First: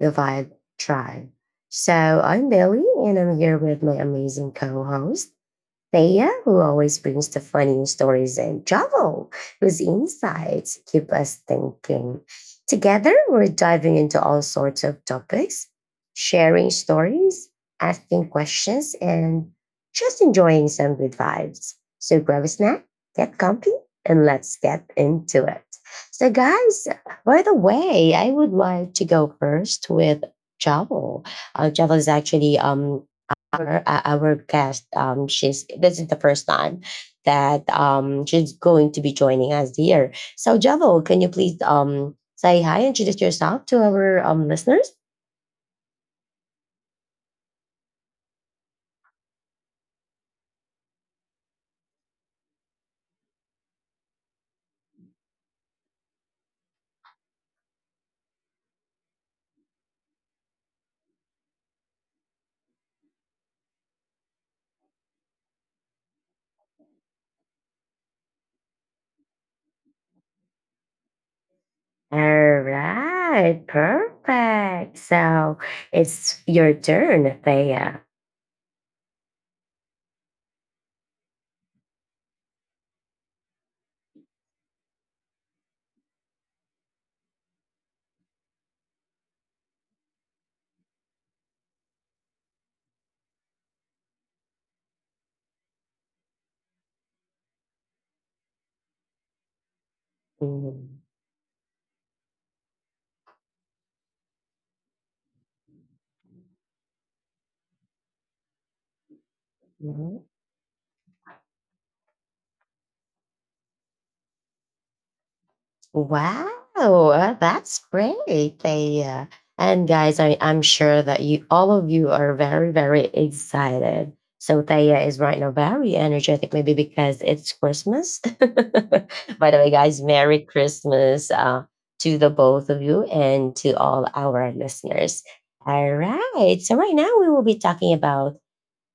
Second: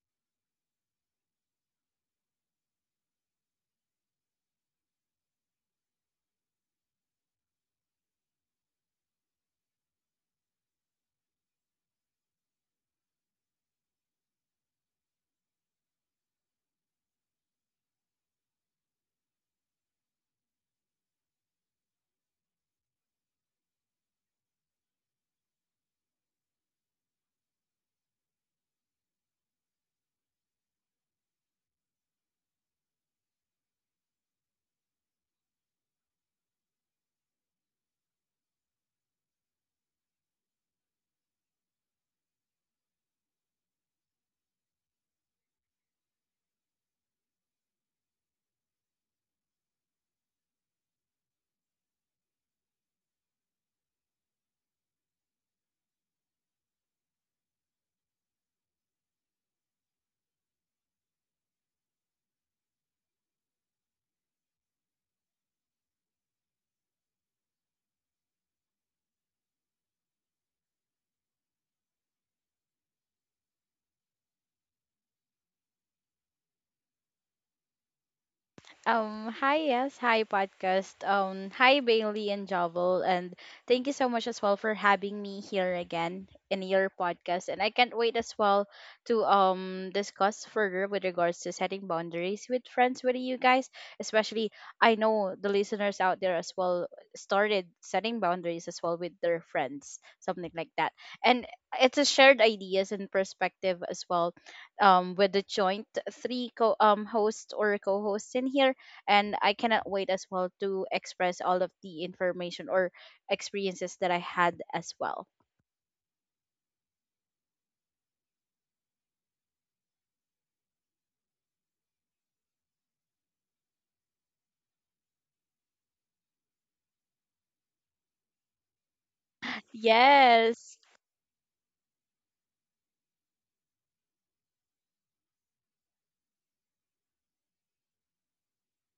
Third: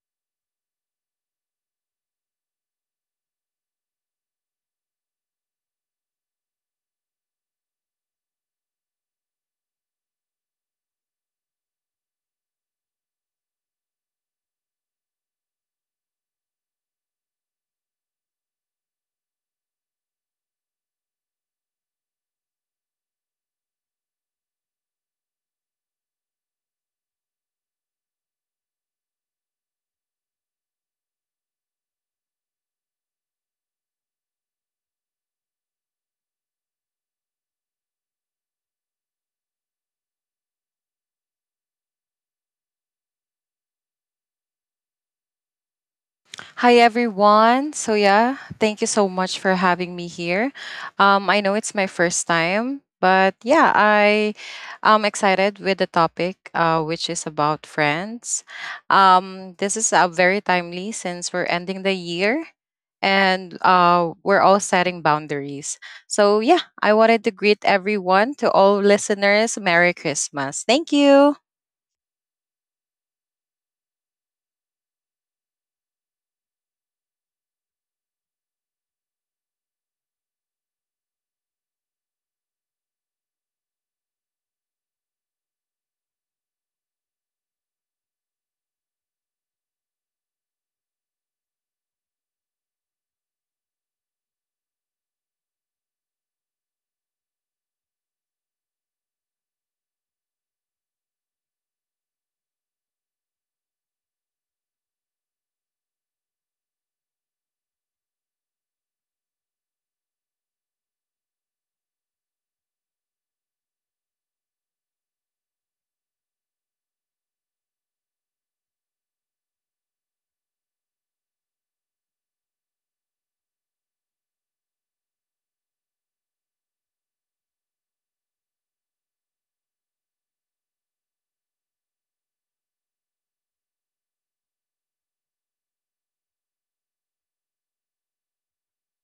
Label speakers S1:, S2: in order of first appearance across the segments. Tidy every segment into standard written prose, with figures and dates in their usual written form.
S1: the Vibe Tribe. So I'm Billy, and I'm here with my amazing co-host. Thea, who always brings the funny stories, and Javo, whose insights keep us thinking. Together, we're diving into all sorts of topics, sharing stories, asking questions, and just enjoying some good vibes. So grab a snack, get comfy, and let's get into it. So, guys, by the way, I would like to go first with Javo. Javo is actually our guest. She's This is the first time that she's going to be joining us here. So Javo, can you please say hi, introduce yourself to our listeners?
S2: Hi everyone. So yeah, thank you so much for having me here. I know it's my first time, but yeah, I am excited with the topic, which is about friends. This is very timely since we're ending the year, and we're all setting boundaries. So yeah, I wanted to greet everyone. To all listeners, Merry Christmas. Thank you.
S1: All right, perfect. So it's your turn, Thea.
S3: Hi, yes, hi, podcast. Hi, Bailey and Jovel, and thank you so much as well for having me here again in your podcast. And I can't wait as well to discuss further with regards to setting boundaries with friends with you guys. Especially, I know the listeners out there as well started setting boundaries as well with their friends, something like that. And it's a shared ideas and perspective as well with the joint three co host or co-hosts in here and I cannot wait as
S1: Mhm.
S3: well to express all of the information or experiences that I had as well.
S1: Wow, that's great. They, and guys, I'm sure that you, all of you are very, very excited. So Taya is right now very energetic, maybe because it's Christmas. By the way, guys, Merry
S3: Yes.
S1: Christmas to the both of you and to all our listeners. All right. So right now we will be talking about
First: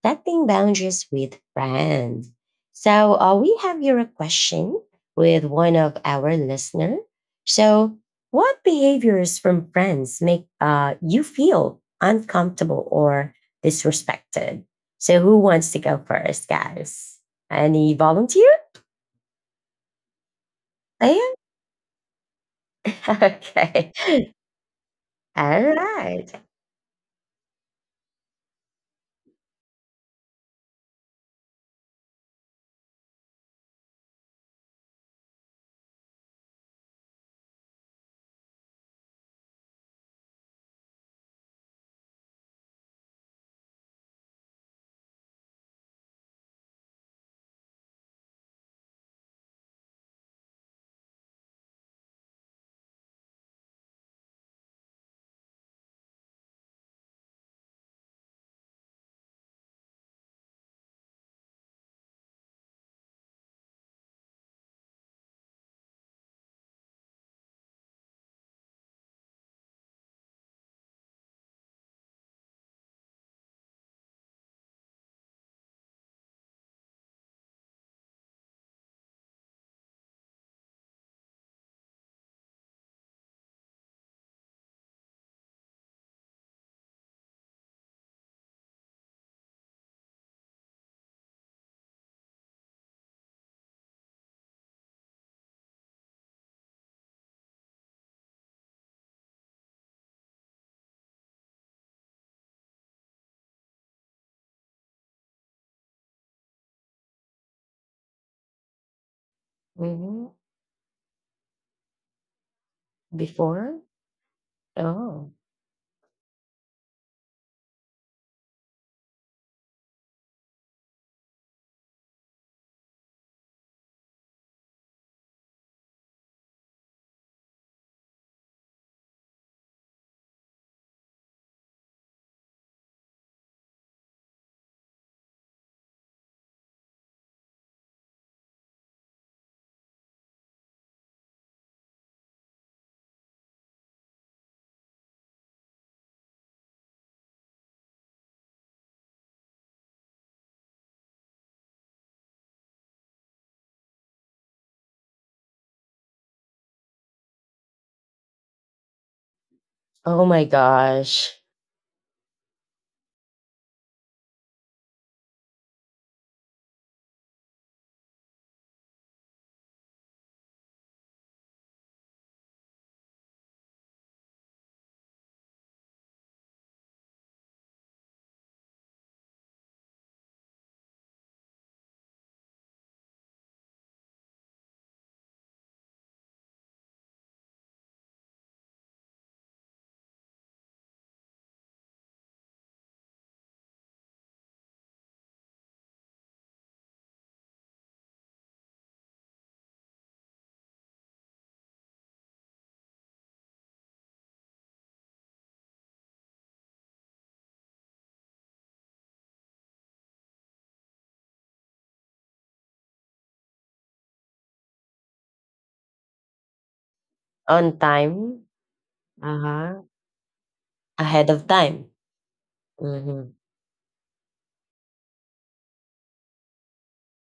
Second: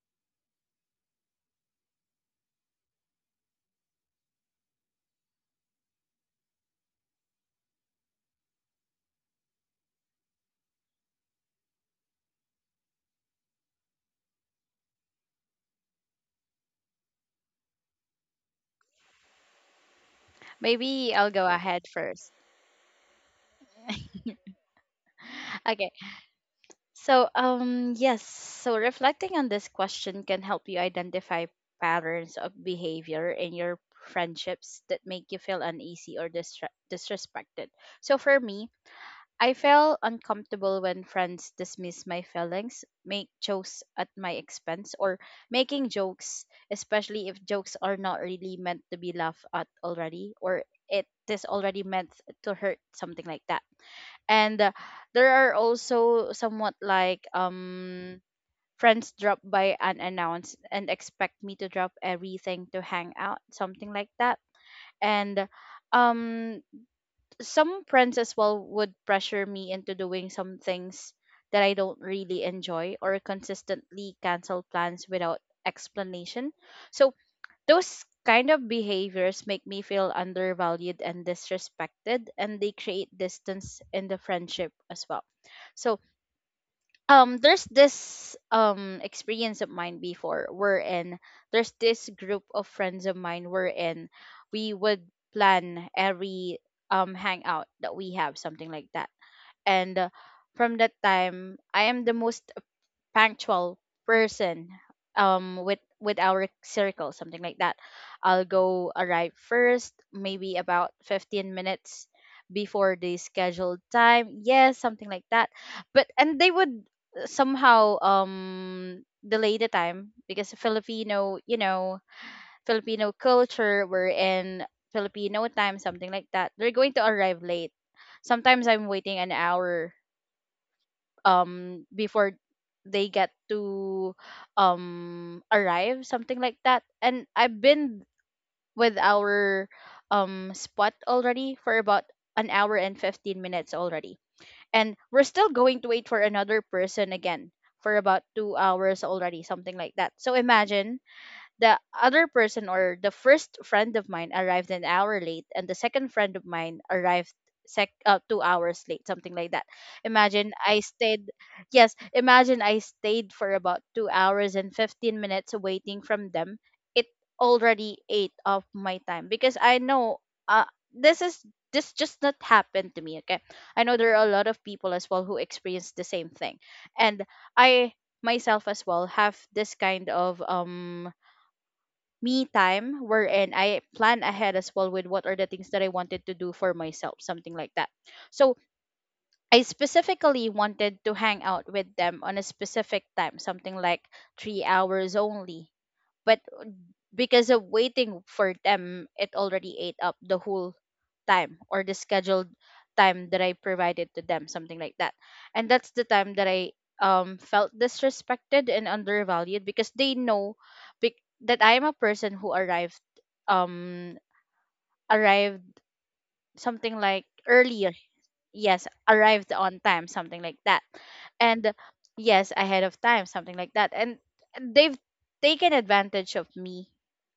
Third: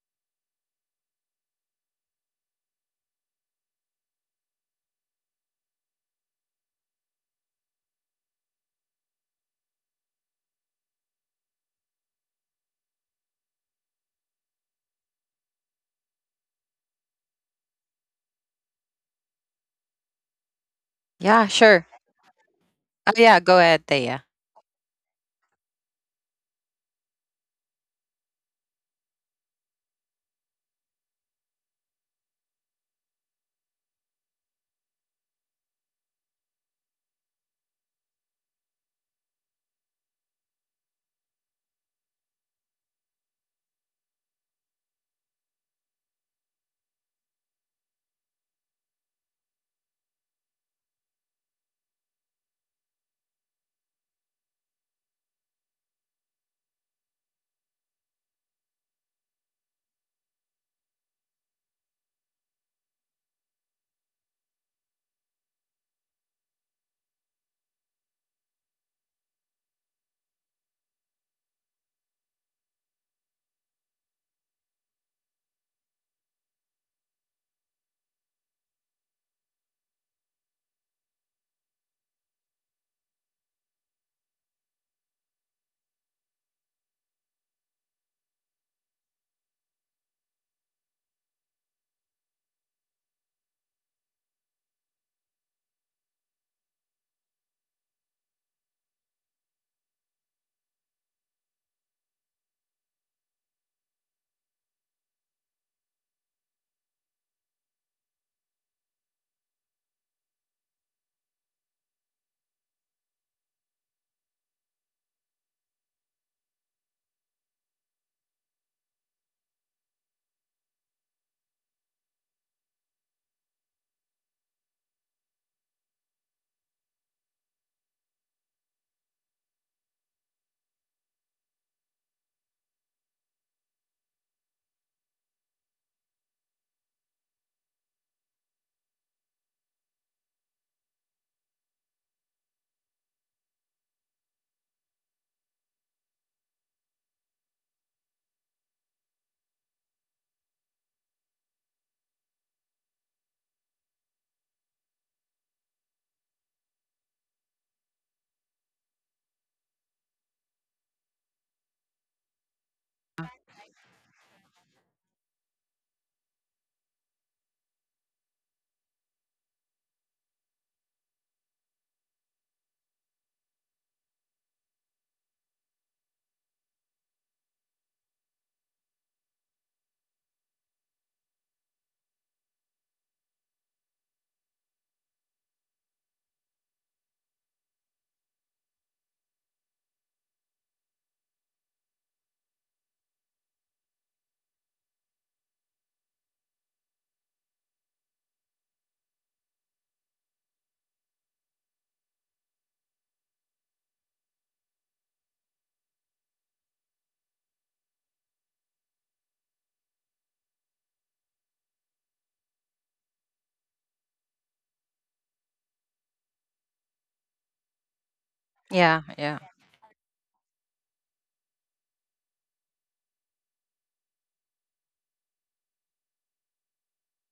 S1: setting boundaries with friends. So we have here a question with one of our listener. So what behaviors from friends make you feel uncomfortable or disrespected? So who wants to go first, guys? Any volunteer?
S3: Maybe I'll
S1: Yeah.
S3: go
S2: Yeah,
S3: ahead
S2: sure.
S3: first.
S2: Yeah, go ahead,
S1: Okay.
S2: Thea.
S1: All
S3: Okay.
S1: right.
S3: So, yes, so reflecting on this question can help you identify patterns of behavior in your friendships that make you feel uneasy or disrespected. So for me, I felt uncomfortable when friends dismiss my feelings, make jokes at my expense, or making jokes, especially if jokes are not really meant to be laughed at already, or it is already meant to hurt, something like that. And there are also somewhat like friends drop by unannounced and expect me to drop everything to hang out, something like that. And um some friends as well would pressure me into doing some things that I don't really enjoy or consistently cancel plans without explanation. So those kind of behaviors make me feel undervalued and disrespected, and they create distance in the friendship as well. So there's this experience of mine before, wherein there's this group of friends of mine wherein we would plan every hangout that we have, something like that. And from that time, I am the most punctual person with our circle, something like that. I'll go arrive first,
S1: Mhm.
S3: maybe about 15 minutes before the
S1: Before?
S3: scheduled time, yes, something like
S1: Oh.
S3: that. But, and they would somehow delay the time, because Filipino, you know, Filipino culture, we're in Filipino time, something like that. They're going to arrive late. Sometimes I'm waiting an hour before they get to arrive, something like that, and I've been with our spot already for about an hour and 15 minutes already, and we're still going to wait for another person again for about 2 hours already, something like that. So imagine, the other person or the first friend of mine arrived an hour late, and the second friend of mine arrived sec 2 hours late, something like that.
S1: Oh my
S3: Imagine I stayed,
S1: gosh.
S3: yes, imagine I stayed for about 2 hours and 15 minutes waiting from them. It already ate off my time, because I know, uh, this is, this just not happened to me, okay, I know there are a lot of people as well who experience the same thing, and I myself as well have this kind of me time, wherein I plan ahead as well with what are the things that I wanted to do for myself, something like that. So I specifically wanted to hang out with them on a specific time, something like 3 hours only. But because of waiting for them, it already ate up the whole time or the scheduled time that I provided to them, something like that. And that's the time that I felt disrespected and undervalued, because they know bec- that I am a person who arrived um arrived something like
S1: On
S3: earlier,
S1: time.
S3: yes,
S2: Yeah, yeah.
S3: arrived on
S1: Uh-huh.
S3: time, something like that,
S1: Ahead of
S3: and
S1: time.
S3: yes, ahead of time,
S1: Mhm.
S3: something like that, and they've taken advantage of me,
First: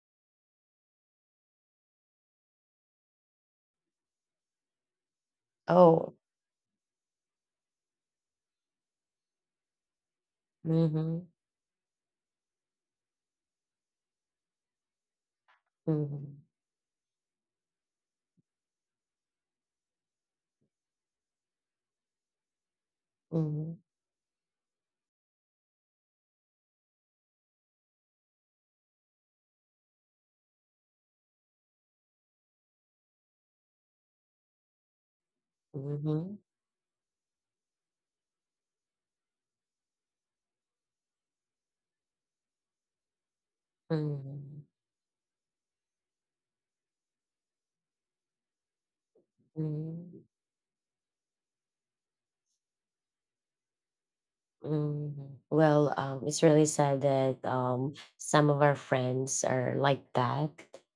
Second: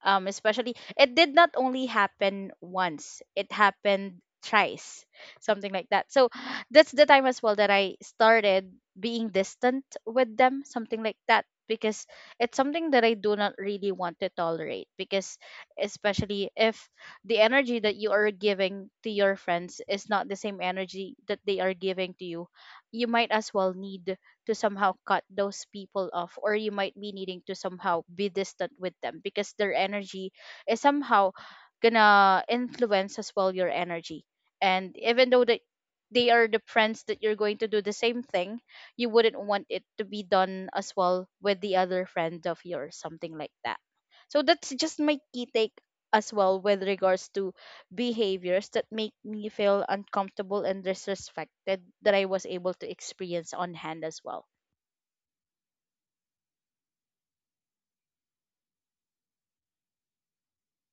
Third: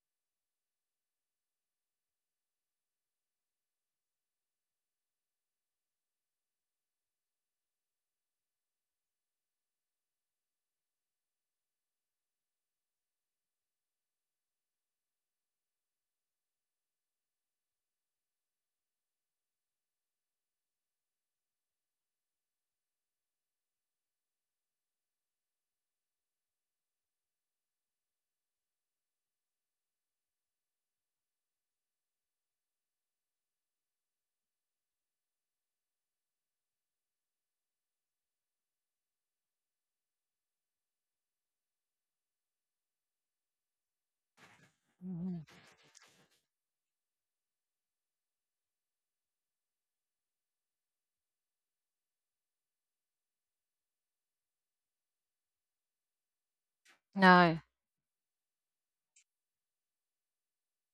S3: especially it did not only happen once, it happened thrice, something like that.
S1: Oh.
S3: So that's the time as well that I started being distant with them, something like
S1: Mhm.
S3: that, because it's something that I do not really want to tolerate, because
S1: Mhm.
S3: especially if the energy that you are giving to your friends is not the same energy that they are giving to you, you might as
S1: Mhm.
S3: well need to somehow cut those people off, or you might be needing to somehow be distant with them, because their energy is somehow gonna influence as well your energy, and even though that they
S1: Mhm.
S3: are the friends that you're going to do the same thing, you wouldn't want it to be done as well with the other friend of yours, something like that. So
S1: Mhm.
S3: that's just my
S2: Mhm.
S3: key take as well with regards to behaviors that make me feel
S1: Mhm.
S3: uncomfortable and disrespected that I was able to experience on hand as well.
S1: Mm, well, it's really sad that
S2: No,
S1: some of our friends are like that.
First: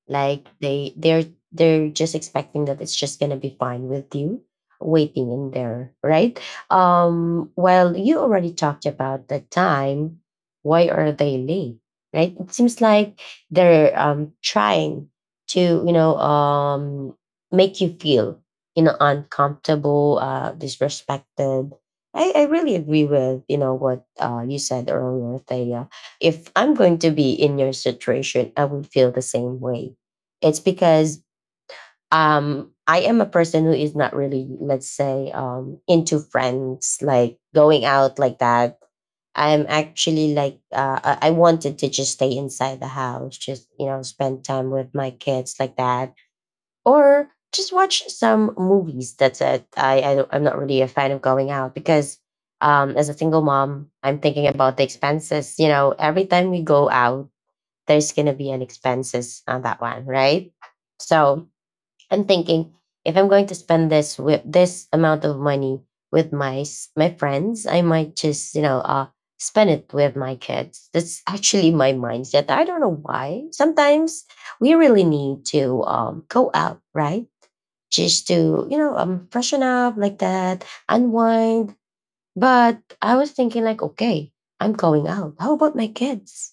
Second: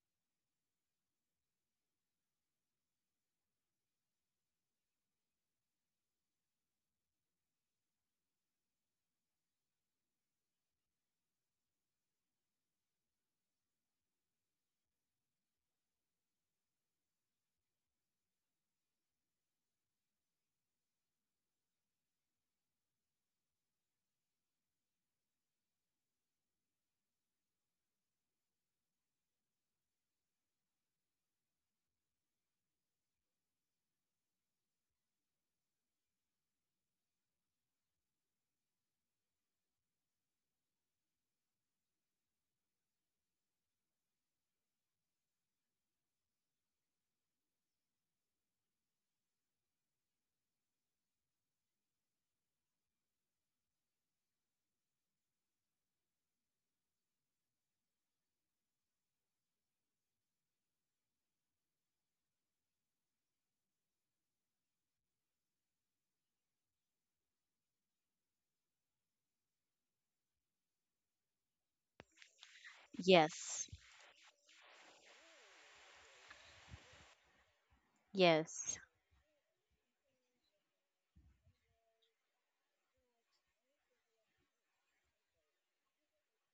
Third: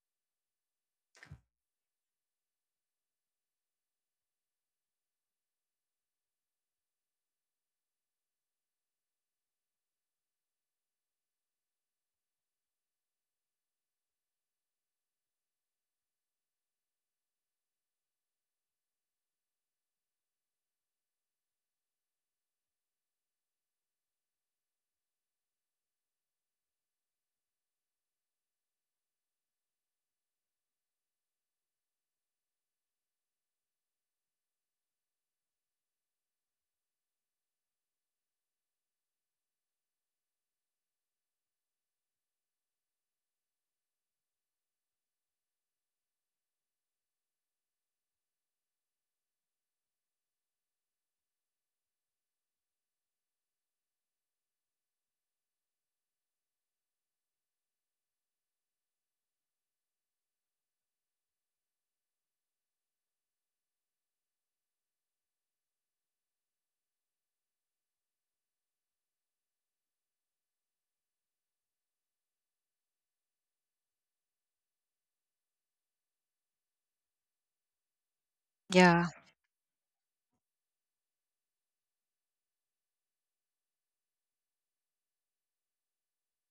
S1: Like they're they're just expecting that it's just gonna be fine with you waiting in there, right? Well, you already talked about the time. Why are they late? Right? It seems like they're trying to, you know, make you feel, you know, uncomfortable, disrespected. I really agree with you know what you said earlier, Thea. If I'm going to be in your situation, I would feel the same way. It's because I am a person who is not really, let's say, into friends, like going out like that. I'm actually like uh, I wanted to just stay inside the house, just you know, spend time with my kids like that or just watch some movies. That's it. I'm not really a fan of going out because as a single mom, I'm thinking about the expenses. You know, every time we go out, there's gonna be an expenses on that one, right? So I'm thinking if I'm going to spend this with this amount of money with my friends, I might just you know spend it with my kids. That's actually my mindset. I don't know why.
S3: Yes.
S1: Sometimes we really need to go out, right? Just to you
S3: Yes.
S1: know
S2: yeah.
S1: freshen up like that, unwind. But I was thinking like, okay, I'm going out, how about my kids?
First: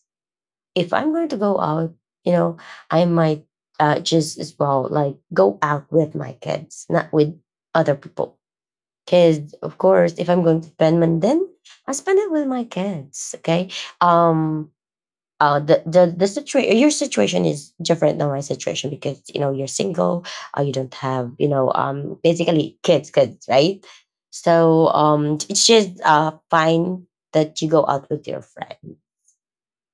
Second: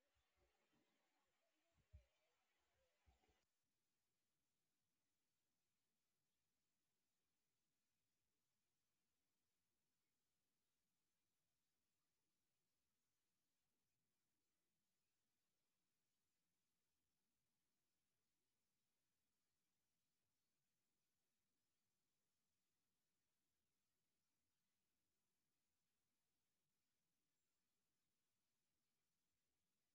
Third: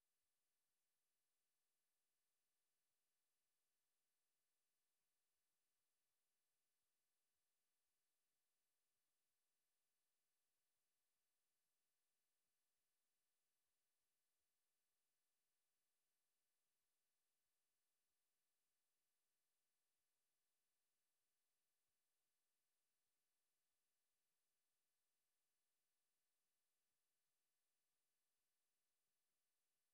S1: If I'm going to go out, you know, I might just as well like go out with my kids, not with other people kids. Of course, if I'm going to spend money, then I spend it with my kids. Okay, um the situation, your situation is different than my situation because you know you're single. You don't have you know basically kids, right? So it's just fine that you go out with your friend,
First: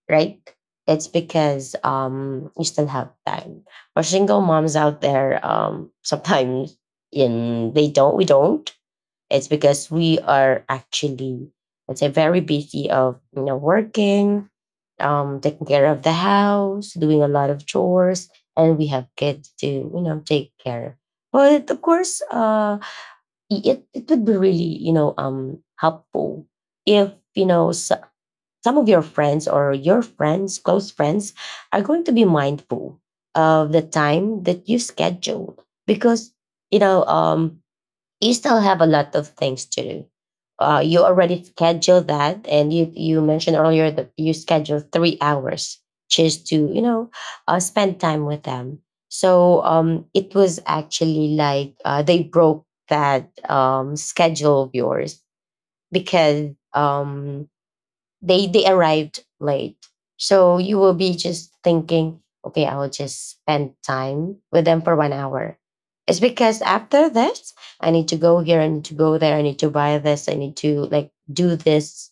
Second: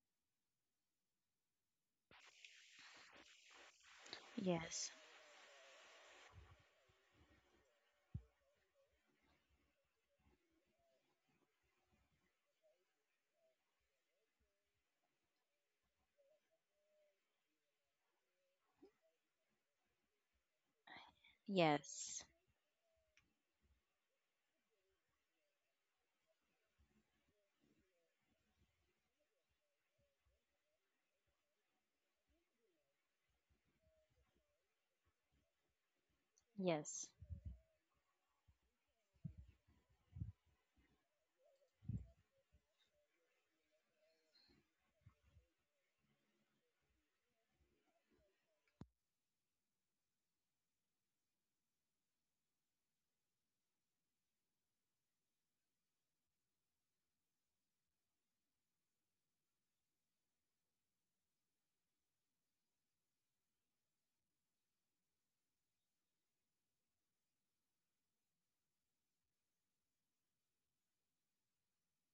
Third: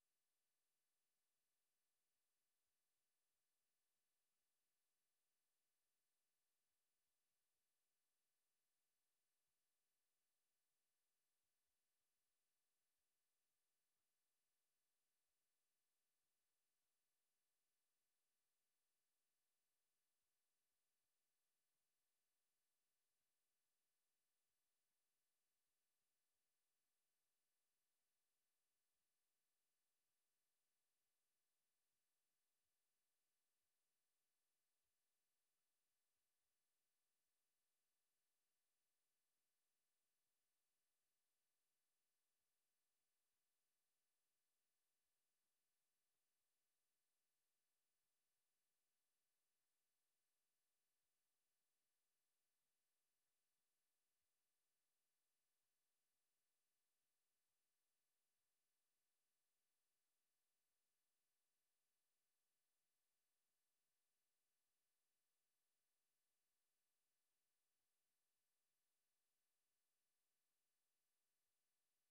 S1: right? It's because you still have time. For single moms
S3: Yes.
S1: out there sometimes in they don't we don't, it's because we are actually, let's say, very busy of you know working, taking care of the house, doing a lot of chores, and we have kids to you know take care. But of course,
S3: Yes.
S1: it it would be really you know helpful if you know s some of your friends or your friends, close friends, are going to be mindful of the time that you schedule, because you know
S3: Yes.
S1: you still have a lot of things to do. You already scheduled that, and you mentioned earlier that you scheduled 3 hours just to you know spend time with them. So it was actually like they broke that schedule of yours because they arrived late. So you will be just thinking, okay, I will just spend time with them for 1 hour, it's because after this I need to go here, I need to go there, I need to buy this, I need to like do this.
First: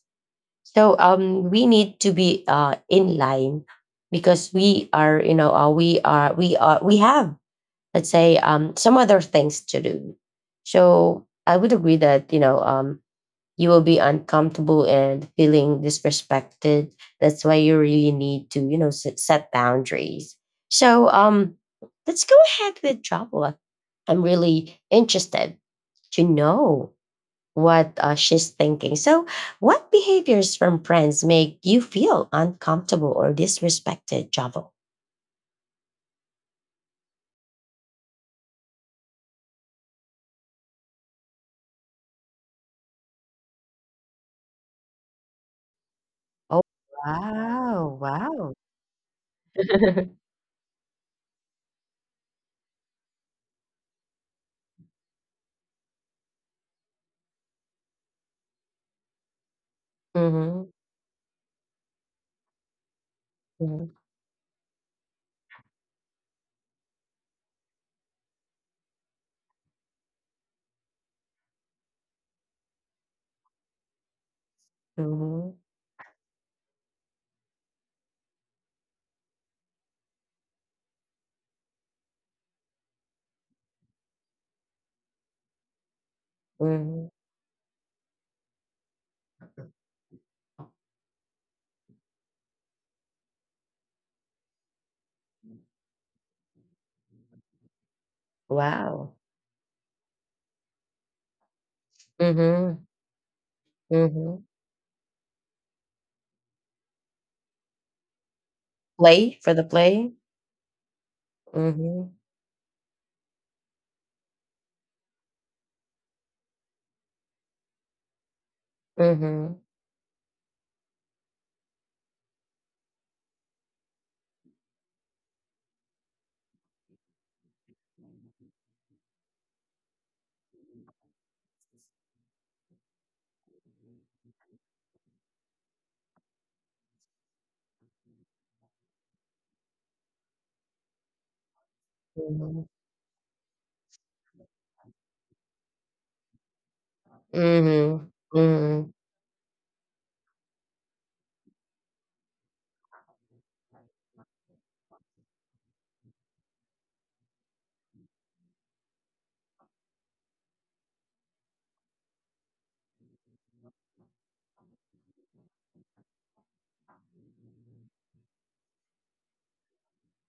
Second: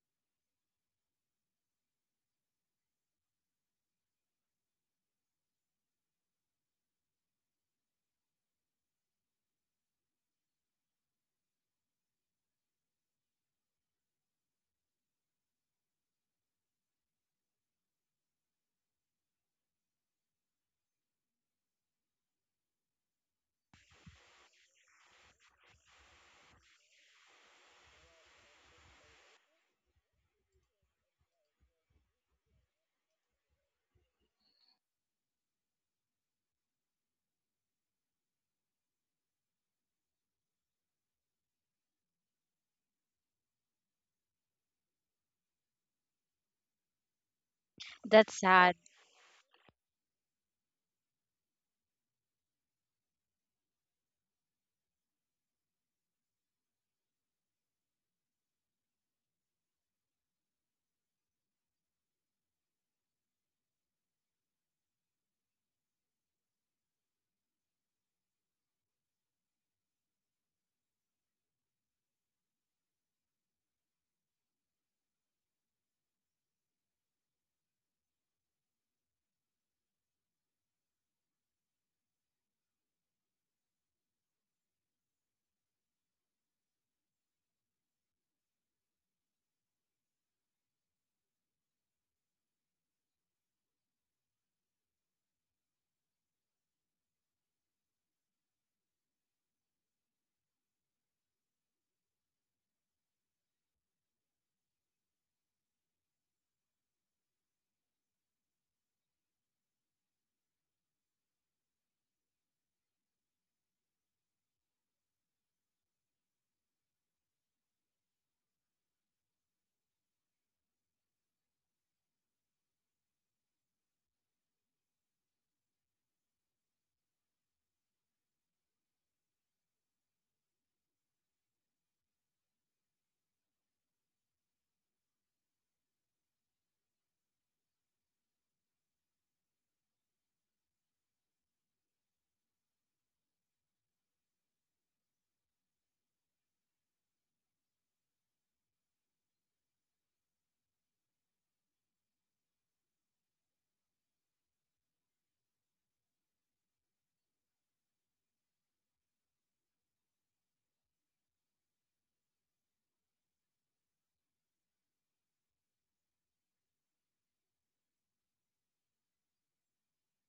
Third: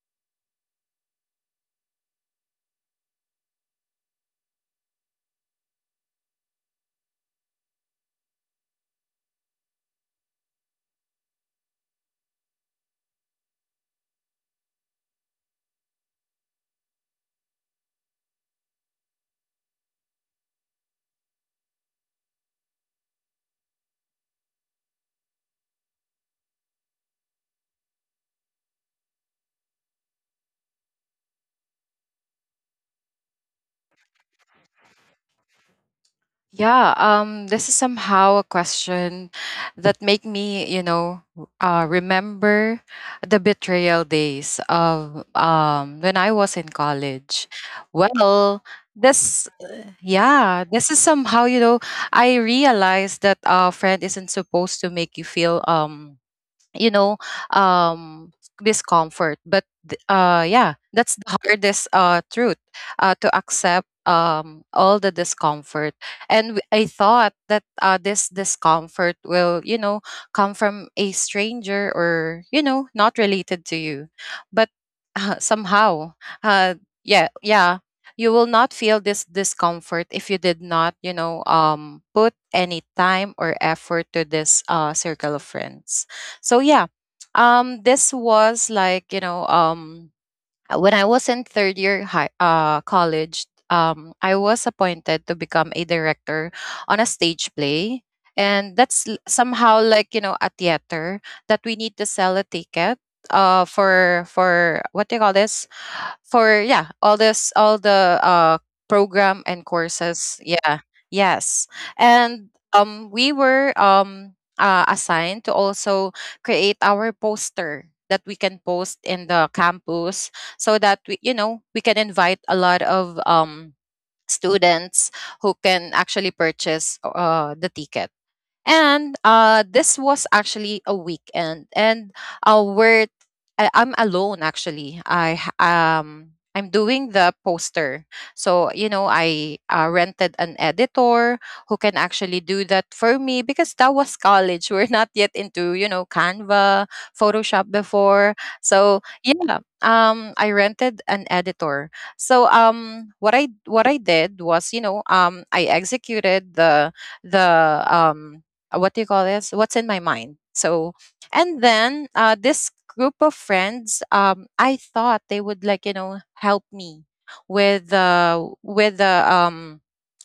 S1: So we need to be in line because we are you know we are we are we have, let's say, some other things to do. So I would agree that you know you will be uncomfortable and feeling disrespected. That's why you really need to, you know, set boundaries. So, let's go ahead with Jabla. I'm really interested to know what she's thinking. So, what behaviors from friends make you feel uncomfortable or disrespected, Jabla?
S2: Yeah, this is somehow a question that make me, remember the betrayal days of when I was
S1: Oh,
S2: in college.
S1: wow.
S3: That's
S1: Wow.
S2: Well,
S3: sad,
S2: this, yeah, this is somehow, I realized that a friend isn't supposed to make you feel you know um discomfort, but
S1: Mhm,
S2: that's the hardest truth to accept
S1: mhm,
S2: all the discomfort. And I thought that this discomfort will, you know, come from a stranger or, you know, not related to you, but
S1: mhm,
S2: somehow, uh yeah yeah you will not feel this discomfort if you did not, you know, put any time or effort to this circle of friends. So yeah.
S1: mhm.
S2: This was like, you know, when I was in third year high college. I was appointed to become a director on a stage play, and that's
S1: Wow.
S2: somehow like, you know, a theater that we need to sell a
S1: Mm-hmm.
S2: ticket for.
S1: Mm-hmm.
S2: For what do you call this? For, yeah, all this, all the
S1: Play
S2: program
S1: for the
S2: and
S1: play.
S2: courses. Yeah, yes.
S1: Mhm,
S2: And we were assigned to also create our poster that we can post in the
S1: mhm,
S2: campus, so that we, you know, we can invite a lot of students who can actually purchase the ticket. And this was actually a weekend, and uh, we're I'm alone actually. I'm doing the poster, so you know I rented an editor who can actually do
S1: mhm,
S2: that for me because that was college. We're not yet into, you know, Canva, Photoshop
S1: mhm,
S2: before,
S1: mhm, mhm,
S2: so yeah. I rented an editor. So what I did was, you know, I executed the um what do you call this, what's in my mind. So and then this group of friends, I thought they would, like, you know, help me with, the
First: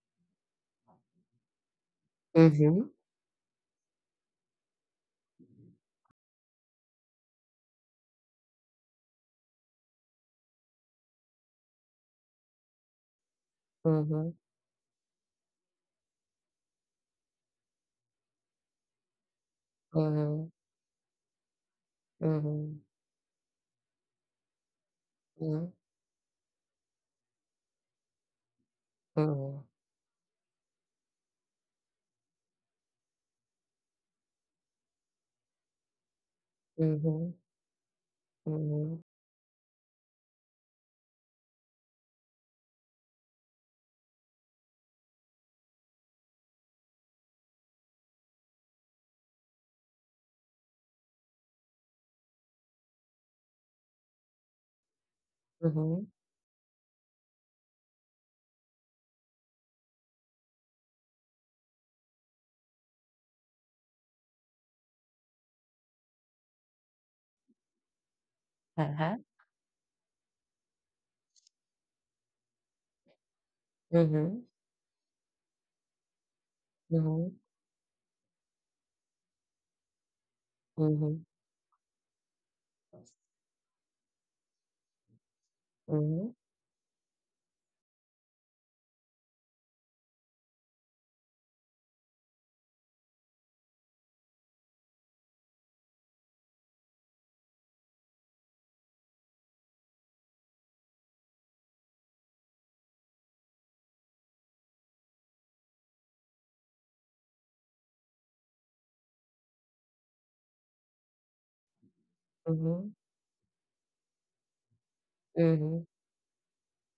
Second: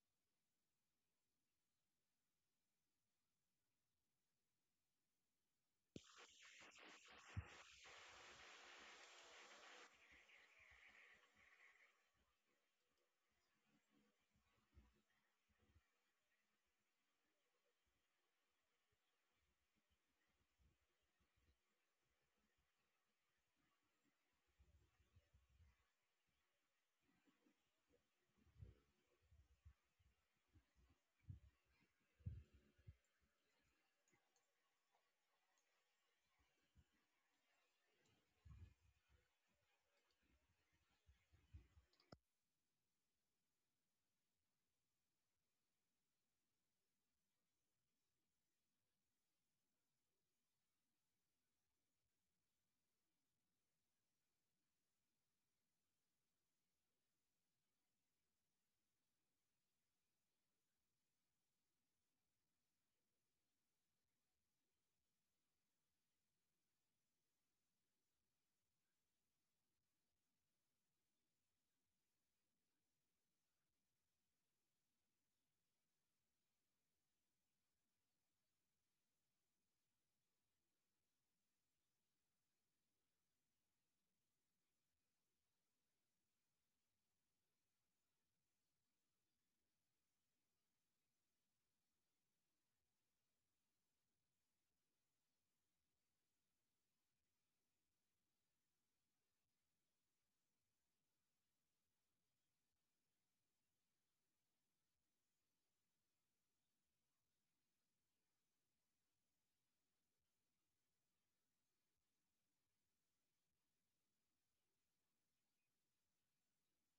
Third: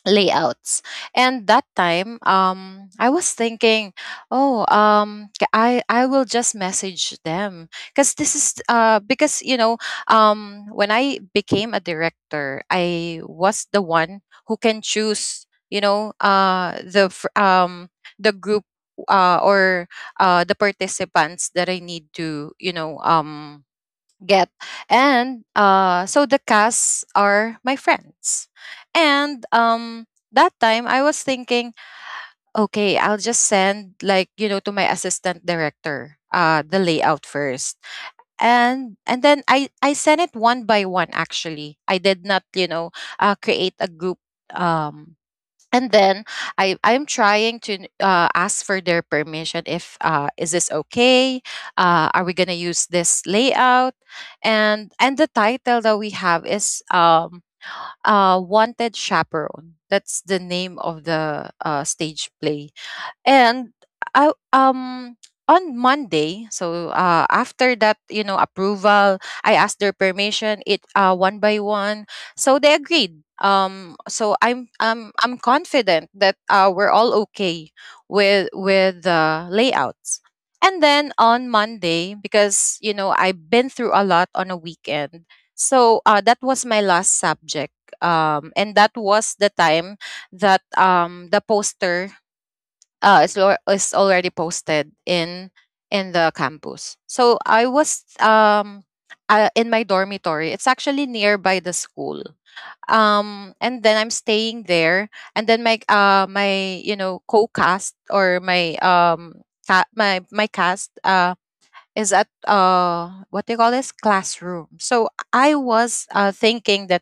S2: layouts. And that time,
S1: mhm, mhm,
S2: I was thinking, oh, I will just message them, because this is because you know when I became a director, I was the one who can choose, you know, the group, or
S1: mhm,
S2: the participants that I need to, you
S1: mhm,
S2: know, get. And
S1: mhm,
S2: so the casts are my friends. And
S1: mhm,
S2: that time I was thinking, okay, I'll just send, like, you know, to my assistant director the layout
S1: mhm,
S2: first. And
S1: mhm.
S2: and then I sent it one by one actually. I did not, you know, create a group. um and then I'm trying to ask for their permission, if is this okay? Are we gonna use this layout? And the title that we
S1: Uh-huh.
S2: have is Wanted Chaperone. That's the name of the stage play. And I on Monday, so after that, you know, approval, I asked their permission. It one by one, so they agreed. So
S1: Mhm,
S2: I'm confident that we're all
S1: mhm,
S2: okay with the layouts. And then
S1: mhm,
S2: on Monday, because you know I've been through a lot on a weekend, so that was my last subject. And that was the time that the poster, is already posted in the campus. So I was in my dormitory. It's actually nearby the school. And then I'm staying there, and then my you know co-cast or my ca- my cast is at
S1: mhm,
S2: what they call this, classroom. So I
S1: mhm,
S2: was thinking that,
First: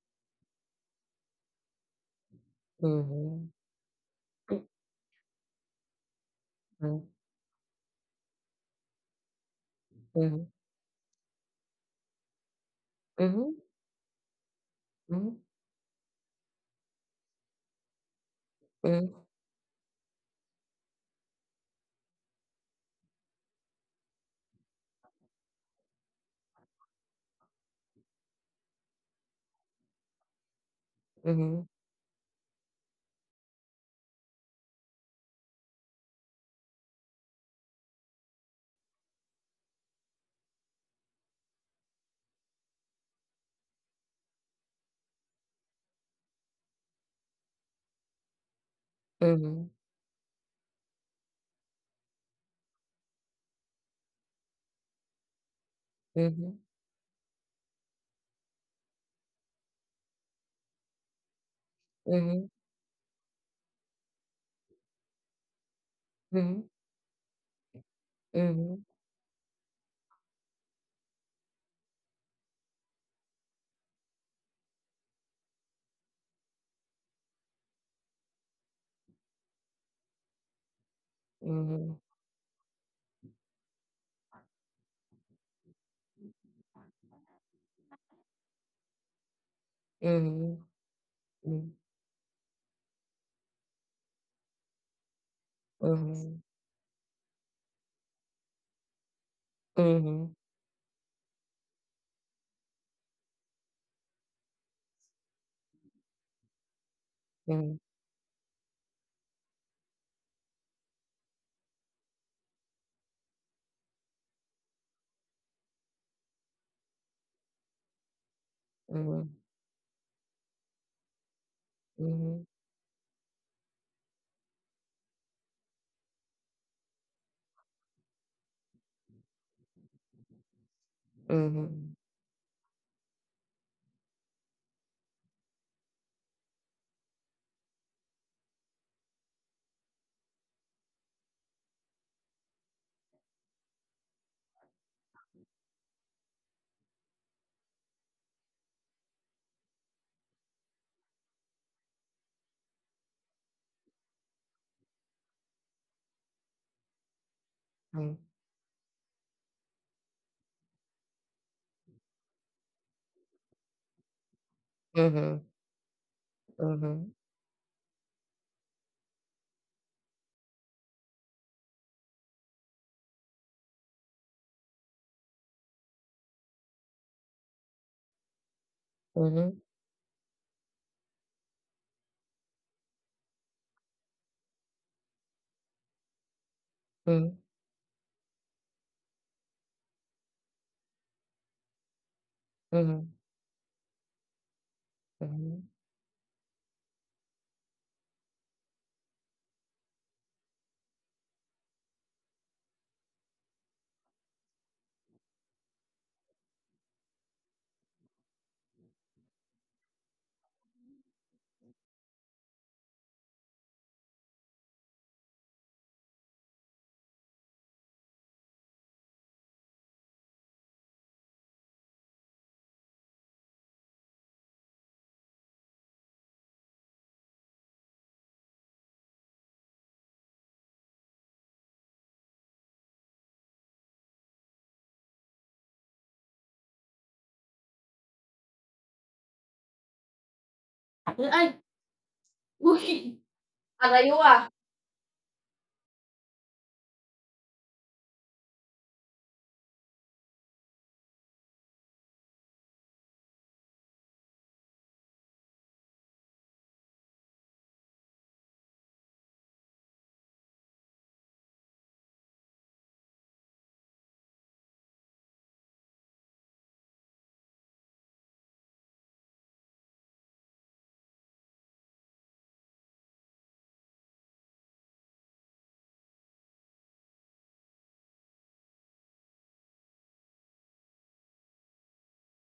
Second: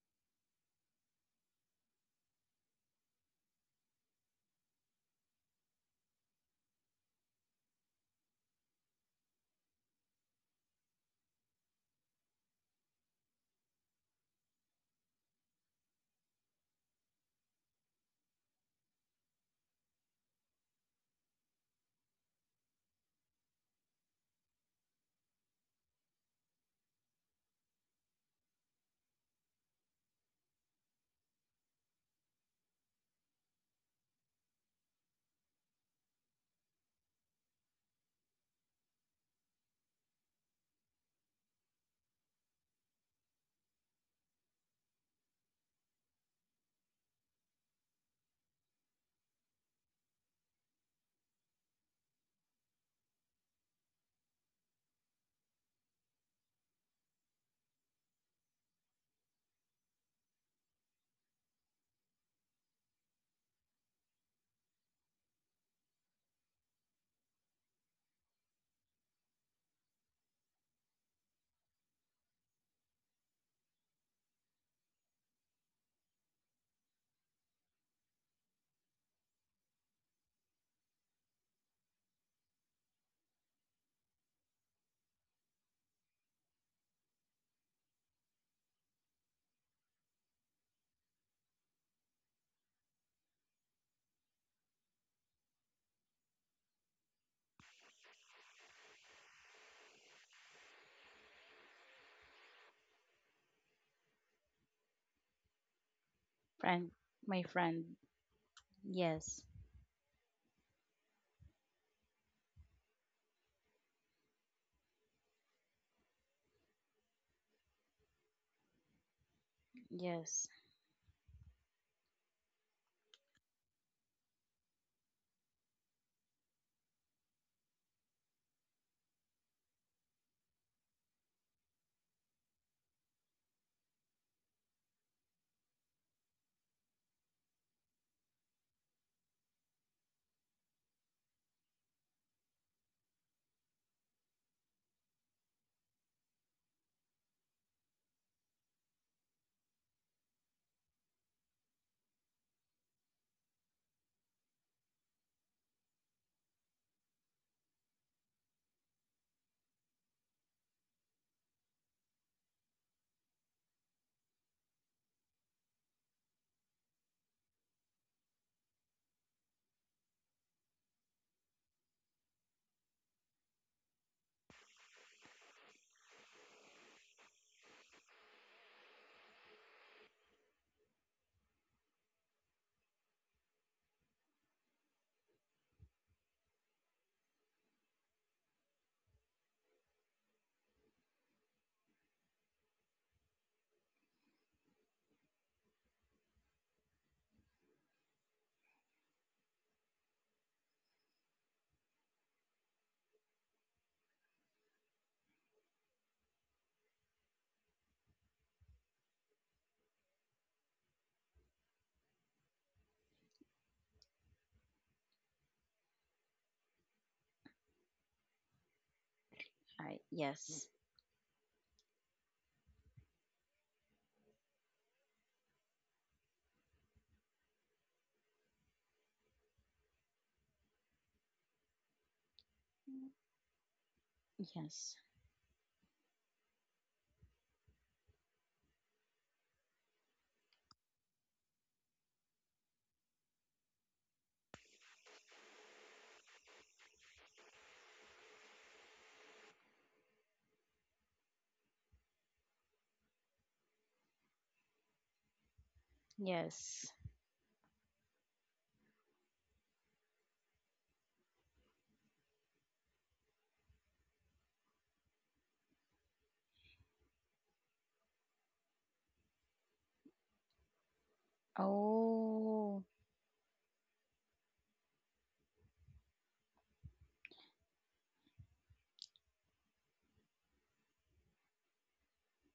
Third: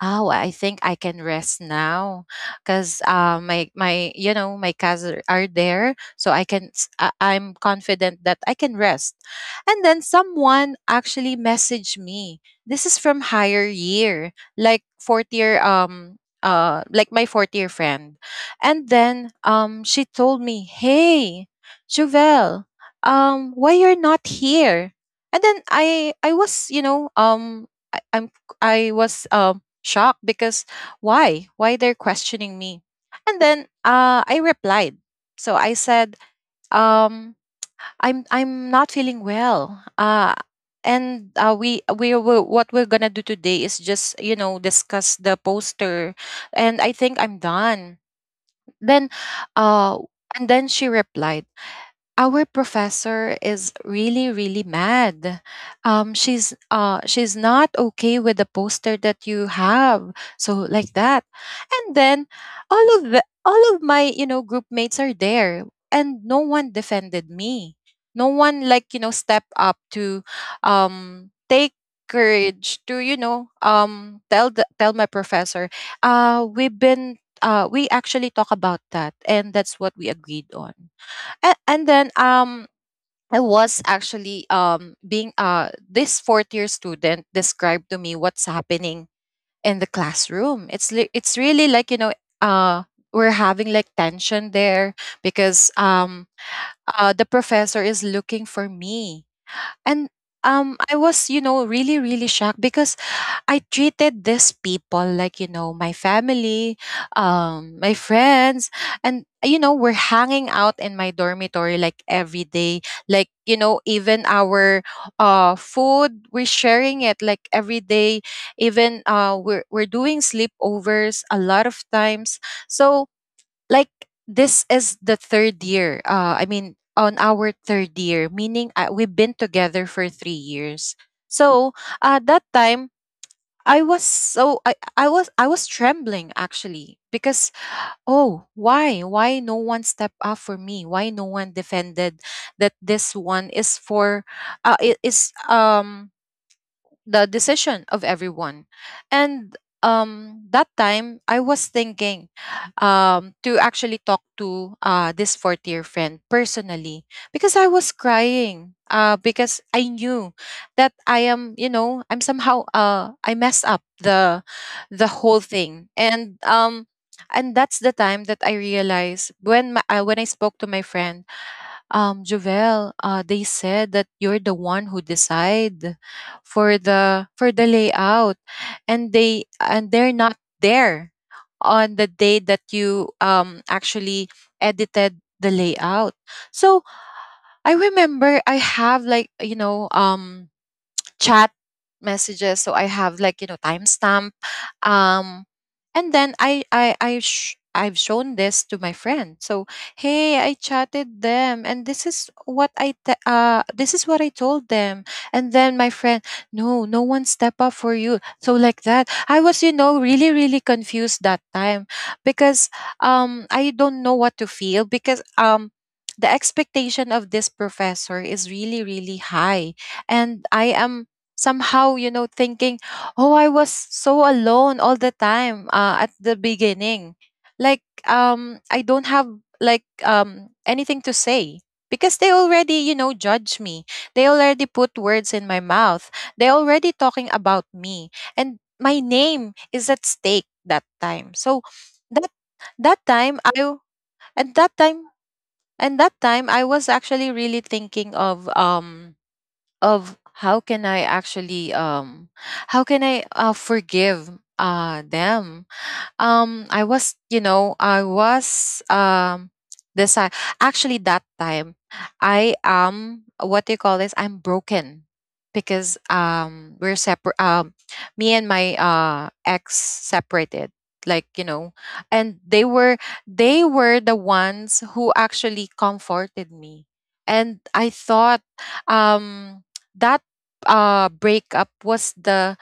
S2: oh, I think I can rest now because my my you know my cousins are there, so I can I'm confident that I can rest. And then someone actually messaged me. This is from
S1: mhm,
S2: higher year, like fourth
S1: mhm.
S2: year, like my fourth year friend. And
S1: Mhm,
S2: then she told me, hey, Juvel, why you're not here. And then I was, you know, I, I'm I was shocked because
S1: mhm,
S2: why they're questioning me. And then I replied, so I said, um I'm not feeling well, and, we will, what we're gonna do today is just, you know, discuss the poster, and I think I'm done then.
S1: mhm, mhm,
S2: uh and then she replied, our professor is really really mad, she's,
S1: mhm,
S2: she's not okay with the poster that you have, so like that. And then all of my, you know, group mates are there, and no one defended me, no one,
S1: mhm, mhm,
S2: like, you know, step up to take courage to, you know, tell the, tell my professor, we've been, we actually talk about that, and that's what we agreed on. and,
S1: mhm,
S2: and
S1: mhm, mhm,
S2: then I was actually being, this fourth year student described to me what's happening in the
S1: mhm,
S2: classroom. It's it's really
S1: mhm,
S2: like, you know, uh we're having like tension there because
S1: mhm,
S2: the professor is looking for me. And
S1: mhm,
S2: I was, you know, really really shocked because I treated these people like, you know, my family,
S3: friend. My
S1: mhm, mhm,
S3: friend.
S2: my friends, and
S3: Yes.
S2: you know, we're hanging out in my dormitory like every day. Like, you know, even our food, we're sharing it like every day. Even
S1: mhm,
S2: we're doing
S3: Yes.
S2: sleepovers a lot of times.
S1: mhm.
S2: So, like, this is the third year. I mean on our third year, meaning we've been together for 3 years. So
S1: Mhm,
S2: that time I was so I was trembling actually because, oh, why no one stepped up for me, why no one defended that this one is for, it is the decision of everyone. And that time, I was thinking to actually talk to this fourth year friend personally, because
S1: mm,
S2: I was crying, because I knew that I am, you know, I'm somehow, I mess up the
S1: mhm,
S2: whole thing. And
S1: mhm,
S2: and that's the time that I realized, when when I spoke to my friend, Jovel, they said that you're the one who decide for the layout, and
S1: mhm,
S2: they're not there on the day that you actually edited the layout. So
S1: mm,
S2: I remember I have, like, you know, chat messages, so I
S1: mhm,
S2: have, like, you know, timestamp, um,
S1: mhm.
S2: and then I've shown this to my friend. So hey, I chatted them, and this is what this is what I told them. And then my friend, no, no one step up for you. So like that, I was, you know, really really confused that time because I don't know what to feel because the expectation of this professor is really really high,
S3: I
S2: and I
S3: yes.
S2: am somehow, you know, thinking, oh, I was so alone all the time, at the beginning. Like, I don't have like, anything to say because they already, you know, judge me. They already
S3: Yes.
S2: put words in my mouth. They already talking about me, and my name is at stake that time.
S1: Ay,
S2: So that
S1: uy,
S2: that time I
S1: palayo ah.
S2: at that time and that time I was actually really thinking of, of how can I actually, how can I, forgive them. I
S3: Yes.
S2: was, you know, I was decide actually that time. I am, what do you call this, I'm broken because we're separate me and my ex separated, like, you know. And they
S3: Oh,
S2: were, they were the ones who actually comforted me. And I thought um that breakup was the,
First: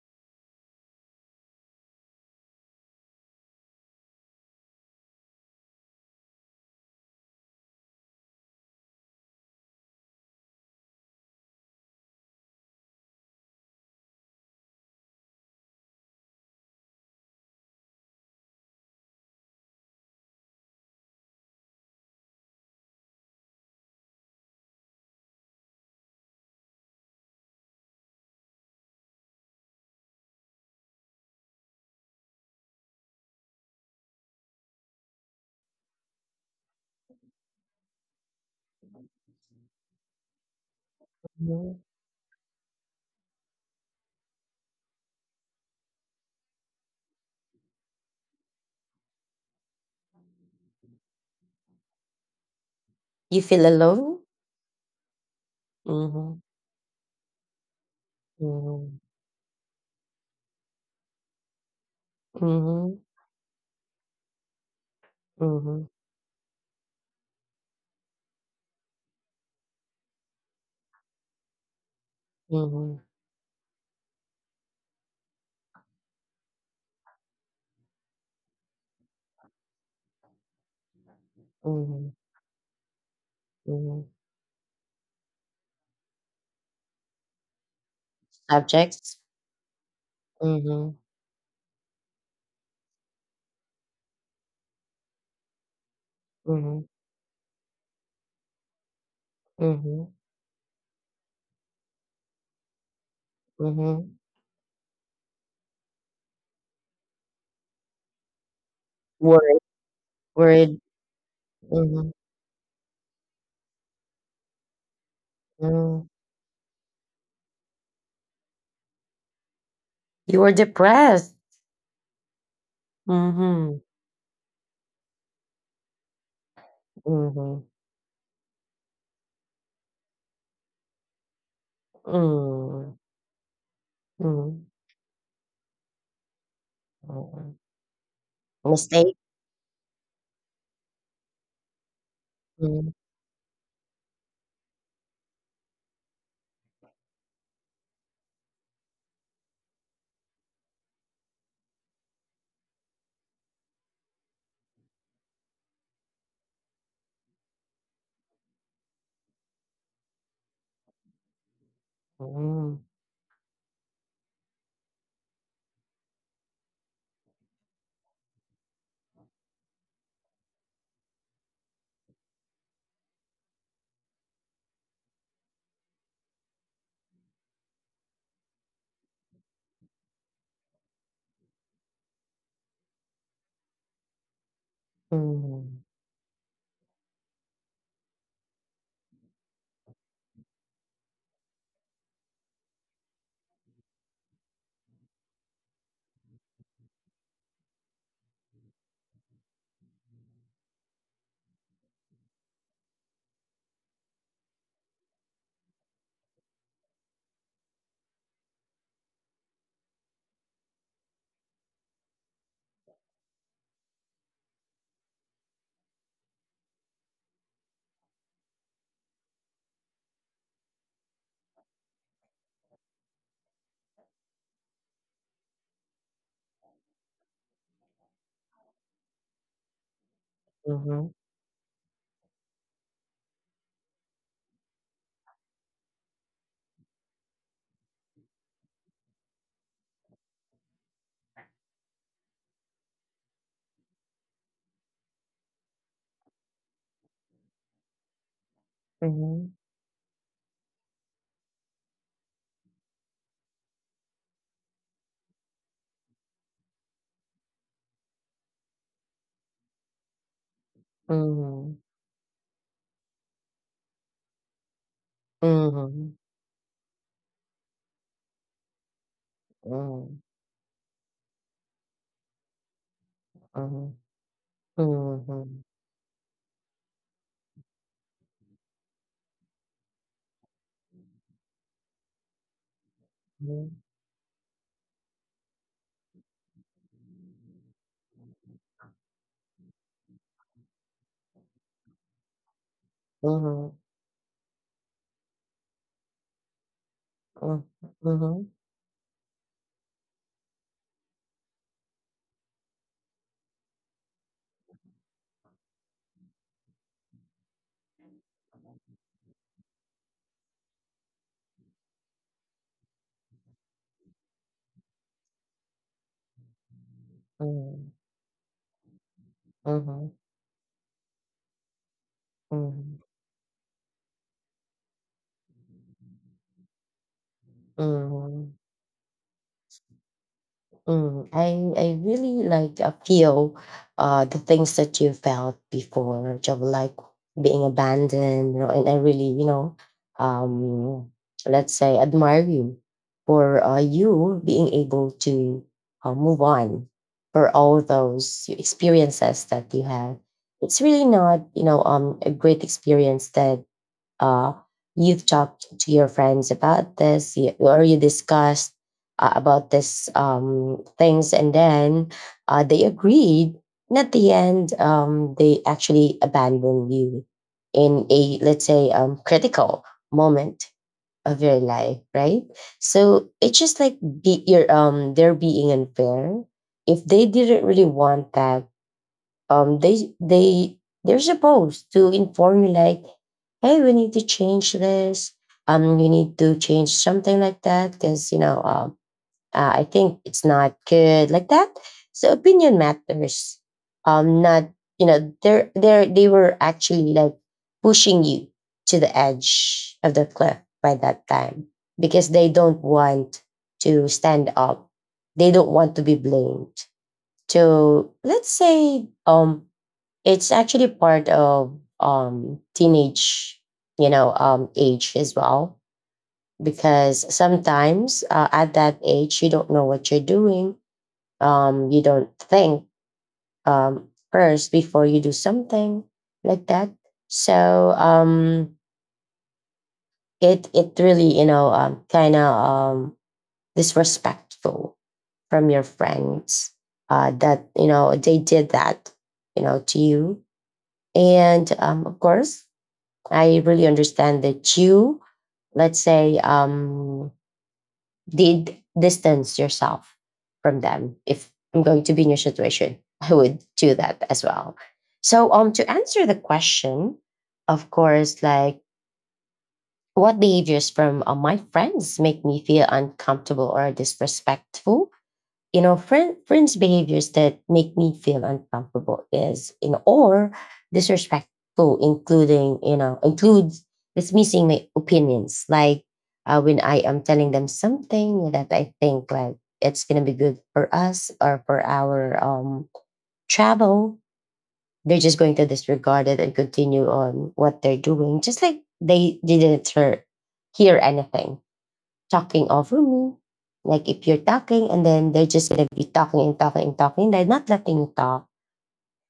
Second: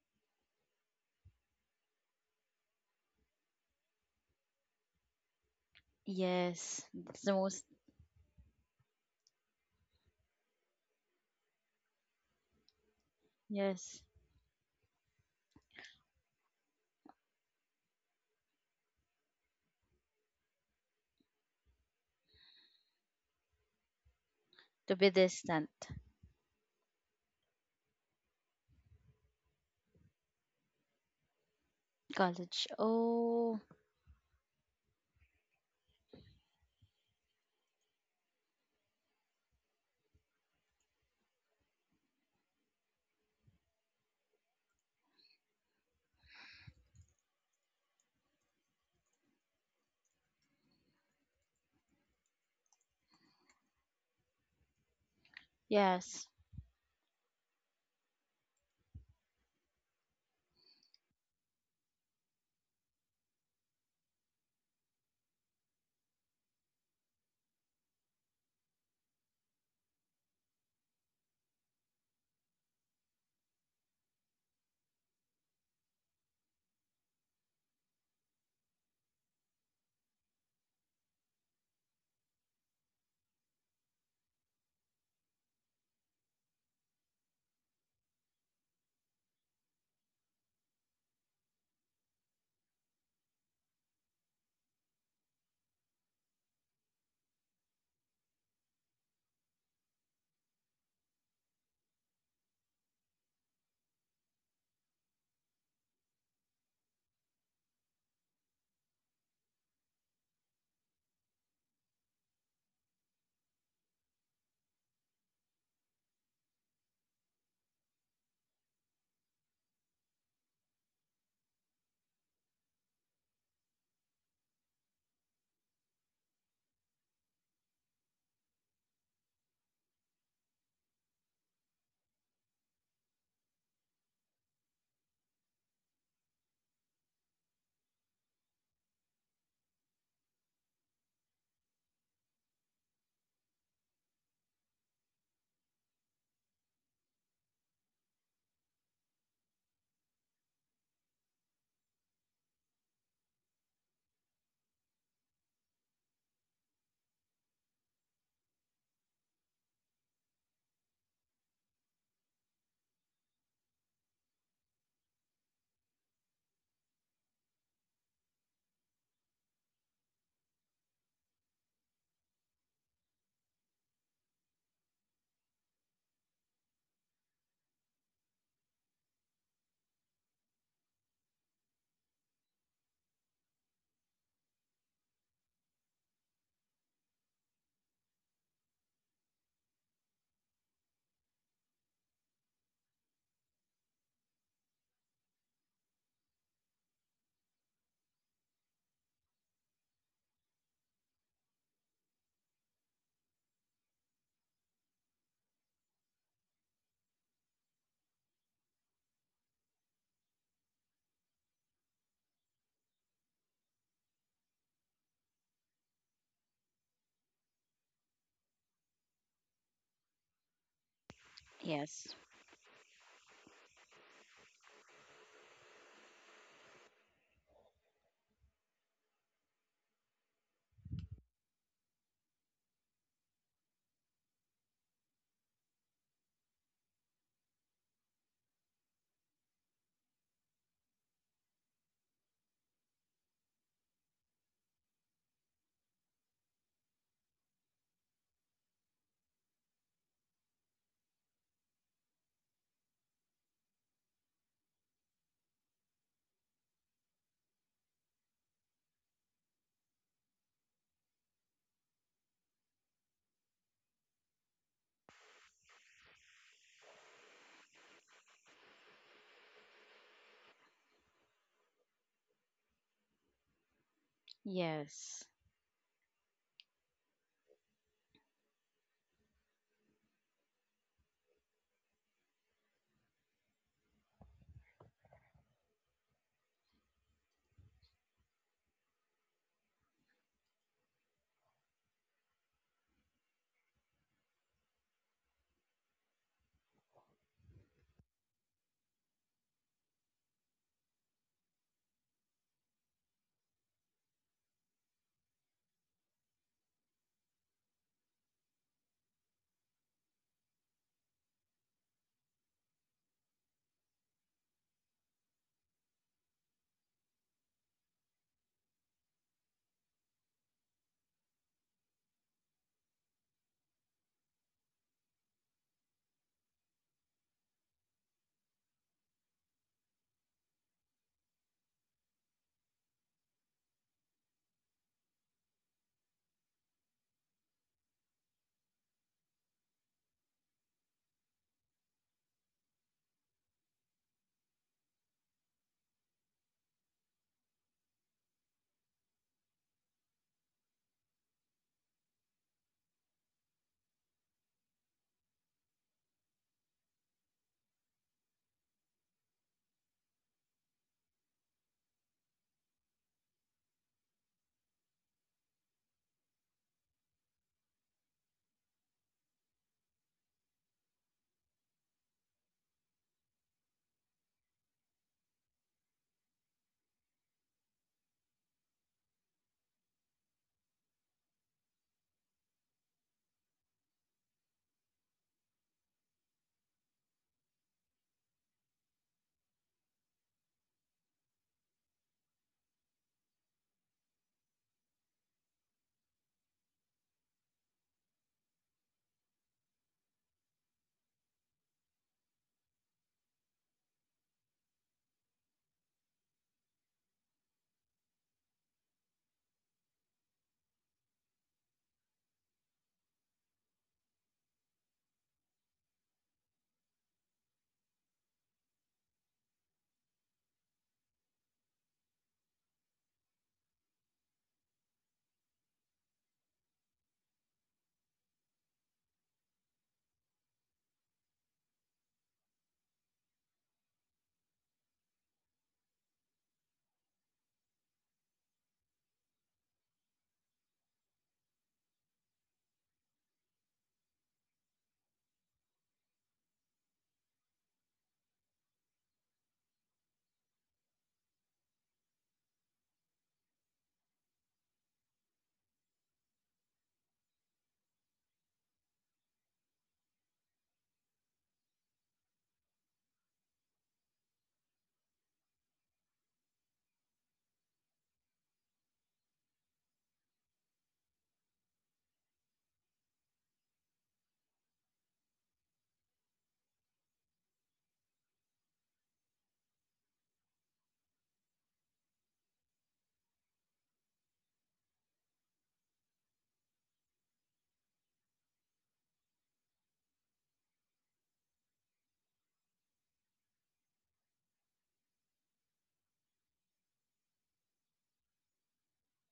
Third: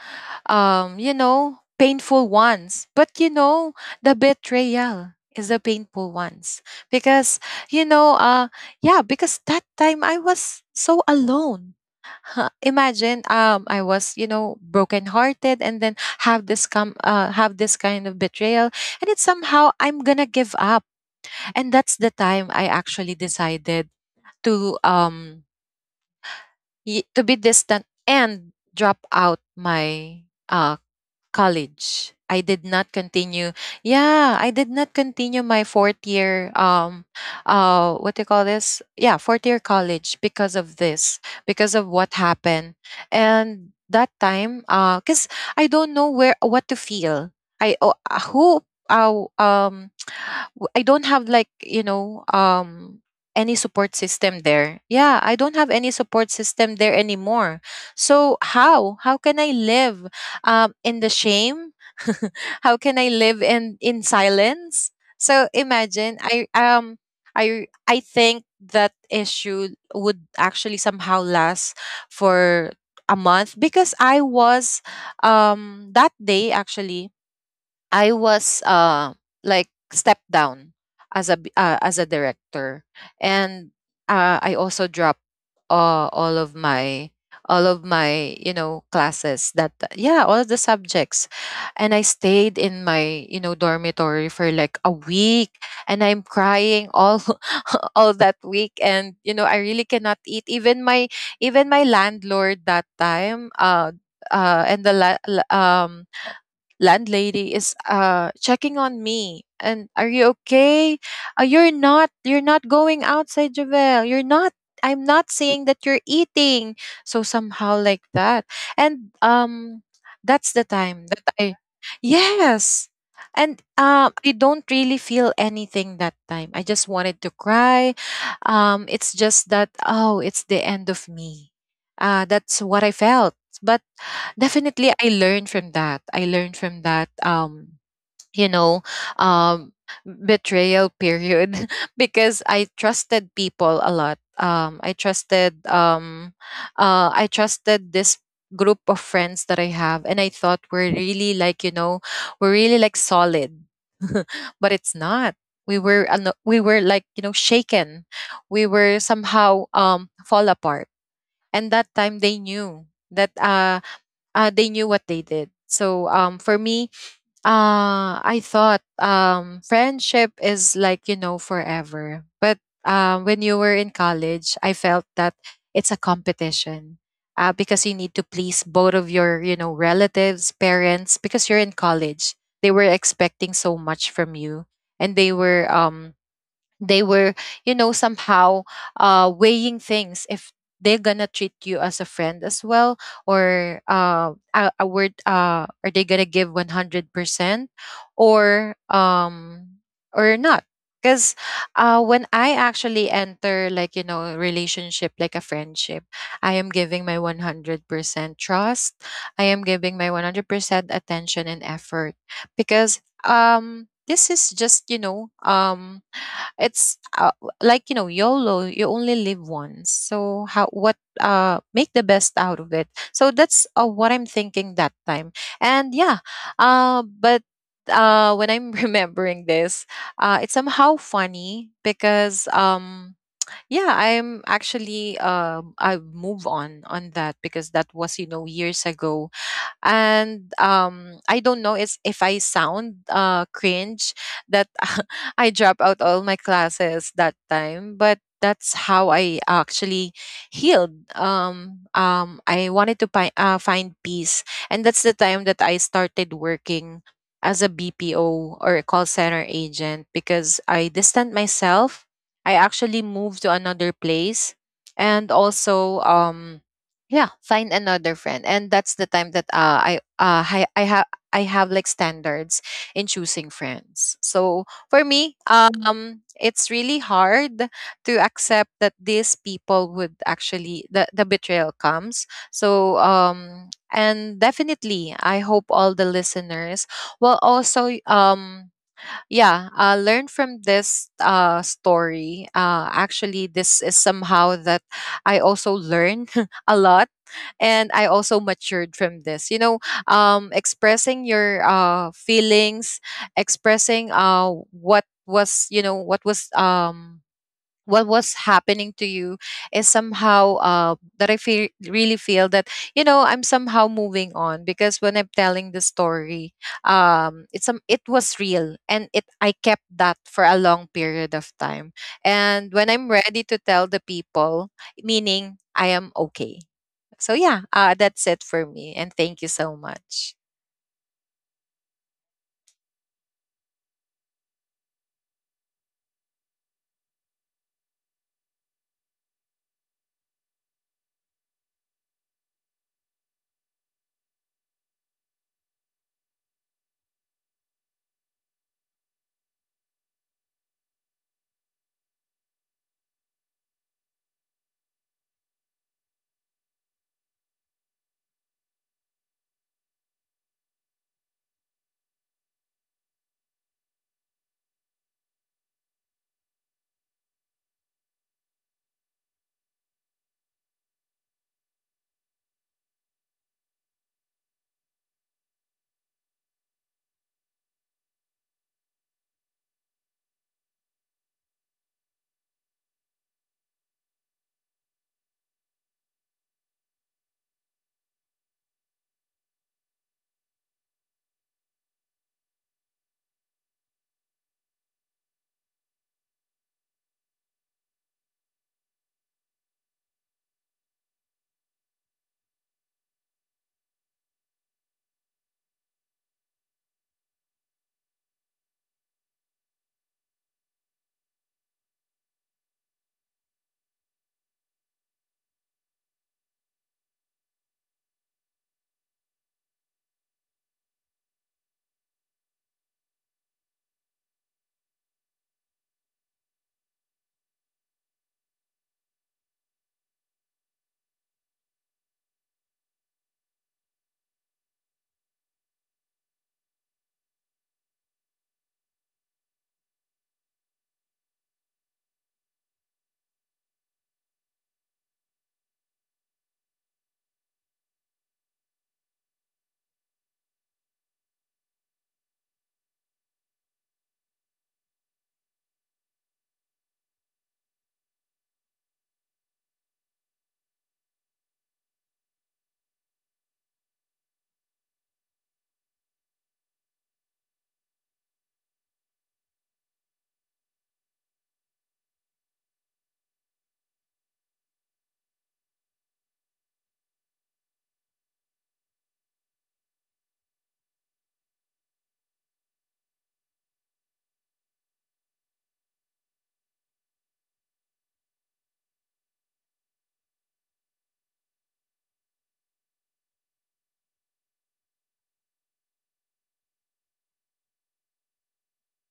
S2: you know, painful ones. But you know, the betrayal is the painful ones,
S3: yes. It's the
S2: because
S3: most
S2: you know, yeah, because that time I was so alone. Huh, imagine,
S3: yes.
S2: I was, you know, brokenhearted, and then have this have this kind of betrayal, and it's somehow I'm gonna give up. And that's the time I actually decided to
S3: To be
S2: um
S3: distant.
S2: to be distant and drop out my uh college. I
S3: College.
S2: did not
S3: Oh,
S2: continue. Yeah, I did not continue my fourth year. What do you call this? Yeah, fourth year college because of this,
S1: Mhm.
S2: because of what happened. And that time, cause I don't know where what to feel. I oh, who uh, um w- I don't have
S1: You
S2: any
S1: feel
S2: support
S1: alone?
S2: system there. Yeah, I don't have any
S3: yes.
S2: support
S1: Mhm,
S2: system there anymore. So how?
S1: mhm,
S2: How can I live in the shame? How can
S1: mhm,
S2: I live in silence? So
S1: mhm,
S2: imagine I think that issue would actually somehow last for
S1: mhm,
S2: a month because I was, that day actually, I was, like, stepped down as a b- uh, as
S1: mhm,
S2: a director, and
S1: mhm.
S2: I also dropped all of my, all of my,
S1: Subjects?
S2: classes, that, yeah, all of the
S1: Mhm,
S2: subjects. And I stayed in my, you know, dormitory for like a week, and I'm
S1: mhm,
S2: crying all all that week. And you know, I really
S1: mhm,
S2: cannot eat, even my, even my landlord that time,
S1: mhm.
S2: and the landlady is, uh, checking on
S1: Worried.
S2: me. And, are you
S1: Worried.
S2: okay? You're
S1: Mhm,
S2: not, you're not going outside, Javel, you're not, I'm not seeing that you're
S1: mm.
S2: eating. So somehow like that. And
S1: You
S2: that's
S1: were
S2: the time that
S1: depressed.
S2: I, yes, and
S1: Mhm,
S2: I don't really feel anything that time, I just wanted to
S1: mhm,
S2: cry. It's just that, oh, it's the end of me, that's what I
S1: mm,
S2: felt. But
S1: mhm,
S2: definitely, I learned from that. I learned from that,
S1: mhm.
S2: you know,
S1: Mistake?
S2: um, betrayal period. Because I
S1: Mhm,
S2: trusted people a lot. I trusted this group of friends that I have, and I thought we're really like, you know, we're really like solid, but it's not. We were, ano- we were like, you know, shaken. We were somehow fall apart, and that time they
S1: mm.
S2: knew that. They knew what they did. So for me, I thought, friendship is like, you know, forever. But when you were in college, I felt that it's a competition, because you need to please both of your, you know, relatives, parents, because you're in college. They were expecting so much from you, and they were,
S1: Hmm.
S2: they were, you know, somehow weighing things, if they're gonna treat you as a friend as well, or a word, are they gonna give 100% or not. Because when I actually enter, like, you know, a relationship, like a friendship, I am giving my 100% trust, I am giving my 100% attention and effort, because this is just, you know, it's like, you know, YOLO. You only live once. So how, what, make
S3: Yes.
S2: the best out of it. So that's, what I'm thinking that time. And yeah, but when I'm remembering this, it's somehow
S1: Mhm,
S2: funny because yeah, I'm actually, I move on that because that was, you know, years ago. And I don't know is if I sound cringe that I drop out all my classes that time, but that's how I
S1: mhm,
S2: actually healed. I wanted to find peace, and that's the time that I started working as a BPO or a call center agent, because I distanced
S1: mhm,
S2: myself, I actually moved to another place, and also,
S1: mhm,
S2: yeah, find another friend. And that's the time that, uh, i
S1: mm,
S2: uh, i i have, I have like standards in choosing
S1: mhm,
S2: friends. So for
S3: Yes.
S2: me,
S1: mhm,
S2: it's really hard to accept that these people would actually, the betrayal comes. So
S1: mhm,
S2: and definitely, I hope all the listeners will also, yeah, learn from this, story. Actually, this
S1: mhm,
S2: is somehow that I also learned a lot,
S1: mm,
S2: and I also
S1: mhm,
S2: matured from this, you know. Expressing your, feelings, expressing, what was, you know, what was, what was happening to you, is somehow, that I feel, really feel that, you know, I'm somehow moving on, because when I'm telling the story, it's,
S1: mm,
S2: it was real, and it I kept that
S1: mhm,
S2: for a long period of time. And when I'm ready to tell the people, meaning I am okay. So yeah,
S1: mhm,
S2: that's
S1: mhm.
S2: it for me. And thank you so much.
S1: I really like feel the things that you felt before, job, like being abandoned, you know, and I really, you know, um, let's say admire you for you being able to move on for all those experiences that you have. It's really not, you know, a great experience that uh, you've talked to your friends about or you discussed about this things, and then they agreed, and at the end they actually abandoned you in a, let's say, critical moment of your life, right? So it's just like be your they're being unfair. If they didn't really want that, um, they they they're supposed to inform you like, hey, we need to change this. You need to change something like that because you know, I think it's not good like that. So opinion matters. Not you know, they're they were actually like pushing you to the edge of the cliff by that time because they don't want to stand up. They don't want to be blamed. So let's say it's actually part of teenage, you know, age as well, because sometimes at that age you don't know what you're doing. Um, you don't think first before you do something like that. So it really, you know, kind of disrespectful from your friends that, you know, they did that, you know, to you. And of course I really understand that you, let's say, did distance yourself from them. If I'm going to be in your situation, I would do that as well. So, to answer the question, of course, like what behaviors from my friends make me feel uncomfortable or disrespectful, you know, friends behaviors that make me feel uncomfortable is you know or disrespectful including you know includes dismissing my opinions, like when I am telling them something that I think like it's going to be good for us or for our travel, they're just going to disregard it and continue on what they're doing, just like they didn't hear anything, talking over me. Like if you're talking and then they're just gonna be talking and talking and talking, they're not letting you talk,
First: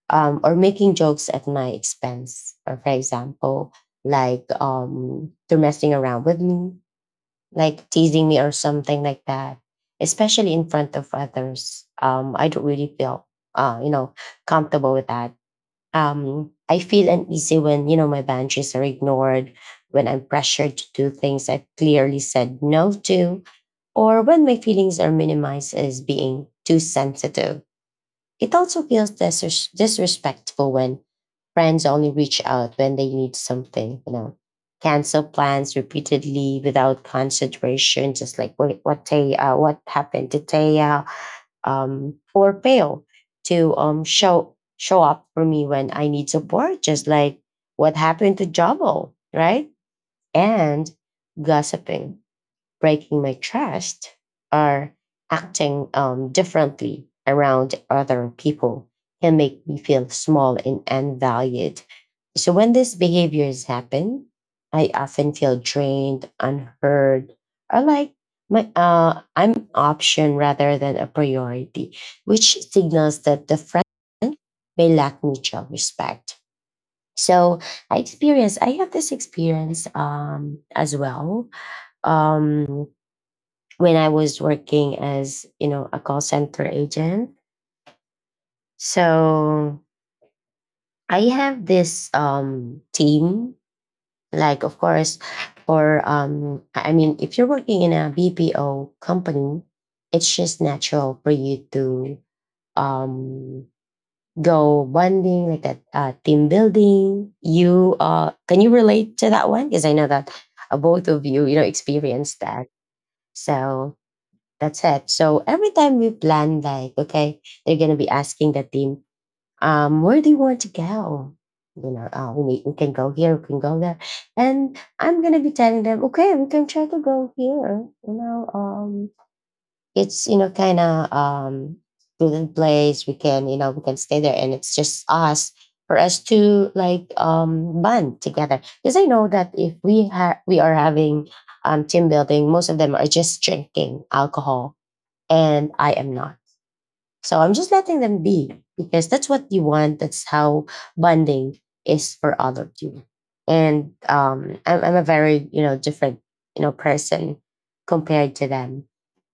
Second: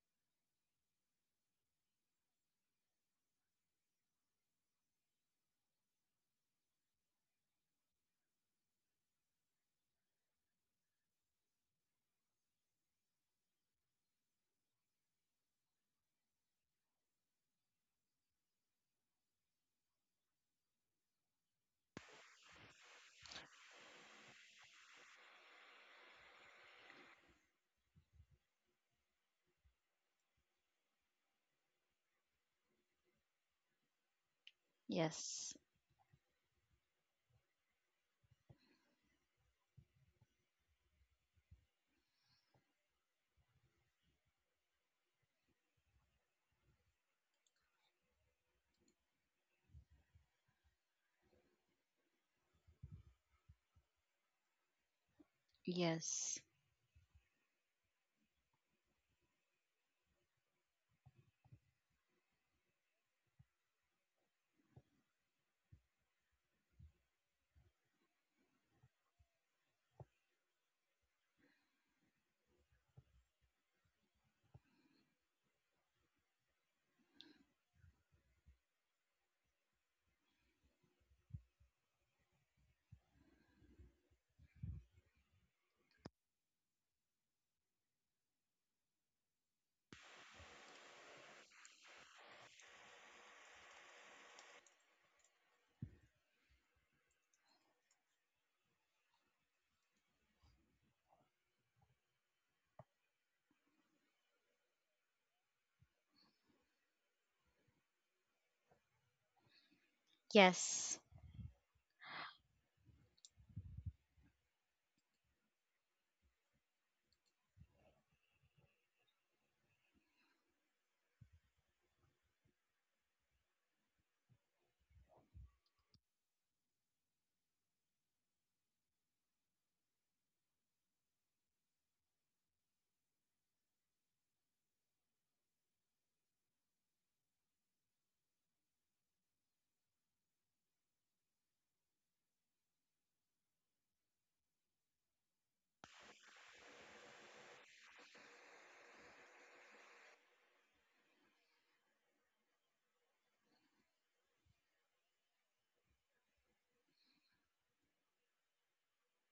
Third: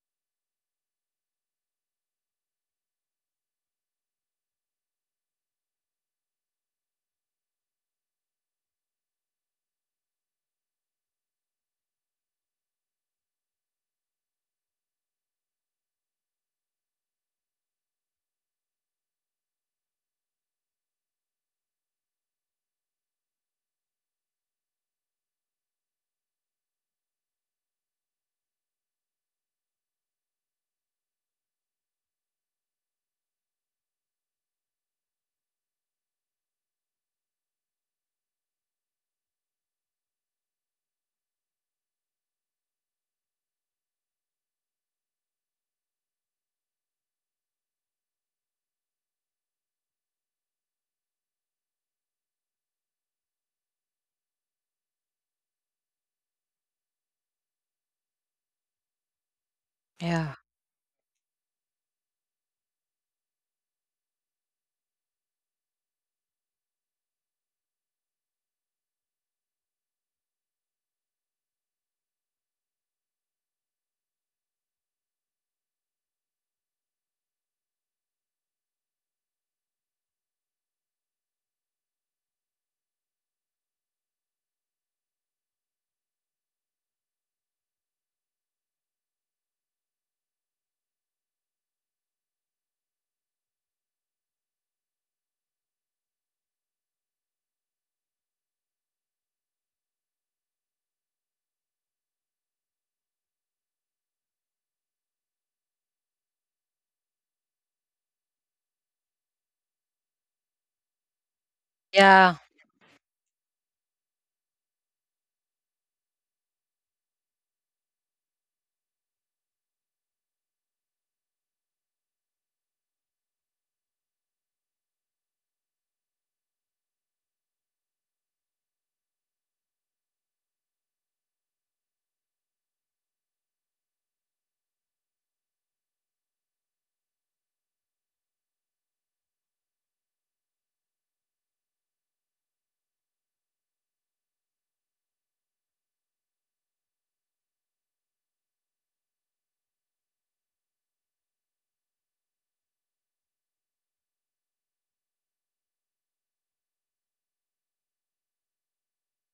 S1: or making jokes at my expense. Or for example, like they're messing around with me, like teasing me or something like that. Especially in front of others. I don't really feel you know, comfortable with that. I feel uneasy when, you know, my boundaries are ignored, when I'm pressured to do things I clearly said no to, or when my feelings are minimized as being too sensitive. It also feels disrespectful when friends only reach out when they need something, you know, cancel
S3: Yes.
S1: plans repeatedly without consideration, just like what Tay, what happened to Taya, or fail to show up for me when I need support, just like what happened to Jabo, right? And gossiping, breaking my trust, or acting
S3: Yes.
S1: differently around other people can make me feel
S2: Yeah.
S1: small and unvalued. So when these behaviors happen, I often feel drained, unheard, or like my I'm option rather than a priority, which signals that the friend may lack mutual respect. So I have this experience as well. Um when I was working as, you know, a call center agent. So I have this team, like of course, for I mean, if you're working in a BPO company, it's just natural for you to um go bonding like that, team building. You uh can you relate to that one, because I know that,
S3: Yes.
S1: both of you you know
S2: Yeah.
S1: experienced that. so That's it. So every time we plan, like, okay, they're gonna be asking the team, where do you want to go? You know, we can go here, we can go there, and I'm gonna be telling them, okay, we can try to go here. You know, it's kind of student place. We can stay there, and it's just us for us to like bond together. Because I know that if we are having team building, most of them are just drinking alcohol and I am not. So I'm just letting them be, because that's what you want. That's how bonding is for all of you. And I'm a very different person compared to them.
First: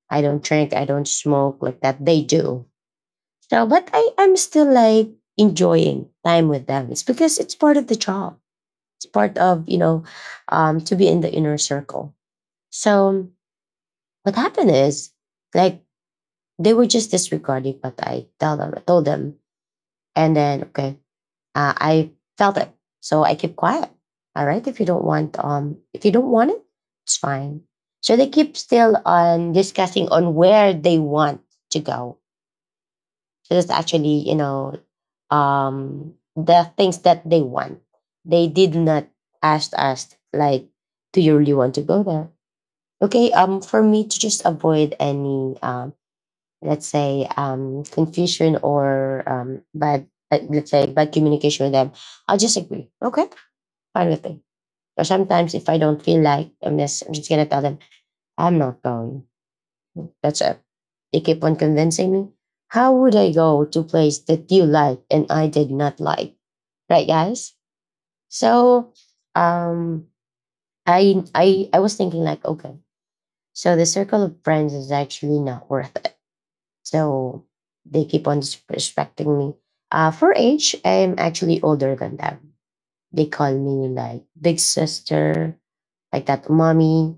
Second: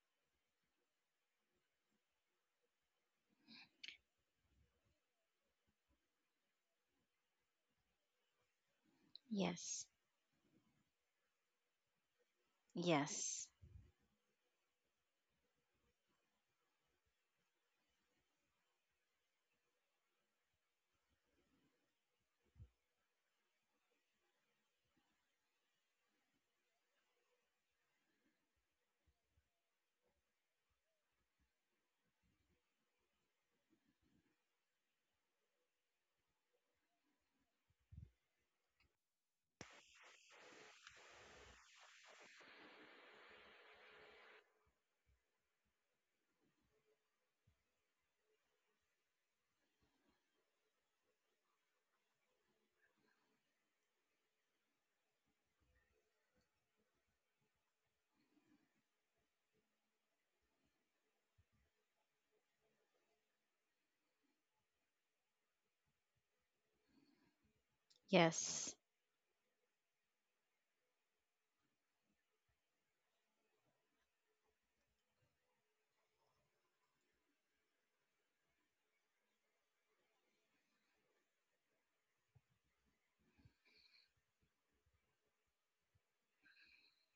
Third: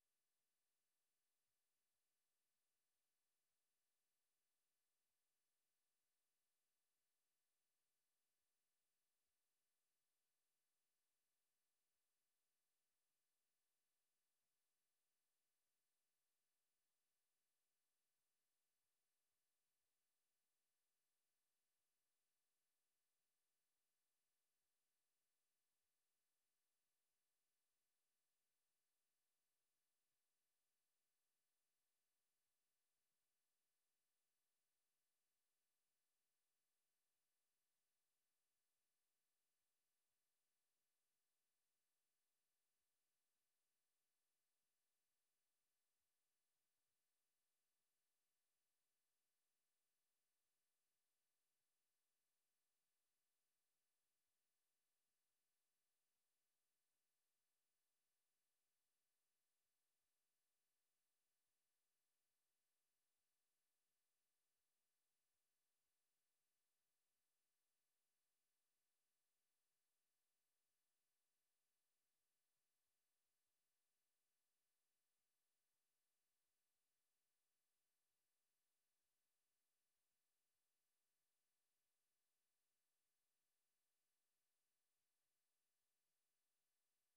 S1: I don't drink, I don't smoke like that. They do. So, but I'm still like enjoying time with them. It's because it's part of the job. It's part of,
S3: Yes.
S1: to be in the inner circle. So
S3: Yes.
S1: what happened is, like, they were just disregarding what told them. And then, okay, I felt it. So I keep quiet. All right. If you don't want it, it's fine. So they keep still on discussing on where they want to go. So that's actually, you know, the things that they want. They did not ask us like, do you really want to go there? Okay. For me to just avoid any let's say confusion, or bad, let's say bad communication with them, I'll just agree, okay, fine with me. Or sometimes if I don't feel like, I'm just gonna tell them I'm not going. That's it. They keep on convincing me, how would I go to place that you like and I did not like, right, guys?
S3: Yes.
S1: So, um I was thinking, like, okay, so the circle of friends is actually not worth it. So they keep on disrespecting me. For age, I'm actually older than them. They call me like big sister, like that, mommy,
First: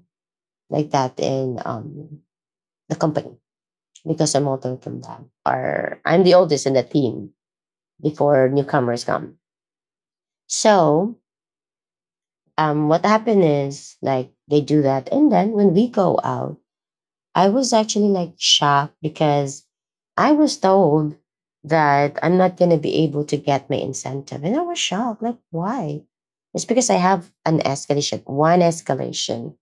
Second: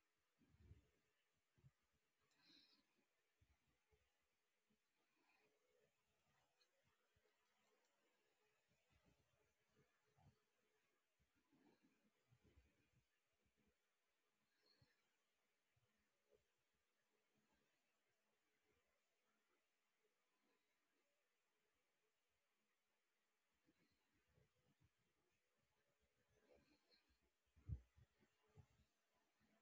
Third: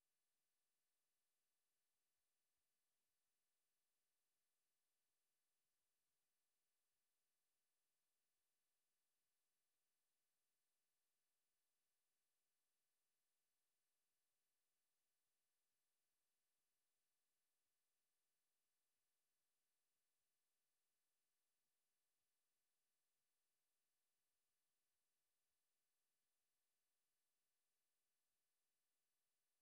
S1: like that in, the company, because I'm older than them. Or I'm the oldest in the team before newcomers come. So, what happened is, like, they do that. And then when we go out, I was actually like shocked, because I was told that I'm not going to be able to get my incentive. And I was shocked. Like, why? It's because I have an escalation, one escalation.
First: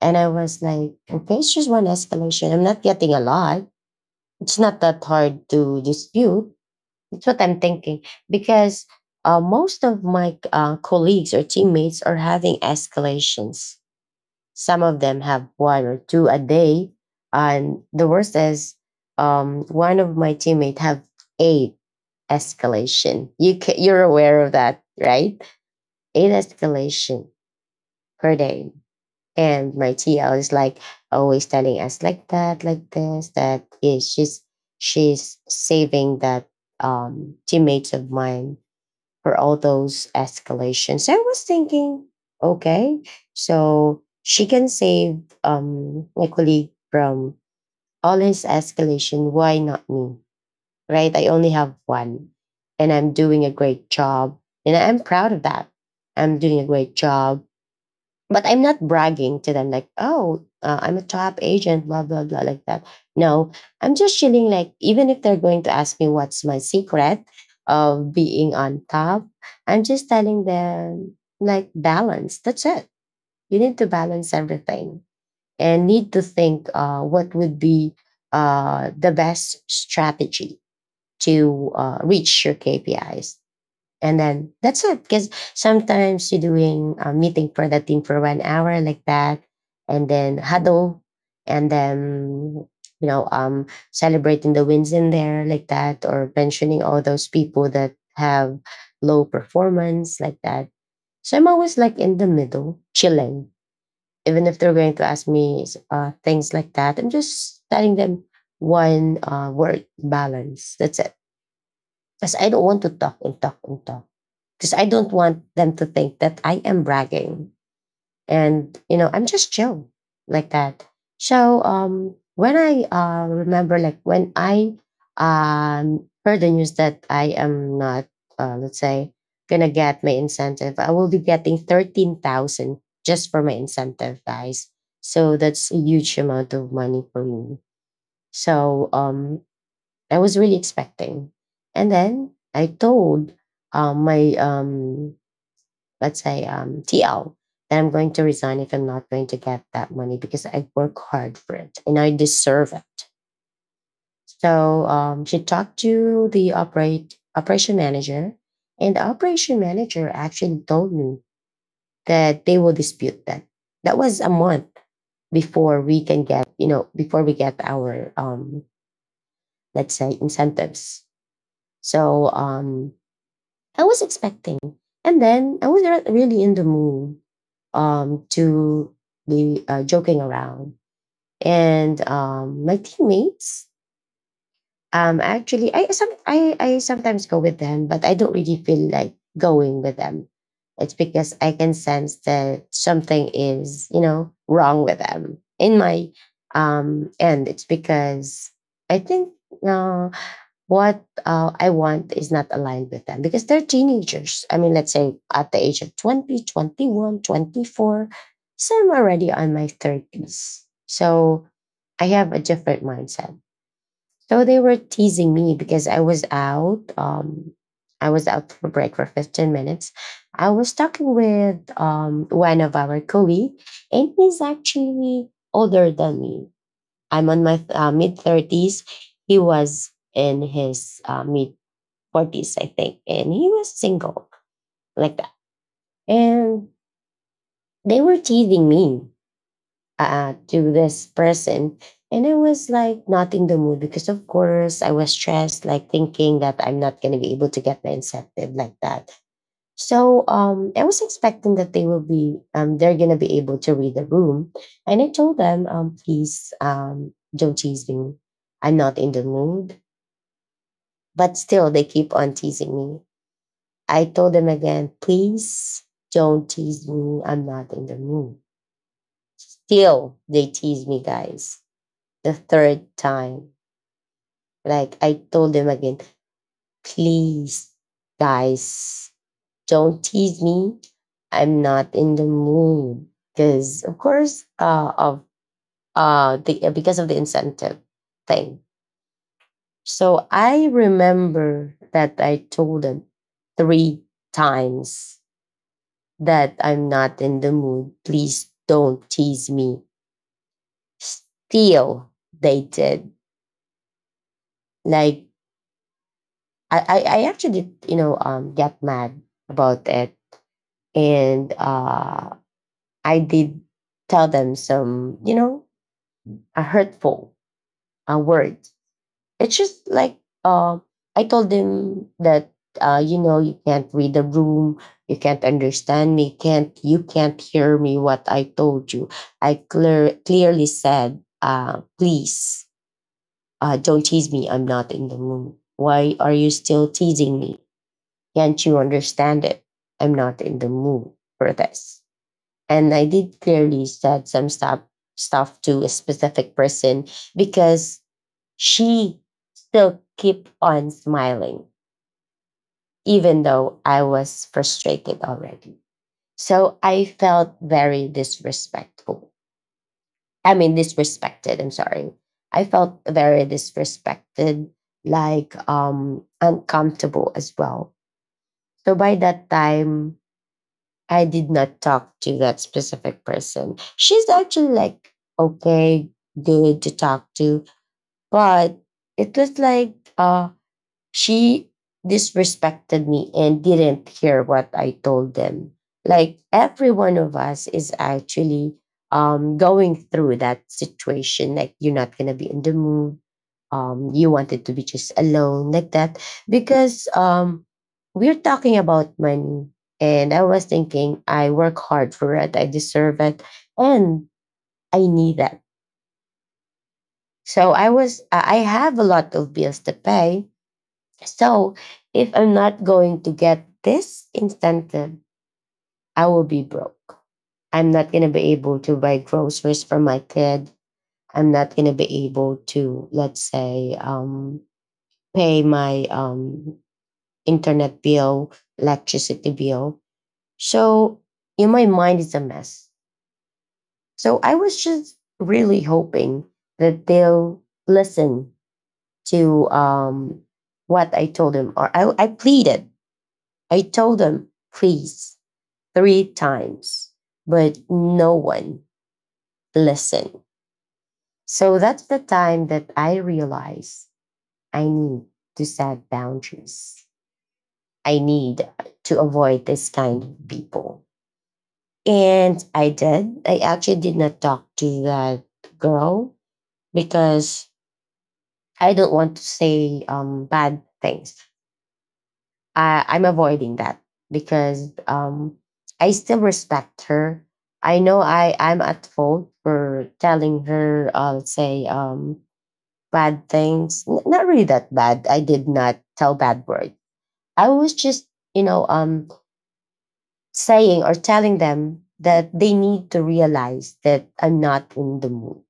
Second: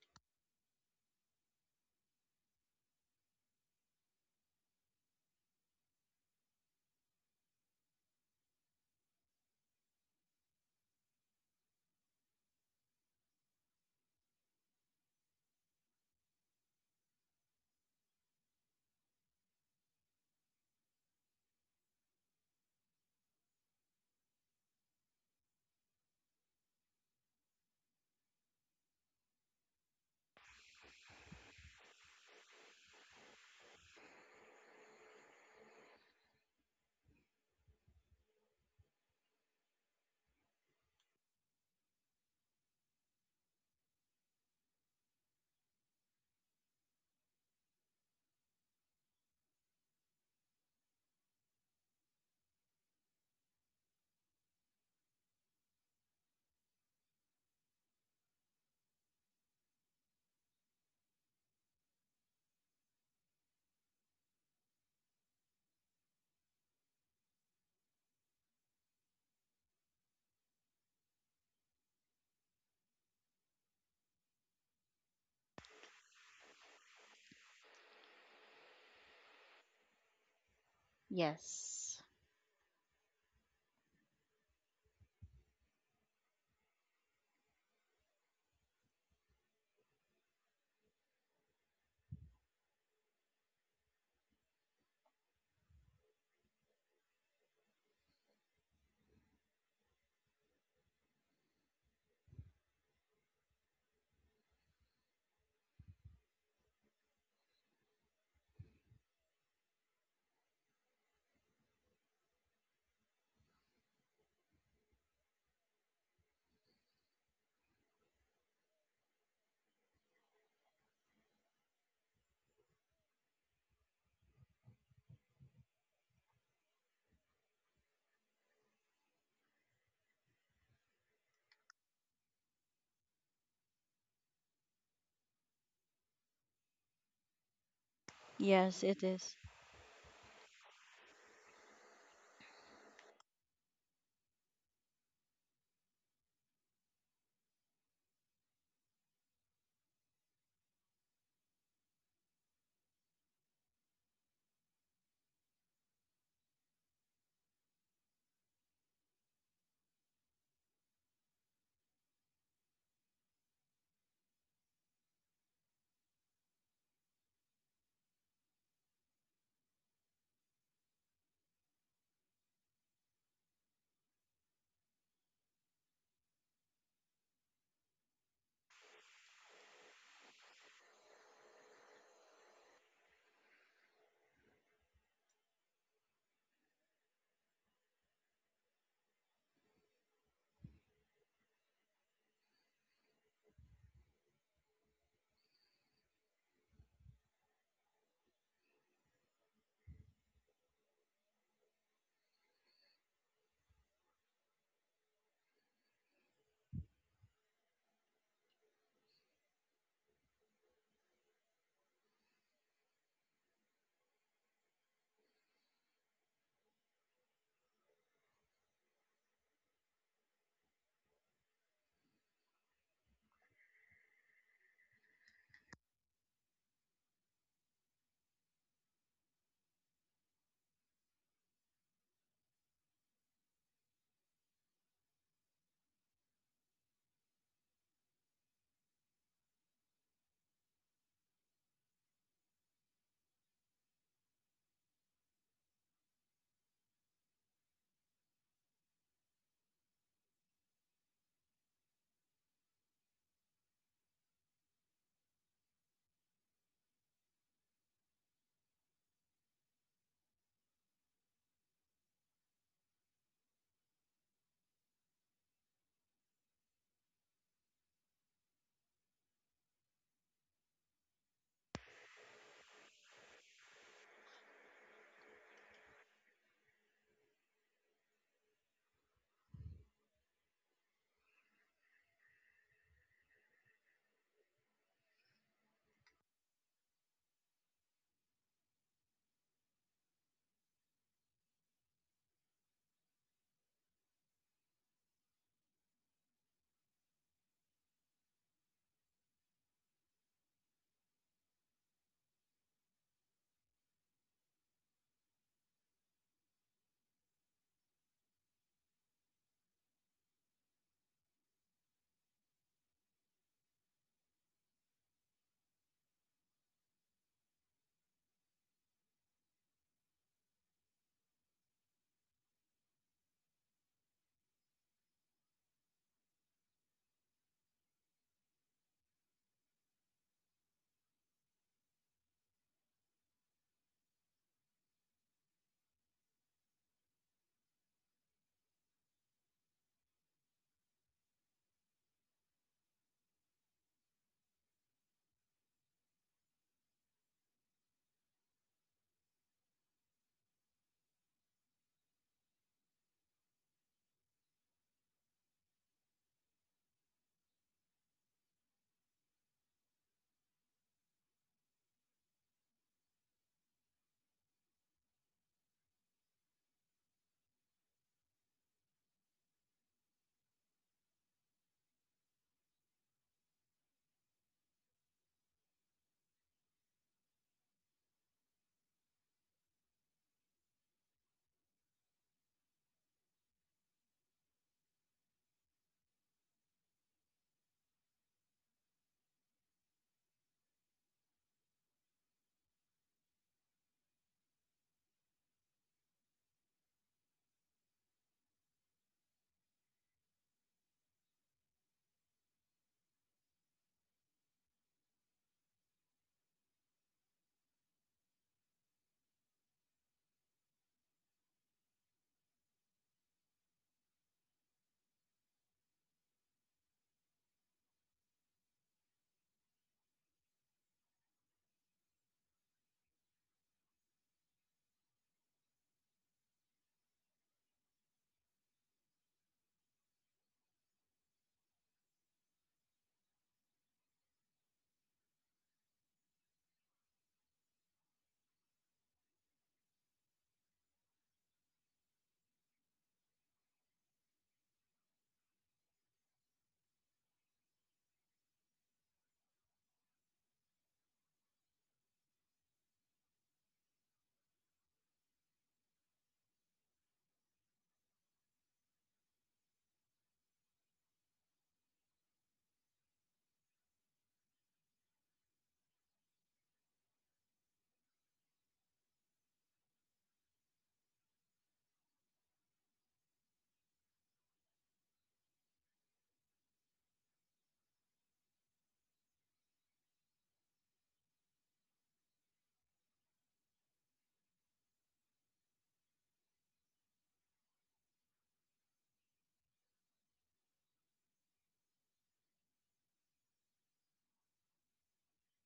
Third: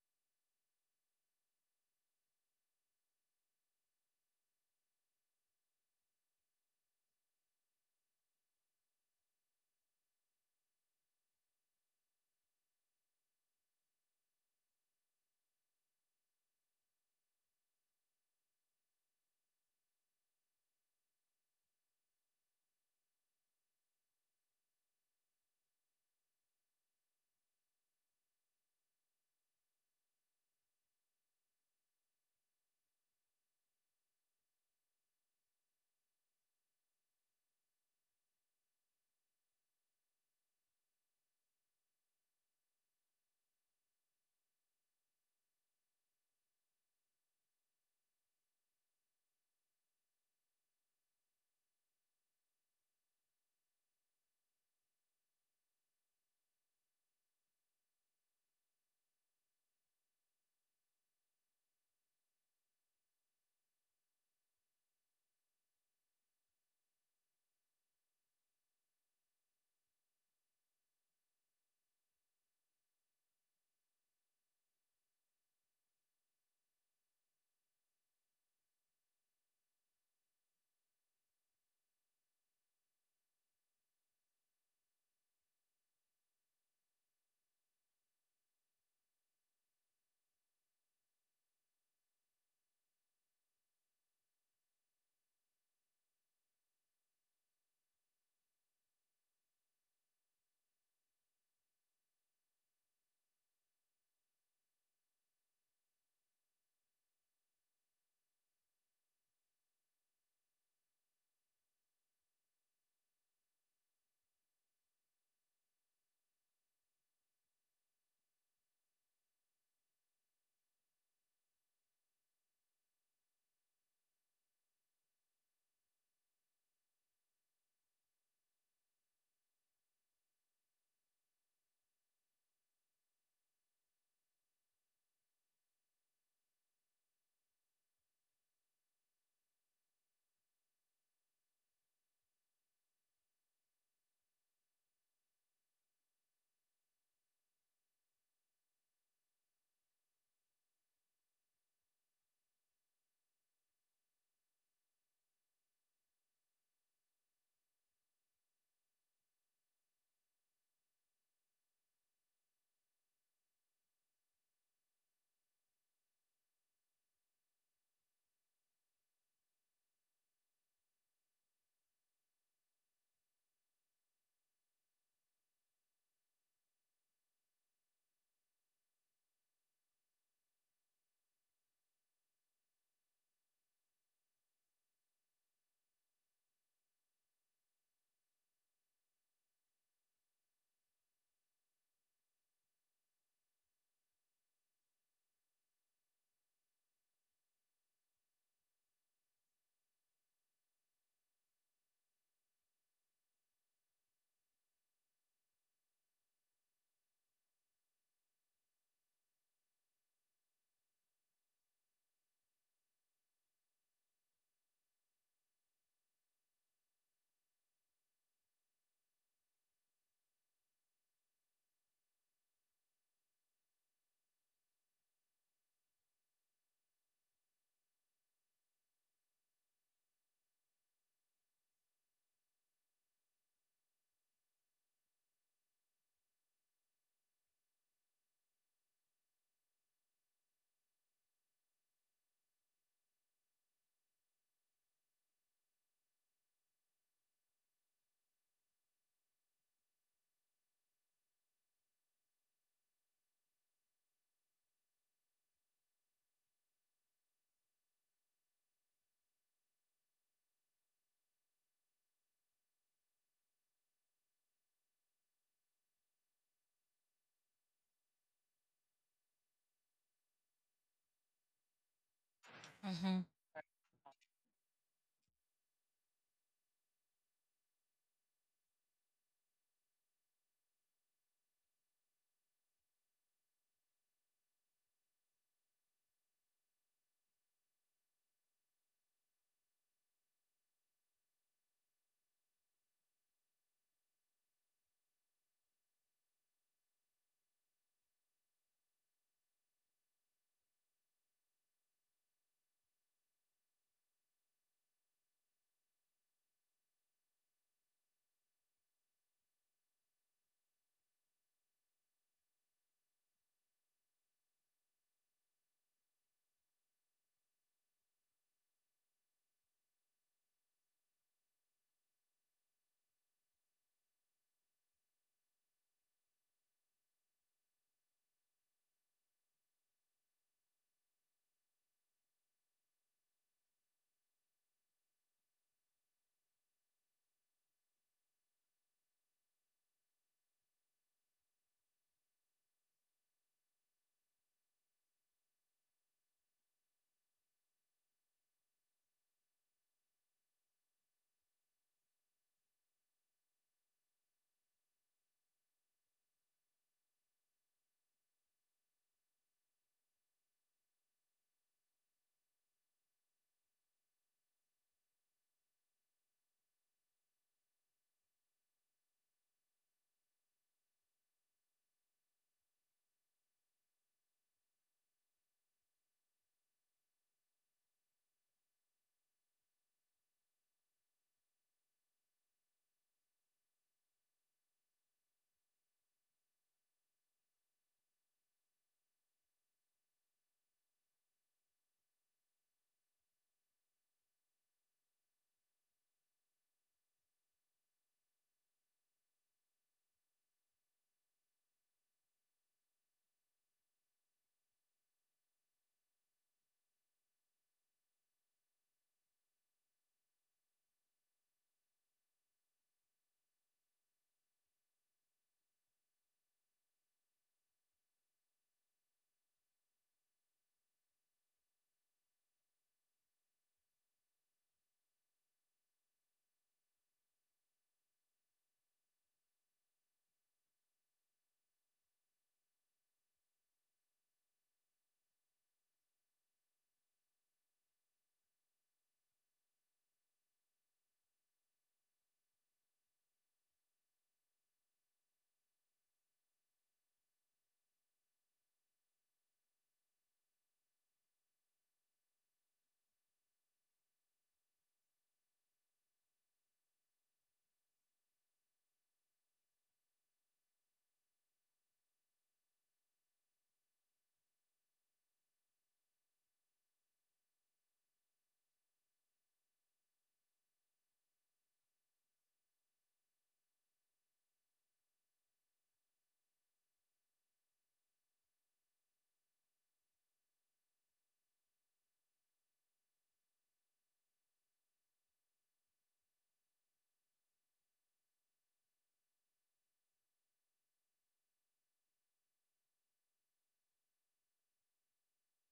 S1: And I was like, okay, it's just one escalation. I'm not getting a lot. It's not that hard to dispute. That's what I'm thinking. Because, most of my colleagues or teammates are having escalations. Some of them have one or two a day. And the worst is, one of my teammates have eight escalation. You're aware of that, right? Eight escalation per day. And my TL is, like, always telling us like that, like this, that is, she's saving that teammates of mine for all those escalations. I was thinking, okay, so she can save my colleague from all his escalation. Why not me? Right? I only have one, and I'm doing a great job, and I'm proud of that. I'm doing a great job, but I'm not bragging to them like, oh, I'm a top agent, blah, blah, blah, like that. No, I'm just chilling. Like, even if they're going to ask me what's my secret of being on top, I'm just telling them, like, balance. That's it. You need to balance everything and need to think, what would be, the best strategy to,
S3: Yes,
S1: reach your KPIs. And then that's it. Because sometimes you're doing a meeting for the team for 1 hour like that, and then huddle, and then, you know, celebrating the wins in there like that, or mentioning all those people that have low performance like that. So I'm always like in the middle, chilling. Even if they're going to ask me, things like that, I'm just telling them one, word, balance. That's it. Because I don't want to talk and talk and talk, because I don't want them to think that I am bragging. And, you know, I'm just chill like that. So, when I remember, like when I, heard the news that I am not, let's say, gonna get my incentive, I will be getting 13,000 just for my incentive, guys. So that's a huge amount of money for me.
S3: Yes,
S1: So,
S3: it is.
S1: I was really expecting. And then I told, my, let's say, TL, that I'm going to resign if I'm not going to get that money, because I work hard for it and I deserve it. So, she talked to the operate operation manager, and the operation manager actually told me that they will dispute that. That was a month before we can get, you know, before we get our, let's say, incentives. So, I was expecting, and then I was not really in the mood, to be, joking around. And, my teammates, actually, I sometimes go with them, but I don't really feel like going with them. It's because I can sense that something is, you know, wrong with them in my, end. It's because I think, uh, what, I want is not aligned with them, because they're teenagers. I mean, let's say at the age of 20, 21, 24, 21, 24, so I'm already on my 30s. So I have a different mindset. So they were teasing me because I was out. I was out for break for 15 minutes. I was talking with, one of our colleague, and he's actually older than me. I'm on my, mid 30s. He was in his, mid 40s, I think. And he was single like that. And they were teasing me, to this person. And I was like not in the mood, because, of course, I was stressed, like thinking that I'm not going to be able to get the incentive like that. So, I was expecting that they're going to be able to read the room. And I told them, please, don't tease me. I'm not in the mood. But still, they keep on teasing me. I told them again, please don't tease me. I'm not in the mood. Still, they tease me, guys. The third
S2: Hmm.
S1: time. Like, I told them again, please, guys, don't tease me. I'm not in the mood. Because, of course, because of the incentive thing. So I remember that I told them three times that I'm not in the mood. Please don't tease me. Still, they did. Like I actually, you know, get mad about it, and I did tell them some, you know, a hurtful a word. It's just like, um, I told him that, you know, you can't read the room, you can't understand me, can't you can't hear me what I told you. Clearly said, please, don't tease me. I'm not in the mood. Why are you still teasing me? Can't you understand it? I'm not in the mood for this. And I did clearly said some stuff to a specific person, because she still kept on smiling, even though I was frustrated already. So I felt very disrespectful. I mean, disrespected. I'm sorry. I felt very disrespected, like, uncomfortable as well. So by that time, I did not talk to that specific person. She's actually like, okay, good to talk to, but it was like, she disrespected me and didn't hear what I told them. Like every one of us is actually, going through that situation. Like you're not gonna be in the mood. You wanted to be just alone like that, because, we're talking about money, and I was thinking I work hard for it. I deserve it, and I need that. So I was I have a lot of bills to pay, so if I'm not going to get this incentive, I will be broke. I'm not going to be able to buy groceries for my kid. I'm not going to be able to, let's say, pay my internet bill, electricity bill. So in my mind, it's a mess. So I was just really hoping that they'll listen to what I told them, or I pleaded. I told them, please, three times, but no one listened. So that's the time that I realized I need to set boundaries. I need to avoid this kind of people. And I did. I actually did not talk to that girl because I don't want to say bad things. I'm avoiding that because I still respect her. I know I'm at fault for telling her, let's say, bad things. Not really that bad. I did not tell bad words. I was just, you know, um, saying or telling them that they need to realize that I'm not in the mood,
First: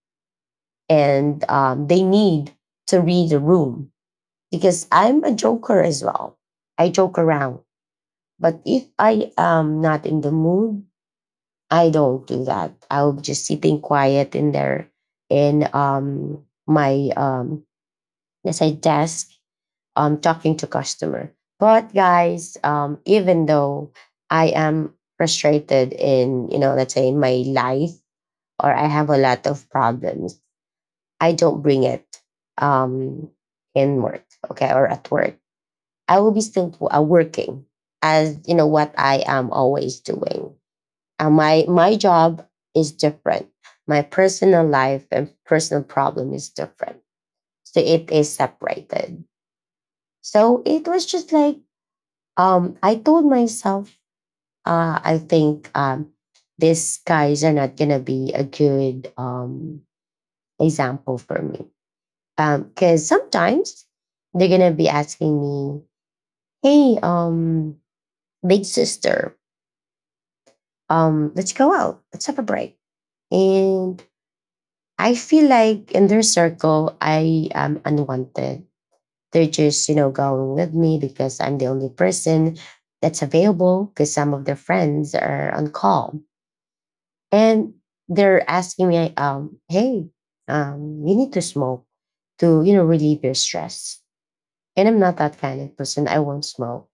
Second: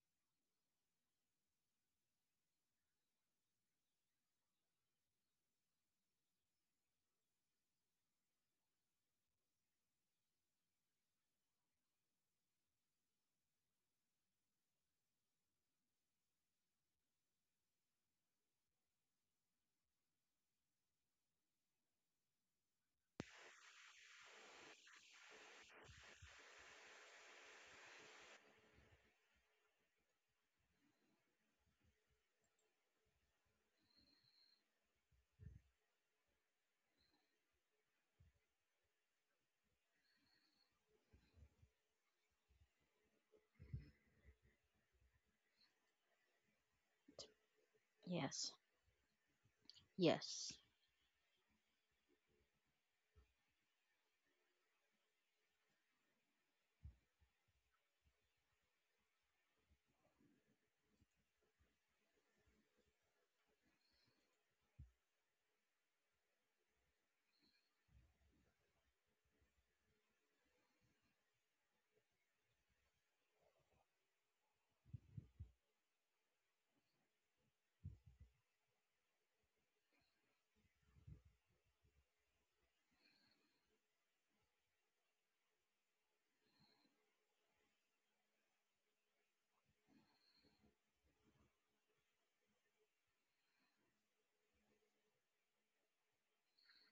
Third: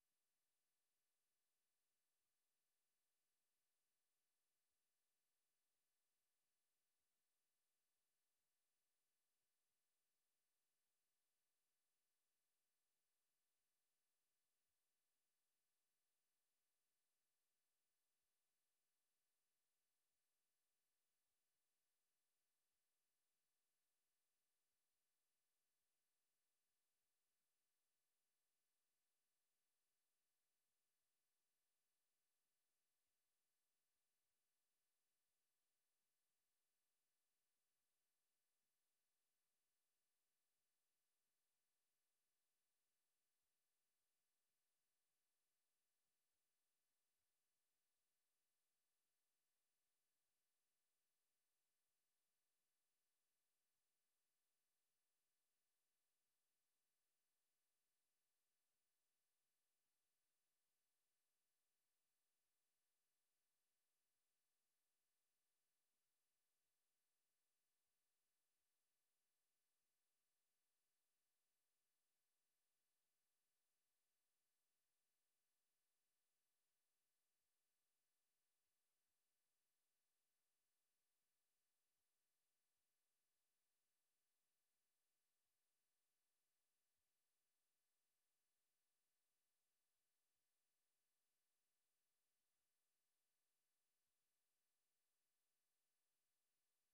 S1: and they need to read the room, because I'm a joker as well. I joke around. But if I am not in the mood, I don't do that. I'll just sitting quiet in there in my let's say desk, talking to customer. But guys, even though I am frustrated in, you know, let's say in my life, or I have a lot of problems, I don't bring it um in work, okay, or at work. I will be still working, as you know what I am always doing. My job is different. My personal life and personal problem is different, so it is
S3: Yes.
S1: separated.
S3: Yes.
S1: So it was just like, I told myself, I think these guys are not gonna be a good example for me, because sometimes they're gonna be asking me, hey, big sister, let's go out, let's have a break. And I feel like in their circle, I am unwanted. They're just, you know, going with me because I'm the only person that's available because some of their friends are on call. And they're asking me, hey, you need to smoke to, you know, relieve your stress. And I'm not that kind of person. I won't smoke.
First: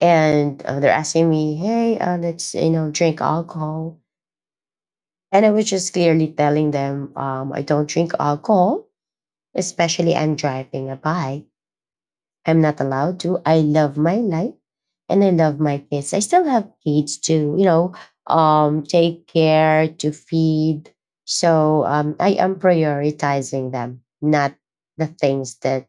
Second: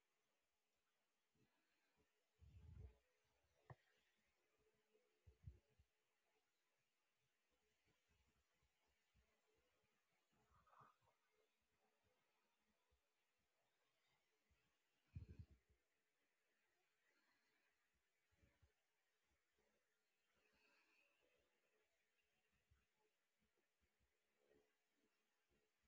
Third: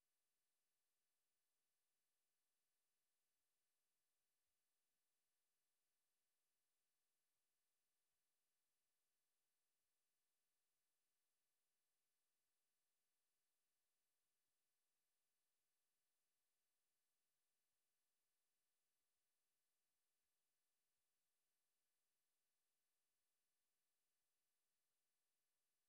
S1: And they're asking me, hey, let's, you know, drink alcohol. And I was just clearly telling them, I don't drink alcohol, especially I'm driving a bike. I'm not allowed to. I love my life and I love my kids. I still have kids to, you know, take care, to feed. So I am prioritizing them, not the things that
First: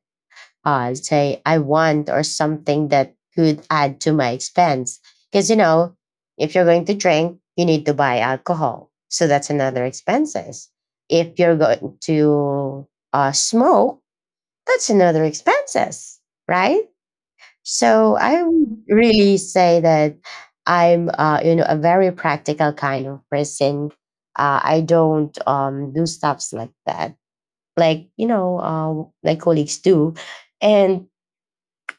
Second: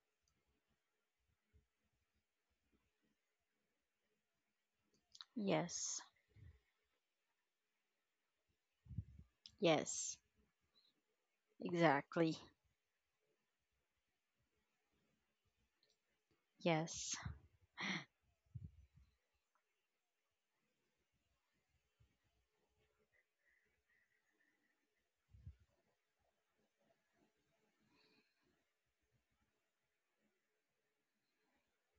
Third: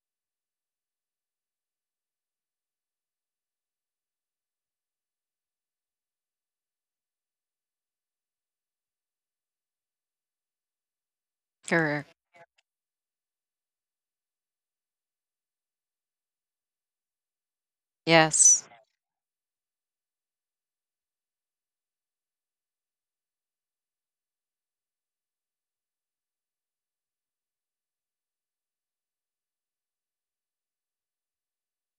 S1: say I want or something that could add to my expense. Because, you know,
S3: Yes.
S1: if you're going to drink, you need to buy alcohol. So that's another
S3: Yes.
S1: expenses. If you're going
S2: Correct.
S3: Exactly.
S1: to smoke, that's another expenses, right?
S3: Yes.
S1: So I
S2: Yes.
S1: would really say that I'm, you know, a very practical kind of person. I don't do stuffs like that, like, you know, my colleagues do. And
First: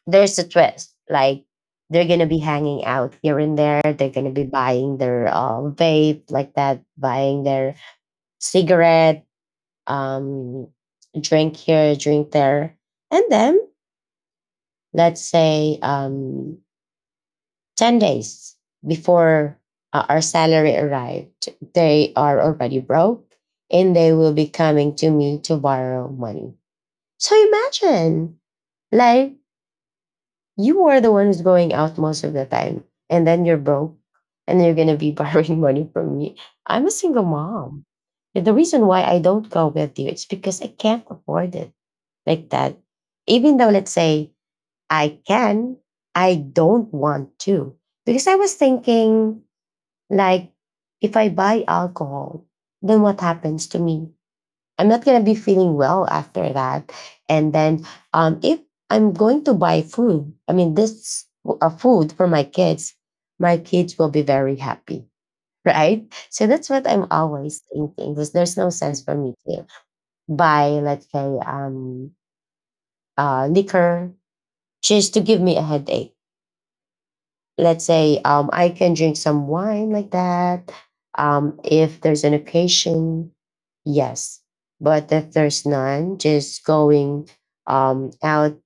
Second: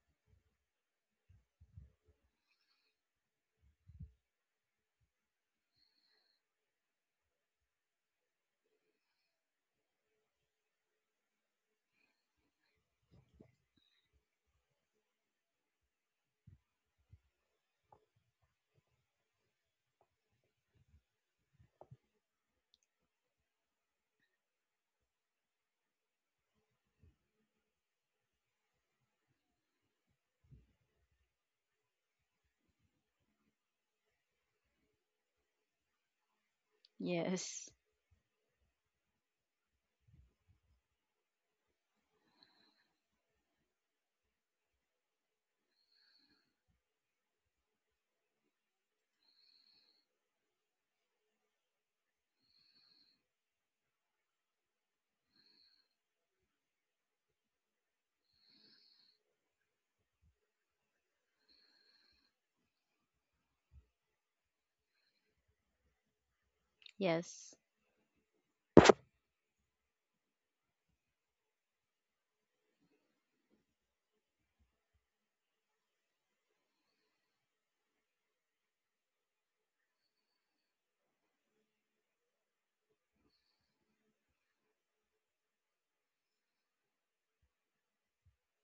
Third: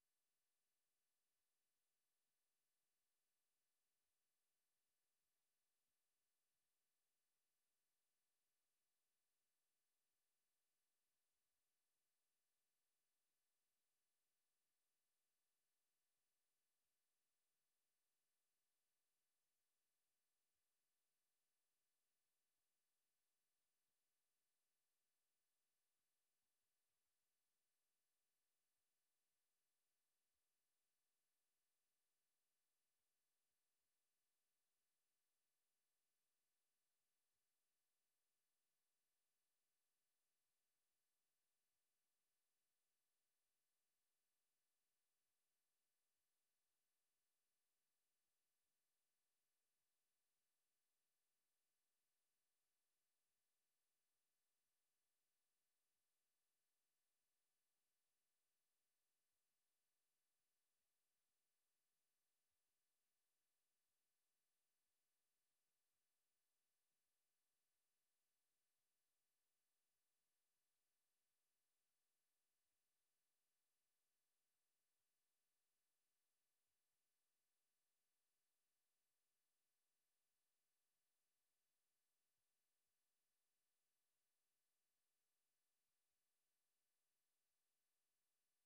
S1: there's a twist, like they're gonna be hanging out here and there. They're gonna be buying their vape like that, buying their cigarette, um, drink here, drink there, and then let's say 10 days before our salary arrived, they are already broke, and they will be coming to me to borrow money. So imagine, like, you are the one who's going out most of the time, and then you're broke, and you're going to be borrowing money from me. I'm a single
S3: Yes.
S1: mom. The reason why I don't go with you, it's because I can't afford it, like that. Even though, let's say I can, I don't want to. Because I was thinking, like, if I buy alcohol, then what happens to me? I'm not going to be feeling well after that. And then, if I'm going to buy food, I mean, this food for my kids will be very happy, right? So that's what I'm
S3: Yes.
S1: always thinking, because there's no sense for me to buy, let's say, um, liquor, just to give me a headache. Let's say I can drink some wine, like that. If there's an occasion, yes. But if there's none, just going out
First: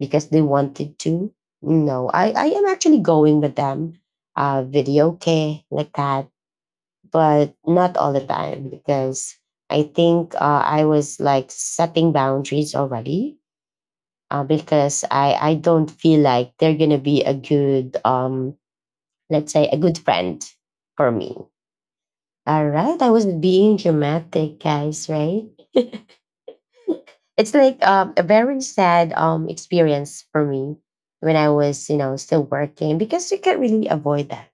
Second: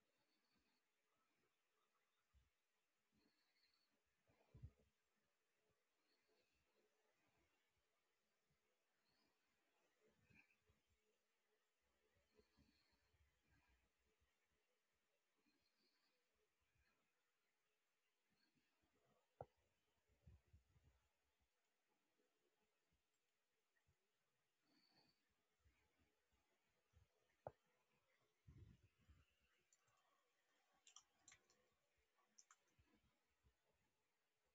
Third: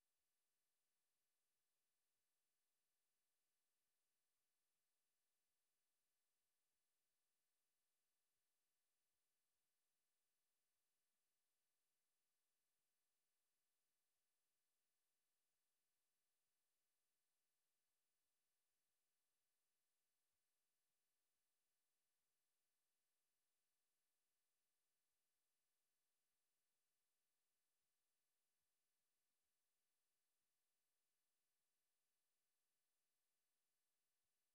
S1: because they wanted to. No, I am actually going with them, video okay, like that, but not all the time, because I think I was like setting boundaries already, because I don't feel like they're gonna be a good, let's say, a good friend for me. All right, I was being dramatic, guys. Right? It's like, a very sad experience for me when I was, you know, still working, because you can't really avoid that,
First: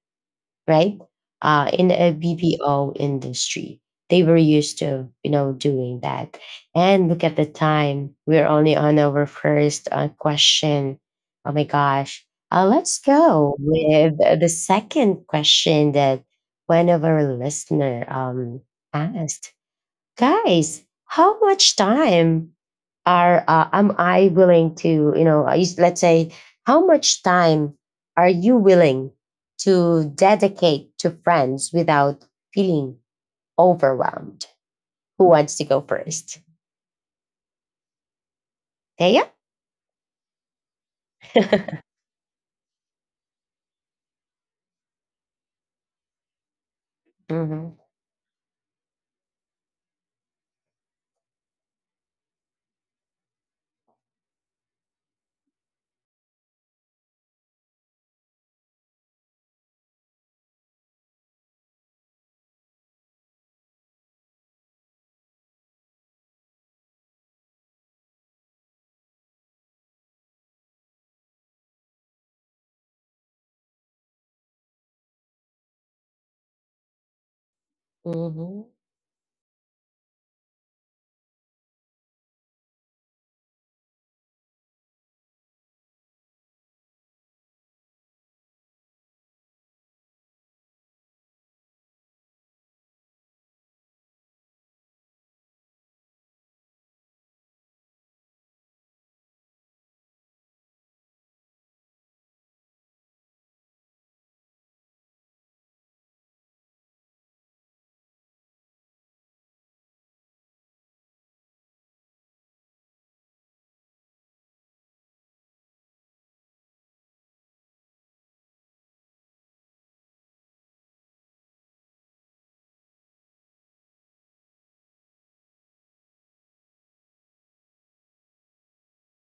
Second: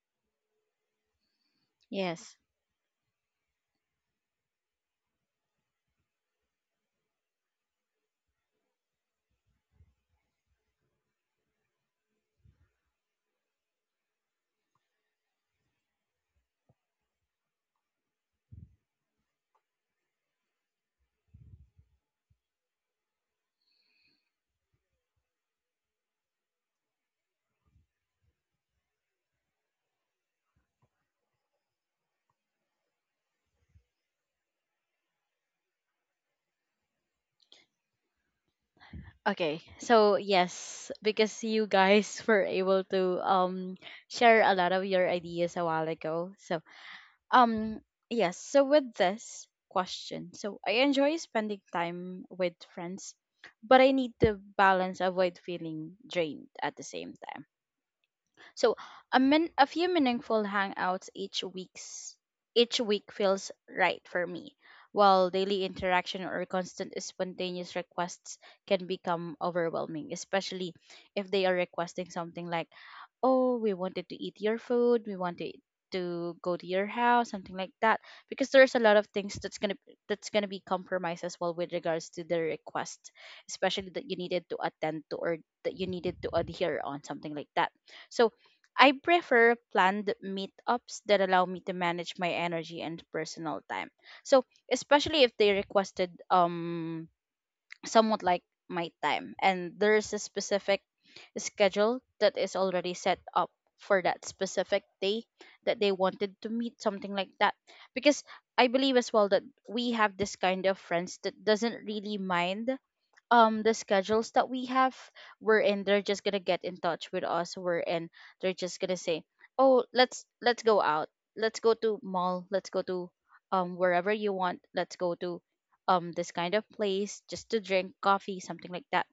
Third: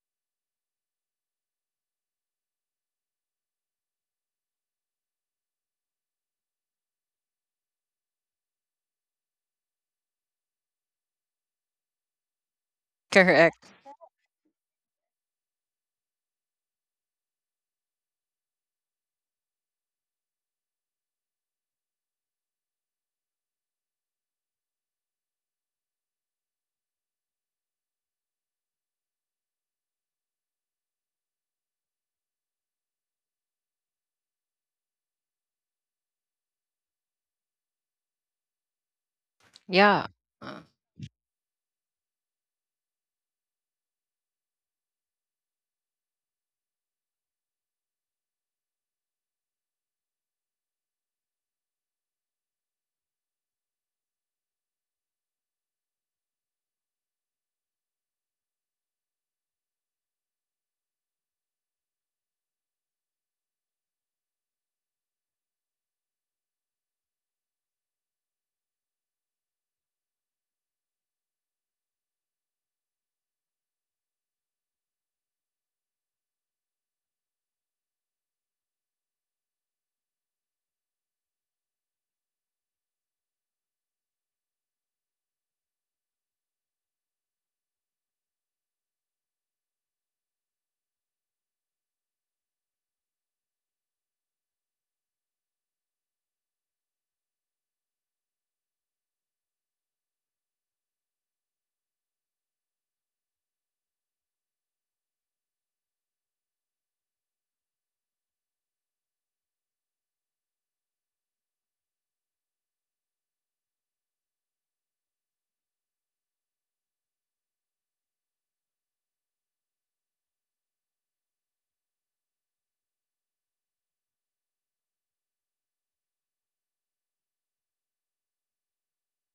S1: right? In a
S3: Yes.
S1: BPO industry, they were used to, you know, doing that. And look at the time; we're only on our first question. Oh my gosh! Let's go
S2: Correct.
S1: with the second question that one of our listener asked, guys. How much time are am I willing to, you know, let's say, how much time are you willing to dedicate to friends without feeling overwhelmed? Who wants to go first, Thea?
S3: Okay.
S2: Yeah.
S3: So,
S2: Uh,
S3: yes, because you guys were able to share a lot of your ideas a while ago. So,
S1: Mm-hmm.
S3: Um, yes. So with this question, so I enjoy spending time with friends, but I need to balance avoid feeling drained at the same time. So a few meaningful hangouts each week feels right for me, while daily interaction or constant spontaneous requests can become overwhelming, especially if they are requesting something like, oh, we wanted to eat your food, we wanted to go to your house, something like that. Because
S1: Mm-hmm.
S3: there's a lot of things that's gonna be compromised as well with regards to the request, especially that you needed to attend to, or that you needed to adhere on, something like that. So I prefer planned meetups that allow me to manage my energy and personal time. So especially if they requested somewhat like my time, and there's a specific schedule that is already set up for that specific day that they wanted to meet, something like that, because I believe as well that we have this kind of friends that doesn't really mind the schedules that we have, wherein they're just gonna get in touch with us, wherein they're just gonna say, oh, let's go out, let's go to mall, let's go to wherever you want, let's go to this kind of place just to drink coffee, something like that,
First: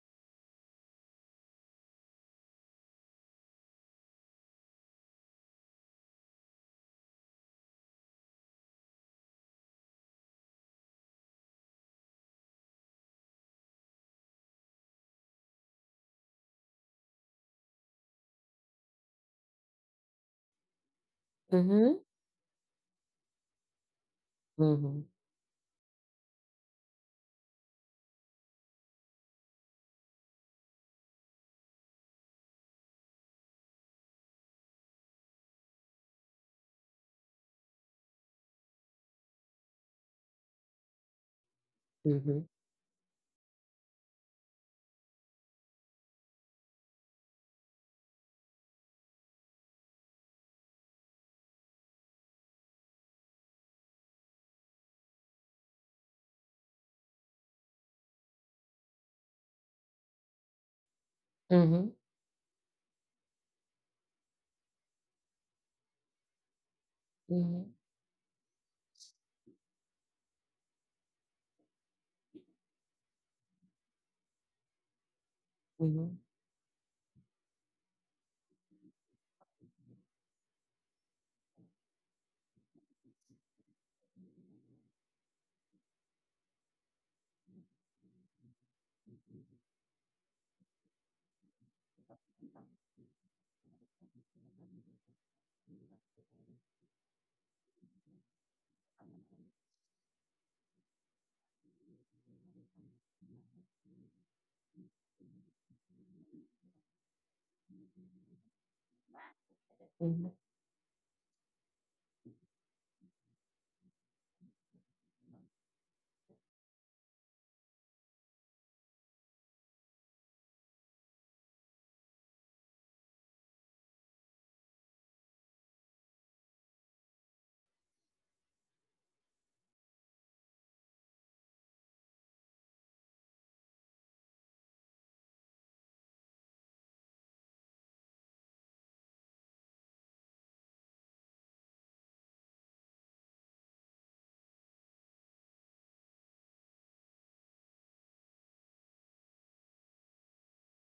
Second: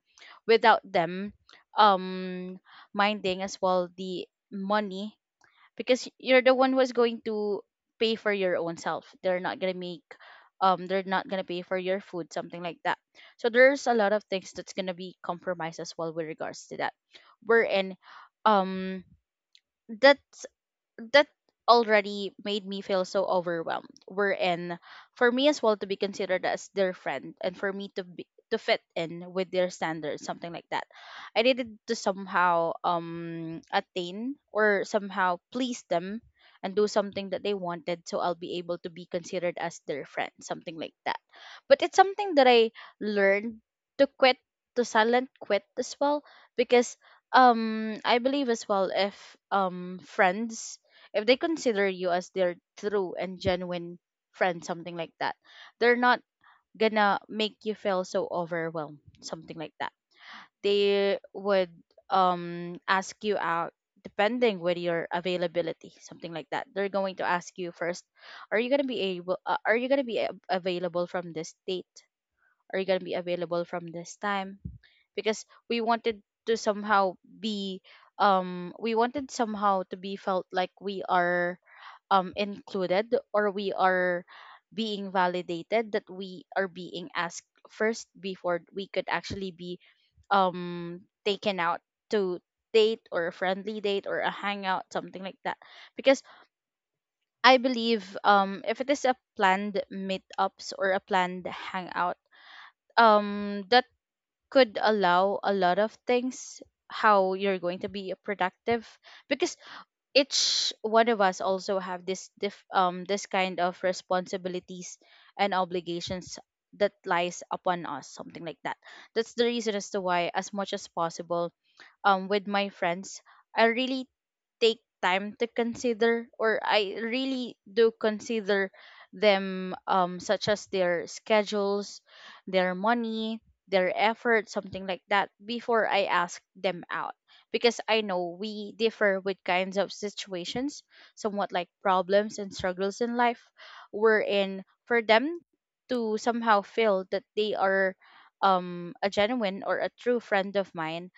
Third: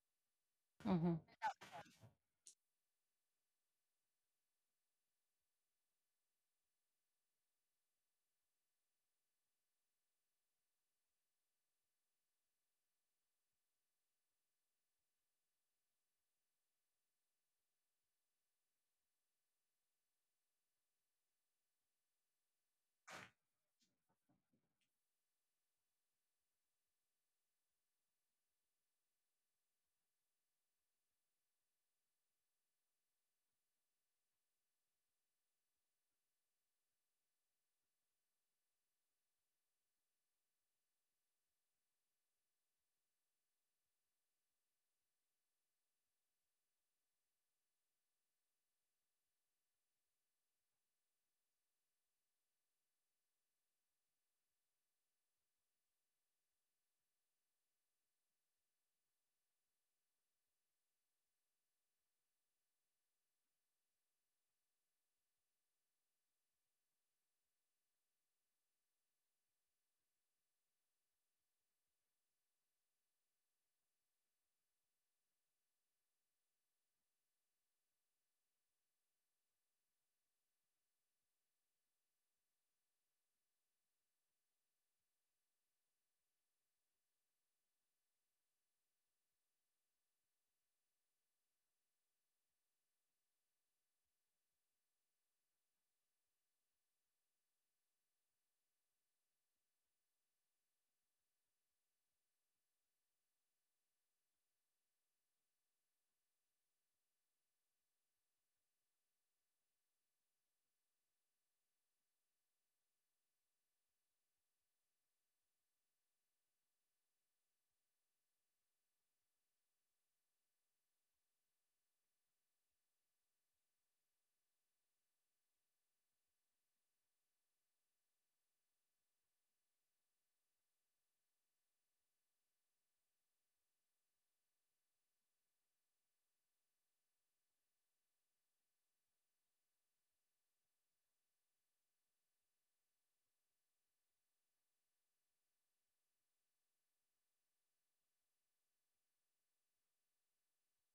S3: without
S2: mhm.
S3: them um minding as well the money, because you're the one who's going to pay for your own self, they're not gonna make they're not gonna pay for your food, something like that. So there's a lot of things that's gonna be compromised as well with regards to that, we're um that that
S1: Mm-hmm.
S3: already made me feel so overwhelmed. We're in
S1: Mm-hmm.
S3: for me as well to be considered as their friend, and for me to be to fit in with their standards, something like that. I needed to somehow attain or somehow please them and do something that they wanted, so I'll be able to be considered as their friend, something like that. But it's something that
S1: Mm-hmm.
S3: I learned to quit, to silent quit as well, because I believe as well, if friends, if they consider you as their true and genuine friend, something like that, they're not gonna make you feel so overwhelmed, something like that. They would
S1: Mm-hmm.
S3: ask you out depending with your availability, something like that. They're going to ask you
S1: Mm-hmm.
S3: first, are you gonna be able, are you gonna be available from this date, are you going to be available from this time, because we wanted
S1: Mm-hmm.
S3: to somehow be we wanted somehow to be felt like we are included, or we are being validated that we are being asked first before we could actually be taken out to date, or a friendly date, or a hangout, something like that. Because I believe if it is a planned meetups or a planned hangout, that could allow a lot of things, how you're going to be productive, because each one of us also have this this kind of responsibilities and obligations that lies upon us, something like that. That's the reason as to why, as much as possible, with my friends, I really take time to consider, or I really do consider them, such as their schedules, their money, their effort, something like that, before I ask them out, because I know we differ with kinds of situations, somewhat like problems and struggles in life, wherein for them to somehow feel that they are a genuine or a true friend of mine,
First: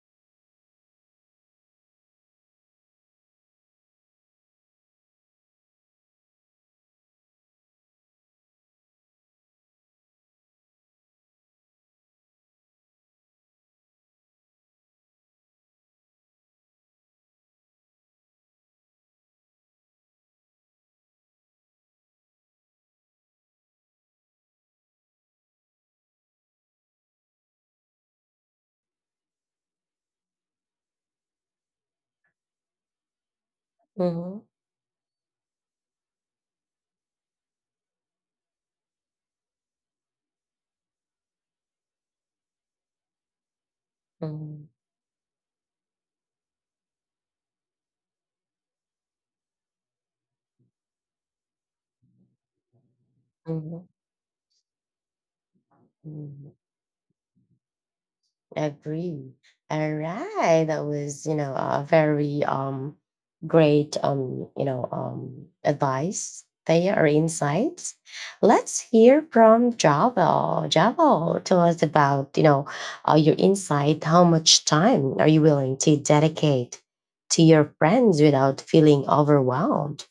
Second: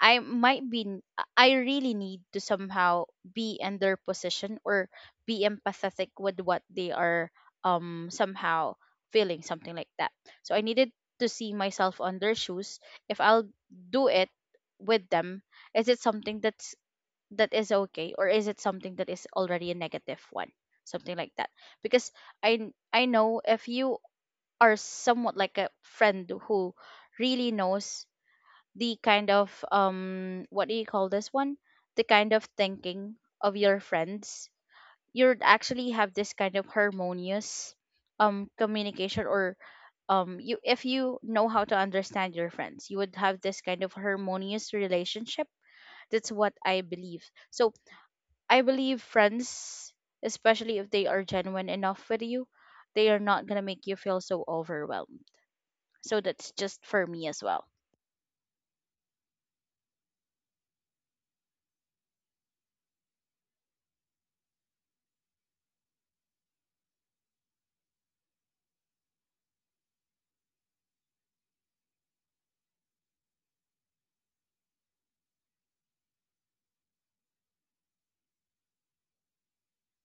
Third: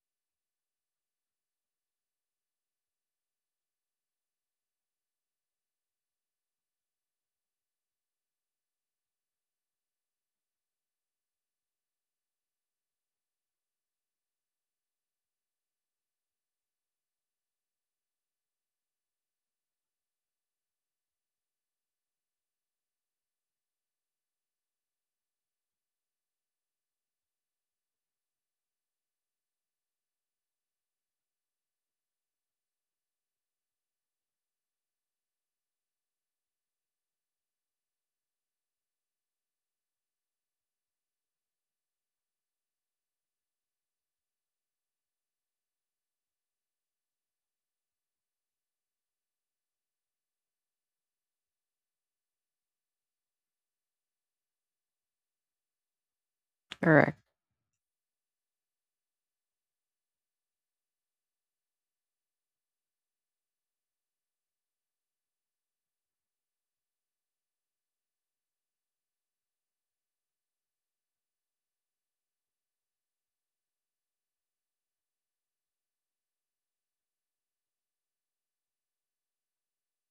S3: I might I really need to somehow be in their position, or be empathetic with what they are somehow feeling, something like that. So I needed to see myself on their shoes. If I'll do it with them, is it something that is okay, or is it something that is already a negative one? Something like that. Because I know, if you are somewhat like a friend who really knows the kind of what do you call this one the kind of thinking of your
S1: Mm-hmm.
S3: friends, you'd actually have this kind of harmonious communication, or you, if you know how to understand your friends, you would have this kind of
S1: Mm-hmm.
S3: harmonious relationship, that's what I believe. So I believe friends, especially if they are genuine enough with you, they are not going to make you feel so overwhelmed. So
S1: Mm-hmm.
S3: that's just for
S2: Correct.
S3: me as well.
S1: Agree. All right. That was, you know, a very great, you know, advice there, or insights. Let's hear from Java. Java, tell us about, you know, your insight. How much time are you willing to dedicate to your friends without feeling overwhelmed?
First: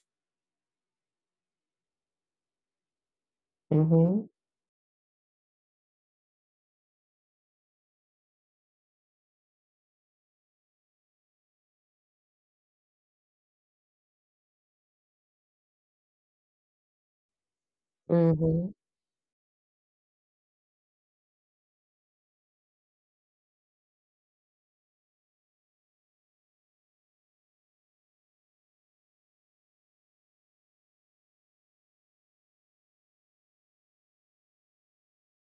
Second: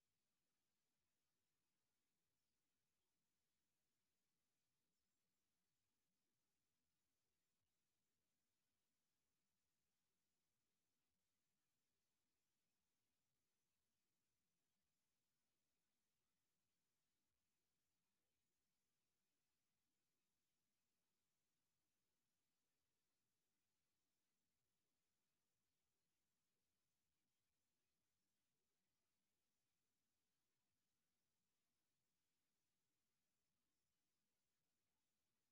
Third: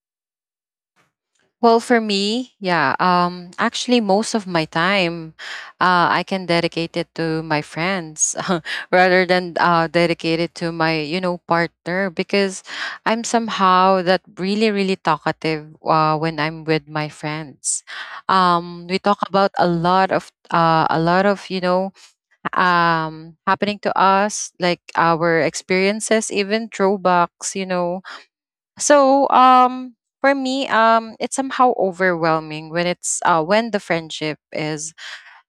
S2: Well, for me, yeah, actually,
S1: Mm-hmm.
S2: most of my time, I can dedicate it to my friends rather than dedicate it to my, you know, partner, because I'm somehow that really, really talkative when I'm with my friends.
S1: Mm-hmm.
S2: We talk about a lot of, you know, happening to us, like our experiences, even throwbacks, you know. So for me, it's somehow overwhelming when it's when the friendship is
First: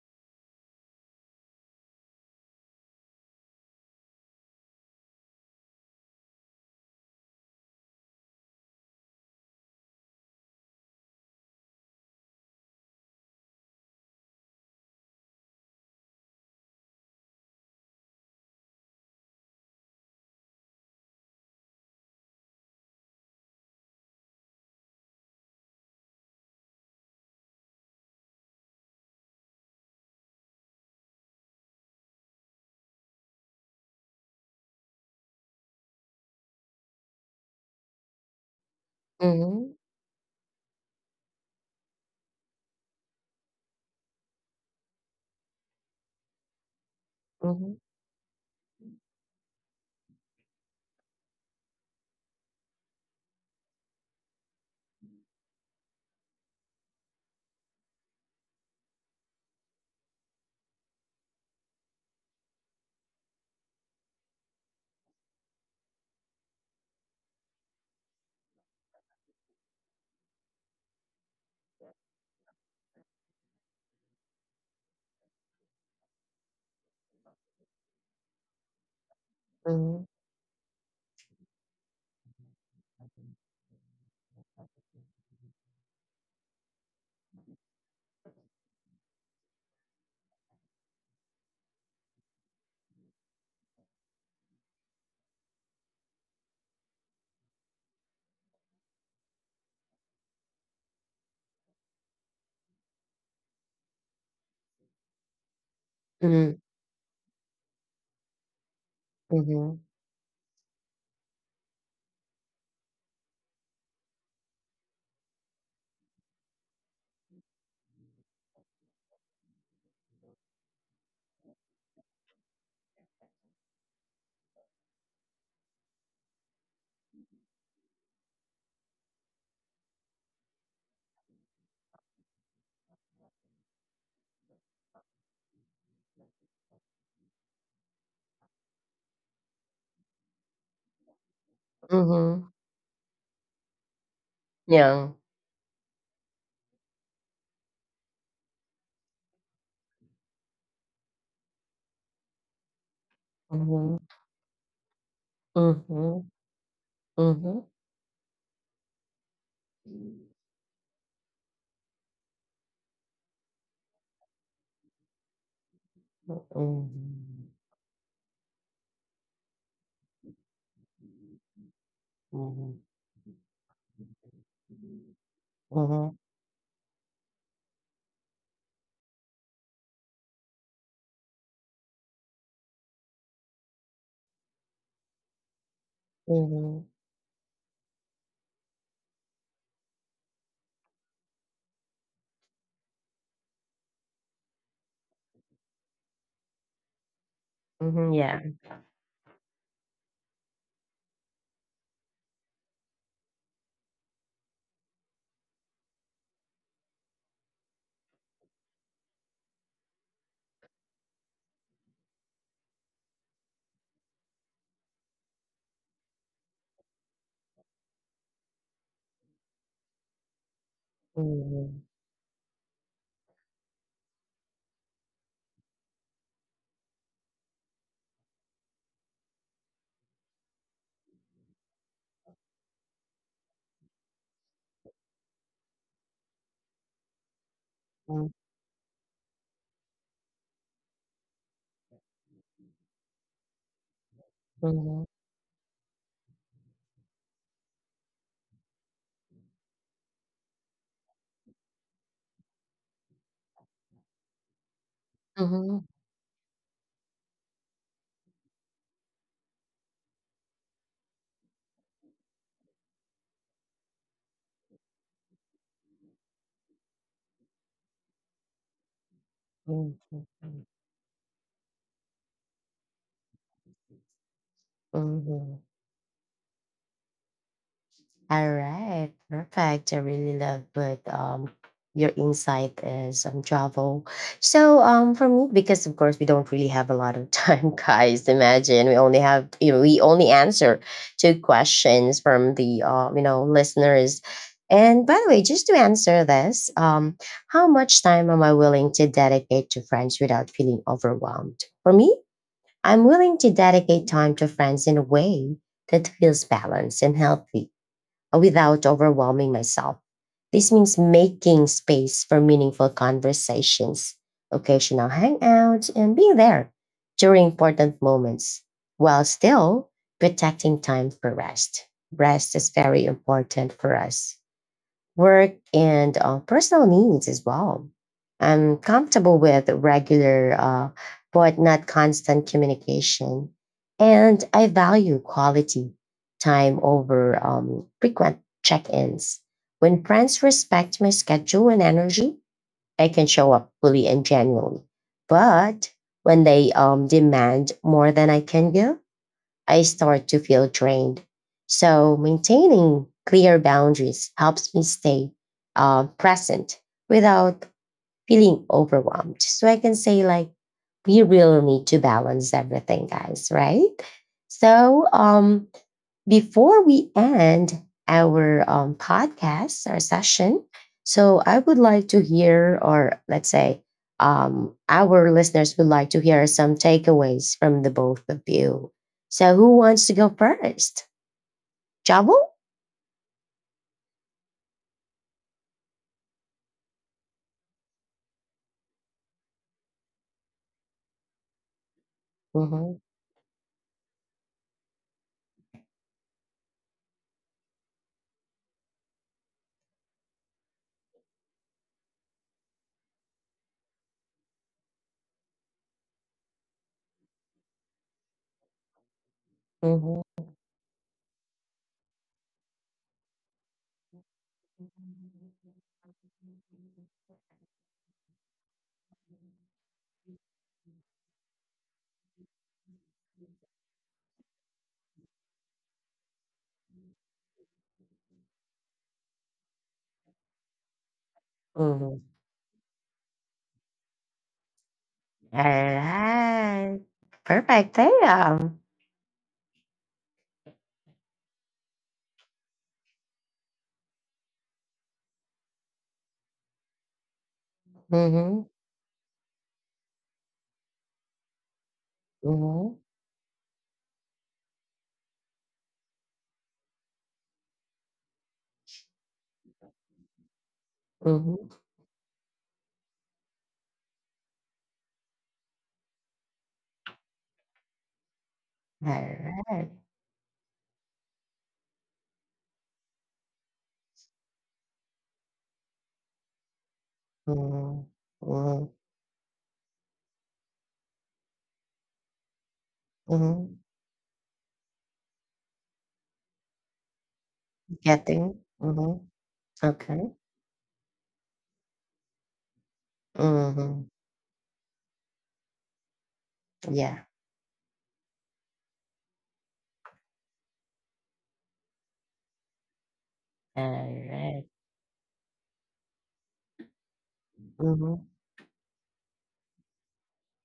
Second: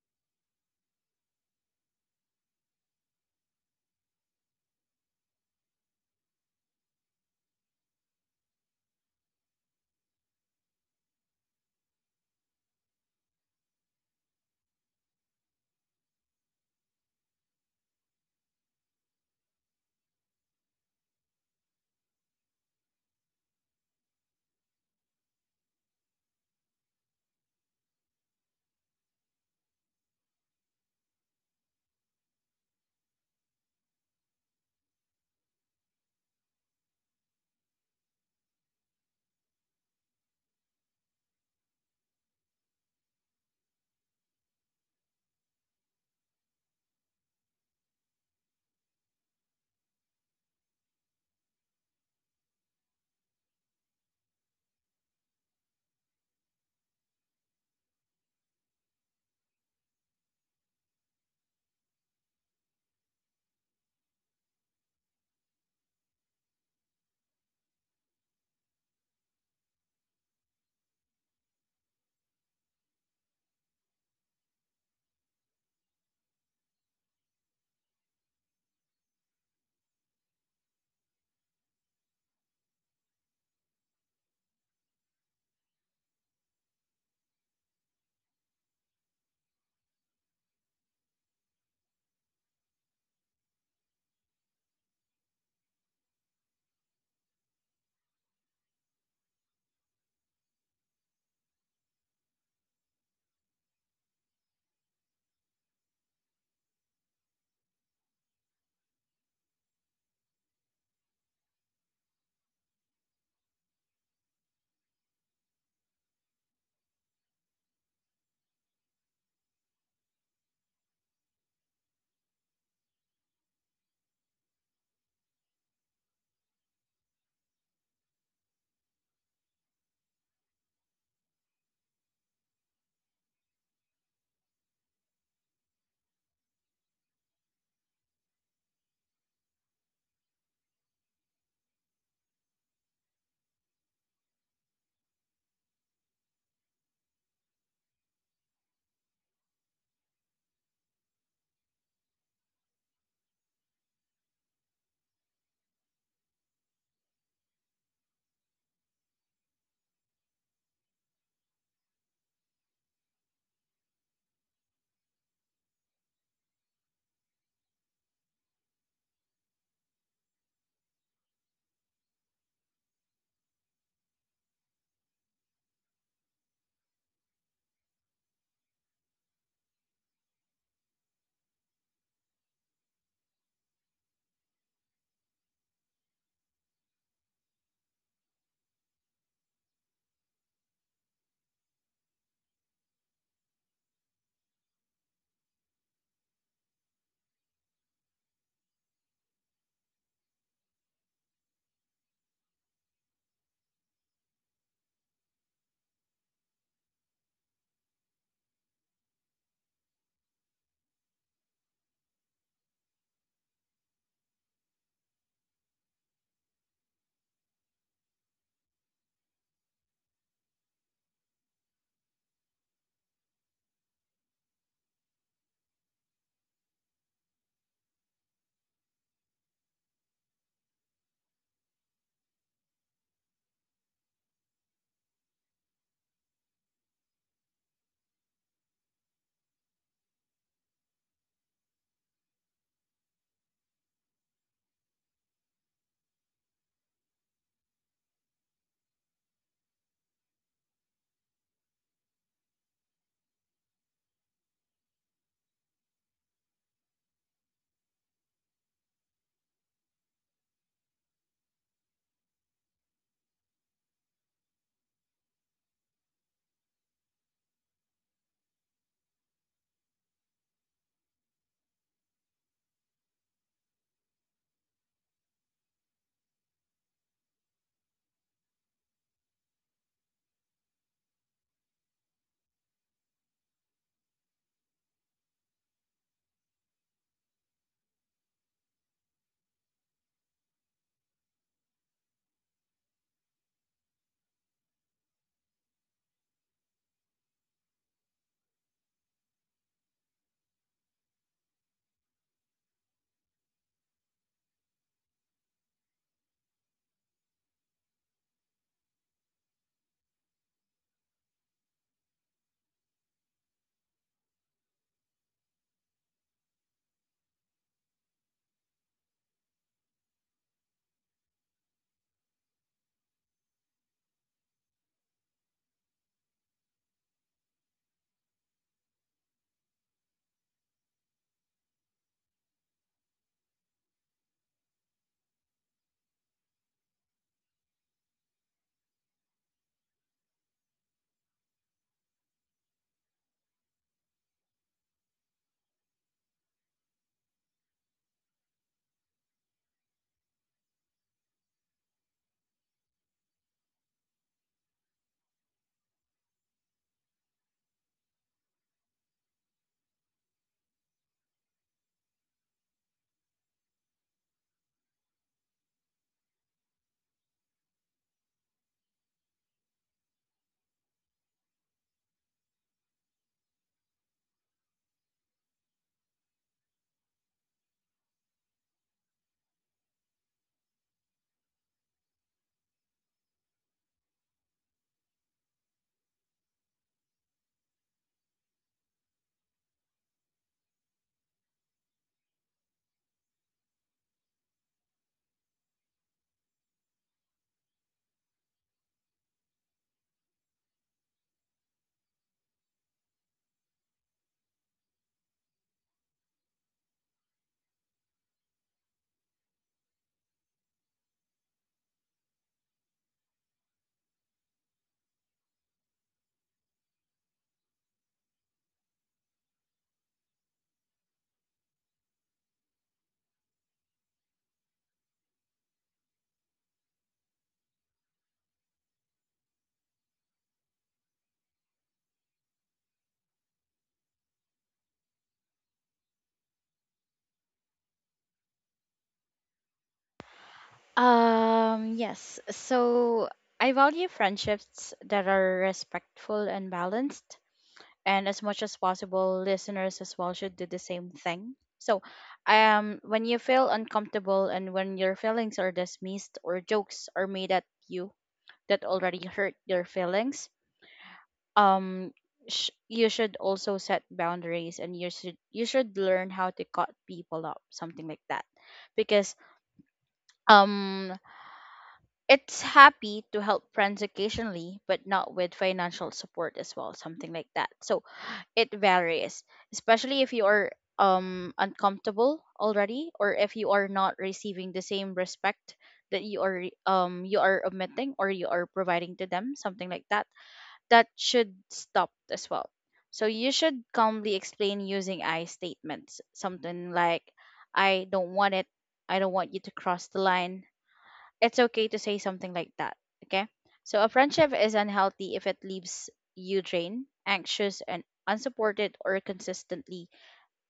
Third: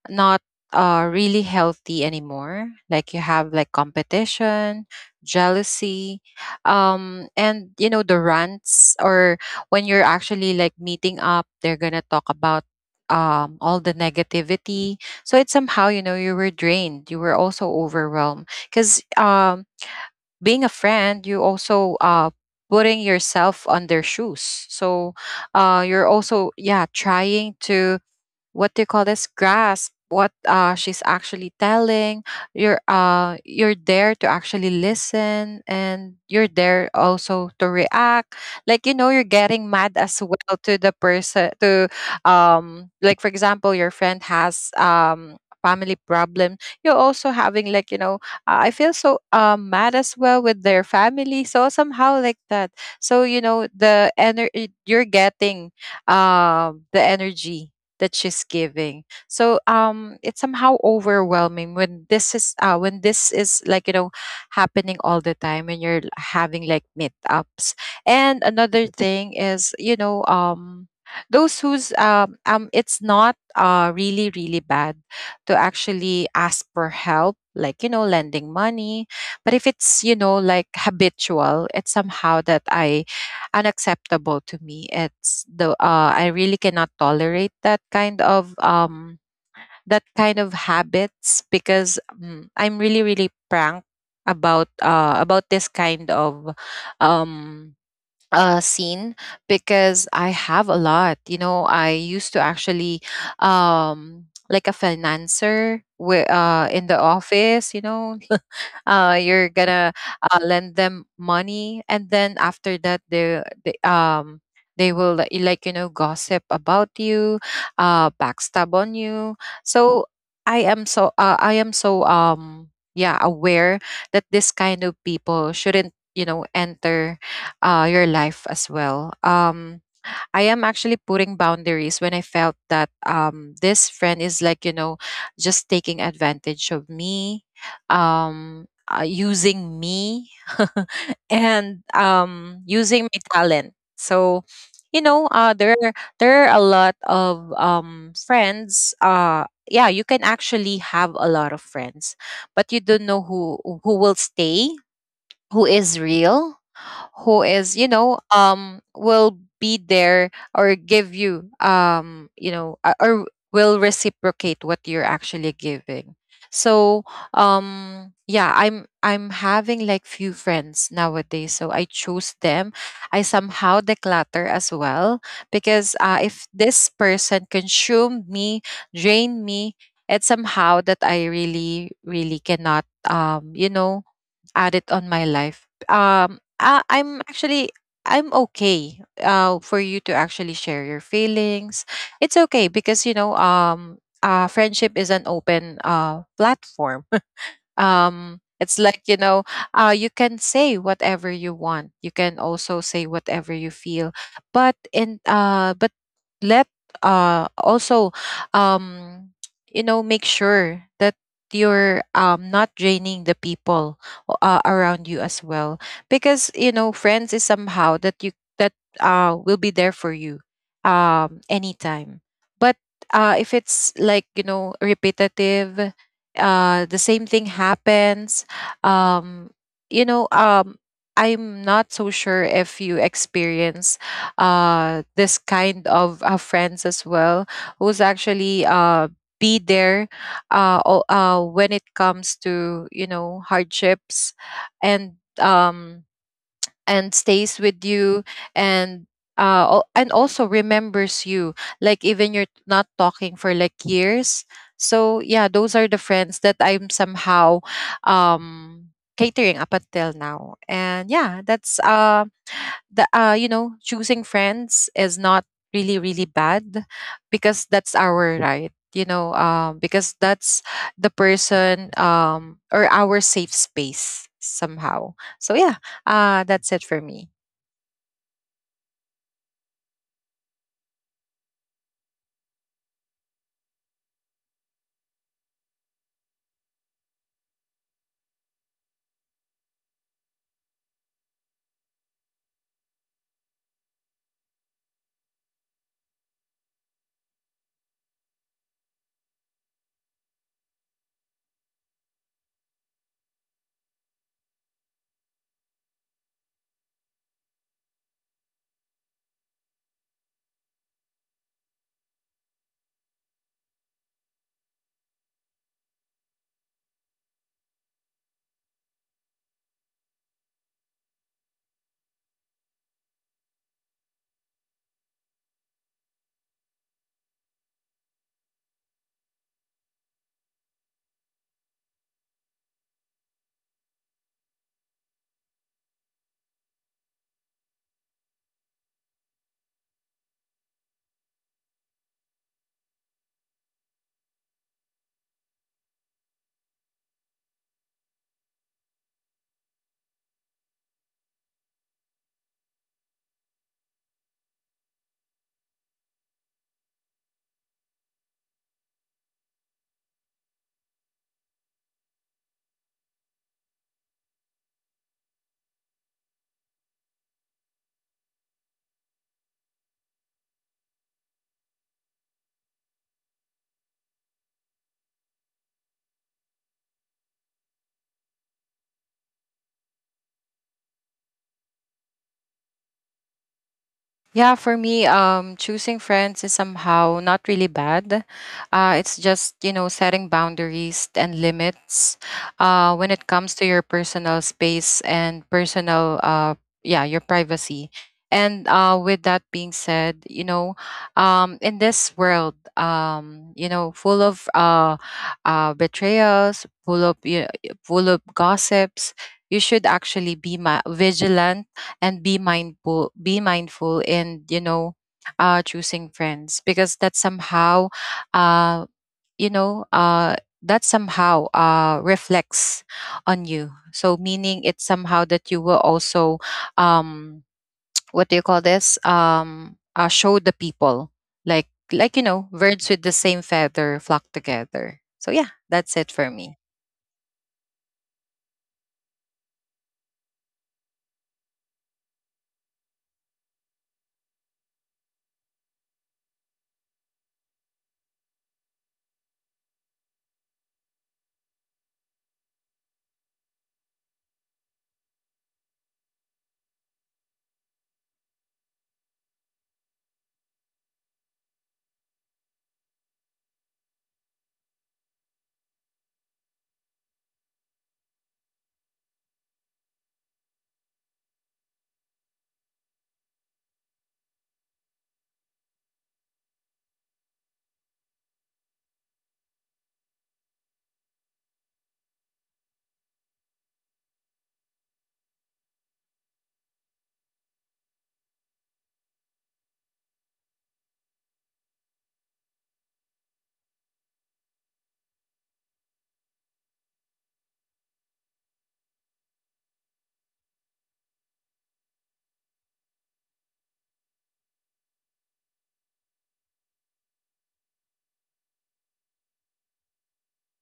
S2: not really healthy anymore, like you have like competition, jealousy, and you know, the rants, or when you're actually like meeting up, they're going to talk about all the negativity. So it's somehow, you know, you were drained, you were also overwhelmed, cuz being a friend, you also putting yourself on their shoes. So you're also, yeah, trying to, what do you call this, grasp what she's actually telling. You're, you're there to actually listen, and you're there also to react, like, you know, you're getting
S1: Mm-hmm.
S2: mad as well to the person to, like, for example, your friend has family problem, you're also having,
S1: Mm-hmm.
S2: like, you know, I feel so mad as well with their family. So somehow like that. So, you know, the energy you're getting, the energy that she's giving. So it's somehow overwhelming when this is when this is, like, you know, happening all the time when you're having like meetups. And another thing is, you know, those who's, it's not really really bad to actually ask for help, like, you know, lending money. But if it's, you know, like, habitual, it's somehow that I, unacceptable to me. It's the, I really cannot tolerate that kind of habits, because, mm, I'm really really pranked about this kind of, um scene, because I have a lot. You know, I used to actually like a financer
S1: Mm-hmm.
S2: in the office, you know, you're
S1: Mm-hmm.
S2: gonna lend them money, and then after that, they they will let you, like, you know, gossip about you, backstab on you. So I am so, I am so yeah, aware that this kind of people shouldn't, you know, enter your life as well. I am actually putting boundaries when I felt that, this friend is, like, you know, just taking advantage of me, using me, and
S1: Mm-hmm.
S2: using my talent. So, you
S1: Yeah.
S2: know, there are a lot of friends. Yeah, you can actually have a lot of friends, but you don't know who
S1: Mm-hmm.
S2: will stay, who is
S1: Mm-hmm.
S2: real, who
S1: Mhm.
S2: is, you know, will be
S1: Mhm.
S2: there, or give you you know or will reciprocate what you're actually giving. So yeah, I'm having like few friends nowadays, so I choose them,
S1: Mhm.
S2: I somehow declutter as well, because
S1: Mhm.
S2: if this person consumed me, drained me, it's somehow that I really really cannot, you know, add it on my life. Um, I,
S1: Mhm.
S2: I'm actually, I'm okay. For you to actually share your feelings, it's okay, because you know, friendship is an open platform,
S1: Mhm, yeah.
S2: it's like, you know, you can say whatever you want, you can also say whatever you feel. But in but let, also, um you know, make sure that you're not draining the people around you as well. Because you know, friends is somehow that you, that will be there for you
S1: Mhm.
S2: anytime. But if it's like, you know, repetitive, the same thing happens. um you know um I'm not so sure if you experience this kind of friends as well, who's
S1: Mhm.
S2: actually be there when it comes to, you know, hardships, and
S1: Mhm.
S2: um and stays with you, and and also remembers you, like, even you're not talking for like years. So yeah, those are the friends that I'm somehow um catering up until now. And yeah, that's the you know, choosing friends is not really really bad, because that's our right. You know,
S1: Mhm.
S2: because
S1: Mhm.
S2: that's the person or our safe space somehow. So
S1: Mhm.
S2: yeah, that's it for me.
S1: All right, perfect. I really love what your insight is on travel. So for me, because of course we don't really have a lot of time, guys. Imagine we only have, you know, we only answer two questions from the you know, listeners. And by the way, just to answer this, how much time am I willing to dedicate to friends without feeling overwhelmed? For me, I'm willing to dedicate time to friends in a way that feels balanced and healthy, without overwhelming myself. This means making space for meaningful conversations, occasional hangouts, and being there during important moments, while still protecting time for rest. Rest is very important for us, work, and personal needs as well. I'm comfortable with regular, but not constant communication. And I value quality time over, frequent check ins. When friends respect my schedule and energy, I can show up fully and genuinely. But when they, demand more than I can give, I start to feel drained. So, maintaining clear boundaries helps me stay, present without feeling overwhelmed. So, I can say, like, we really need to balance everything, guys, right? So, before we end our, podcast, our session, so I would like to hear, or let's say, our listeners would like to hear some takeaways from the both of you. So, who wants to go first? Jabo?
S2: Yeah, for me, choosing friends is somehow not really bad. It's just, you know, setting boundaries and limits
S1: Mhm,
S2: when it comes to your personal space and personal, yeah, your privacy. And with that being said, you know, in this world, you know, full of betrayals, full of, you full of gossips, you should
S1: mhm.
S2: actually be vigilant and be mindful, in, you know, choosing friends, because that somehow uh you know uh that somehow reflects on you. So, meaning, it's somehow that you will also um what do you call this, show the people, like,
S1: Mhm.
S2: you know, birds with the same feather flock together. So yeah,
S1: All
S2: that's it for me.
S1: right. Perfect. Thea.
S3: Yes. So I value friendships that are respectful and balanced, and as much
S1: Mm-hmm.
S3: as possible, listeners as well should do the same thing. So,
S1: Mm-hmm.
S3: when you feel uncomfortable, and when your feelings are dismissed or jokes are made at you that already hurt your feelings,
S1: Mm-hmm.
S3: um, you should also set boundaries, and you should learn how to cut people up, something like that, because
S1: All right.
S3: um it's happy to help friends occasionally, but not with financial support as well, something like that. So
S1: Mm-hmm.
S3: it varies, especially if you are uncomfortable already, or if you
S1: Mm-hmm.
S3: are not receiving the same respect that you are you are omitting, or you are
S1: Getting.
S3: providing
S1: Mm-hmm.
S3: to them, something like that.
S1: Okay.
S3: That should stop as well. So you should
S1: Mhm.
S3: calmly explain using I statements, something like,
S1: Yeah.
S3: "I don't want it. I don't want you to cross the line, it's okay to say something like that." Okay. So a friendship
S1: Alright.
S3: is unhealthy if it leaves you drained, anxious, and
S1: Mhm.
S3: unsupported, or consistently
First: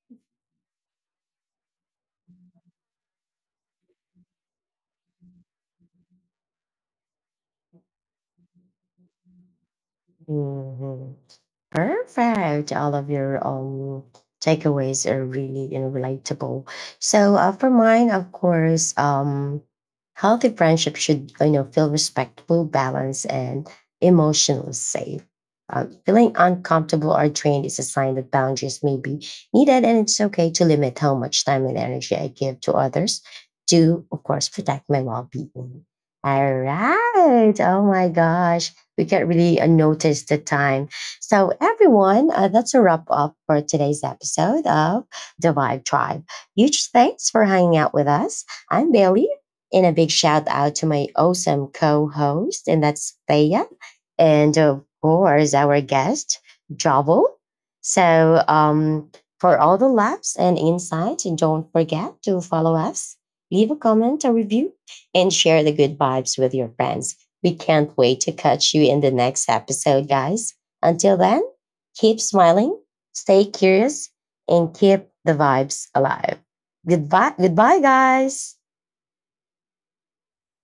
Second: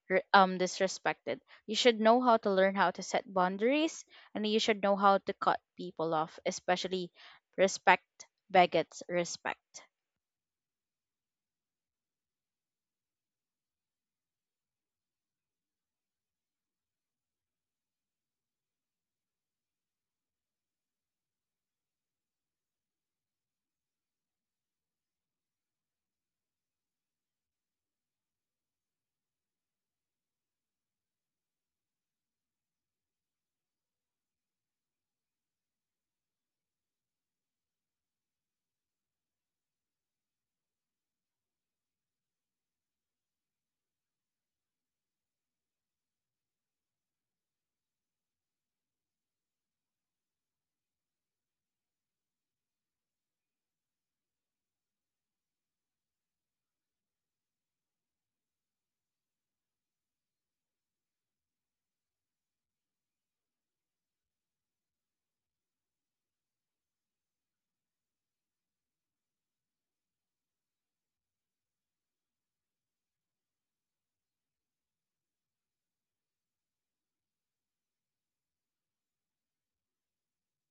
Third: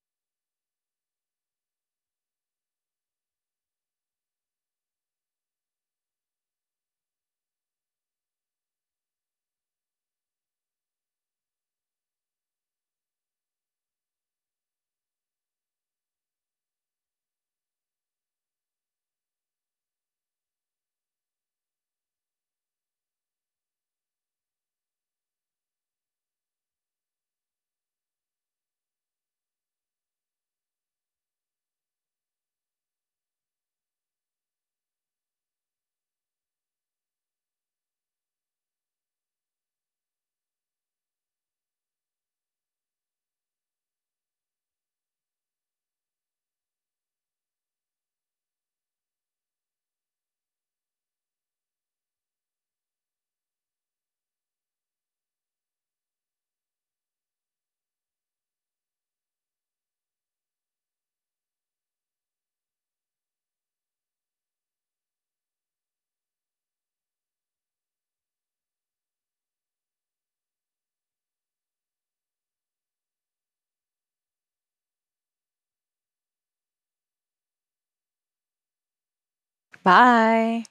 S3: disrespected. You should know how to learn how to set boundaries, and you should know how to cut people off, especially respect begets respect.
S1: Mhm. Perfect. All of your takeaways are really, you know, relatable. So for mine, of course, healthy friendship should, you know, feel respectful, balanced, and emotionally safe. Feeling uncomfortable or drained is a sign that boundaries may be needed, and it's okay to limit how much time and energy I give to others to, of course, protect my well-being. All right. Oh my gosh, we can't really notice the time. So, everyone, that's a wrap up for today's episode of The Vibe Tribe. Huge thanks for hanging out with us. I'm Bailey, and a big shout out to my awesome co host, and that's Thea, and of course, our guest, Jovel. So, for all the laughs and insights, and don't forget to follow us, leave a comment, a review, and share the good vibes with your friends. We can't wait to catch you in the next episode, guys. Until then, keep smiling, stay curious, and keep the vibes alive. Goodbye, goodbye, guys.
S2: Bye.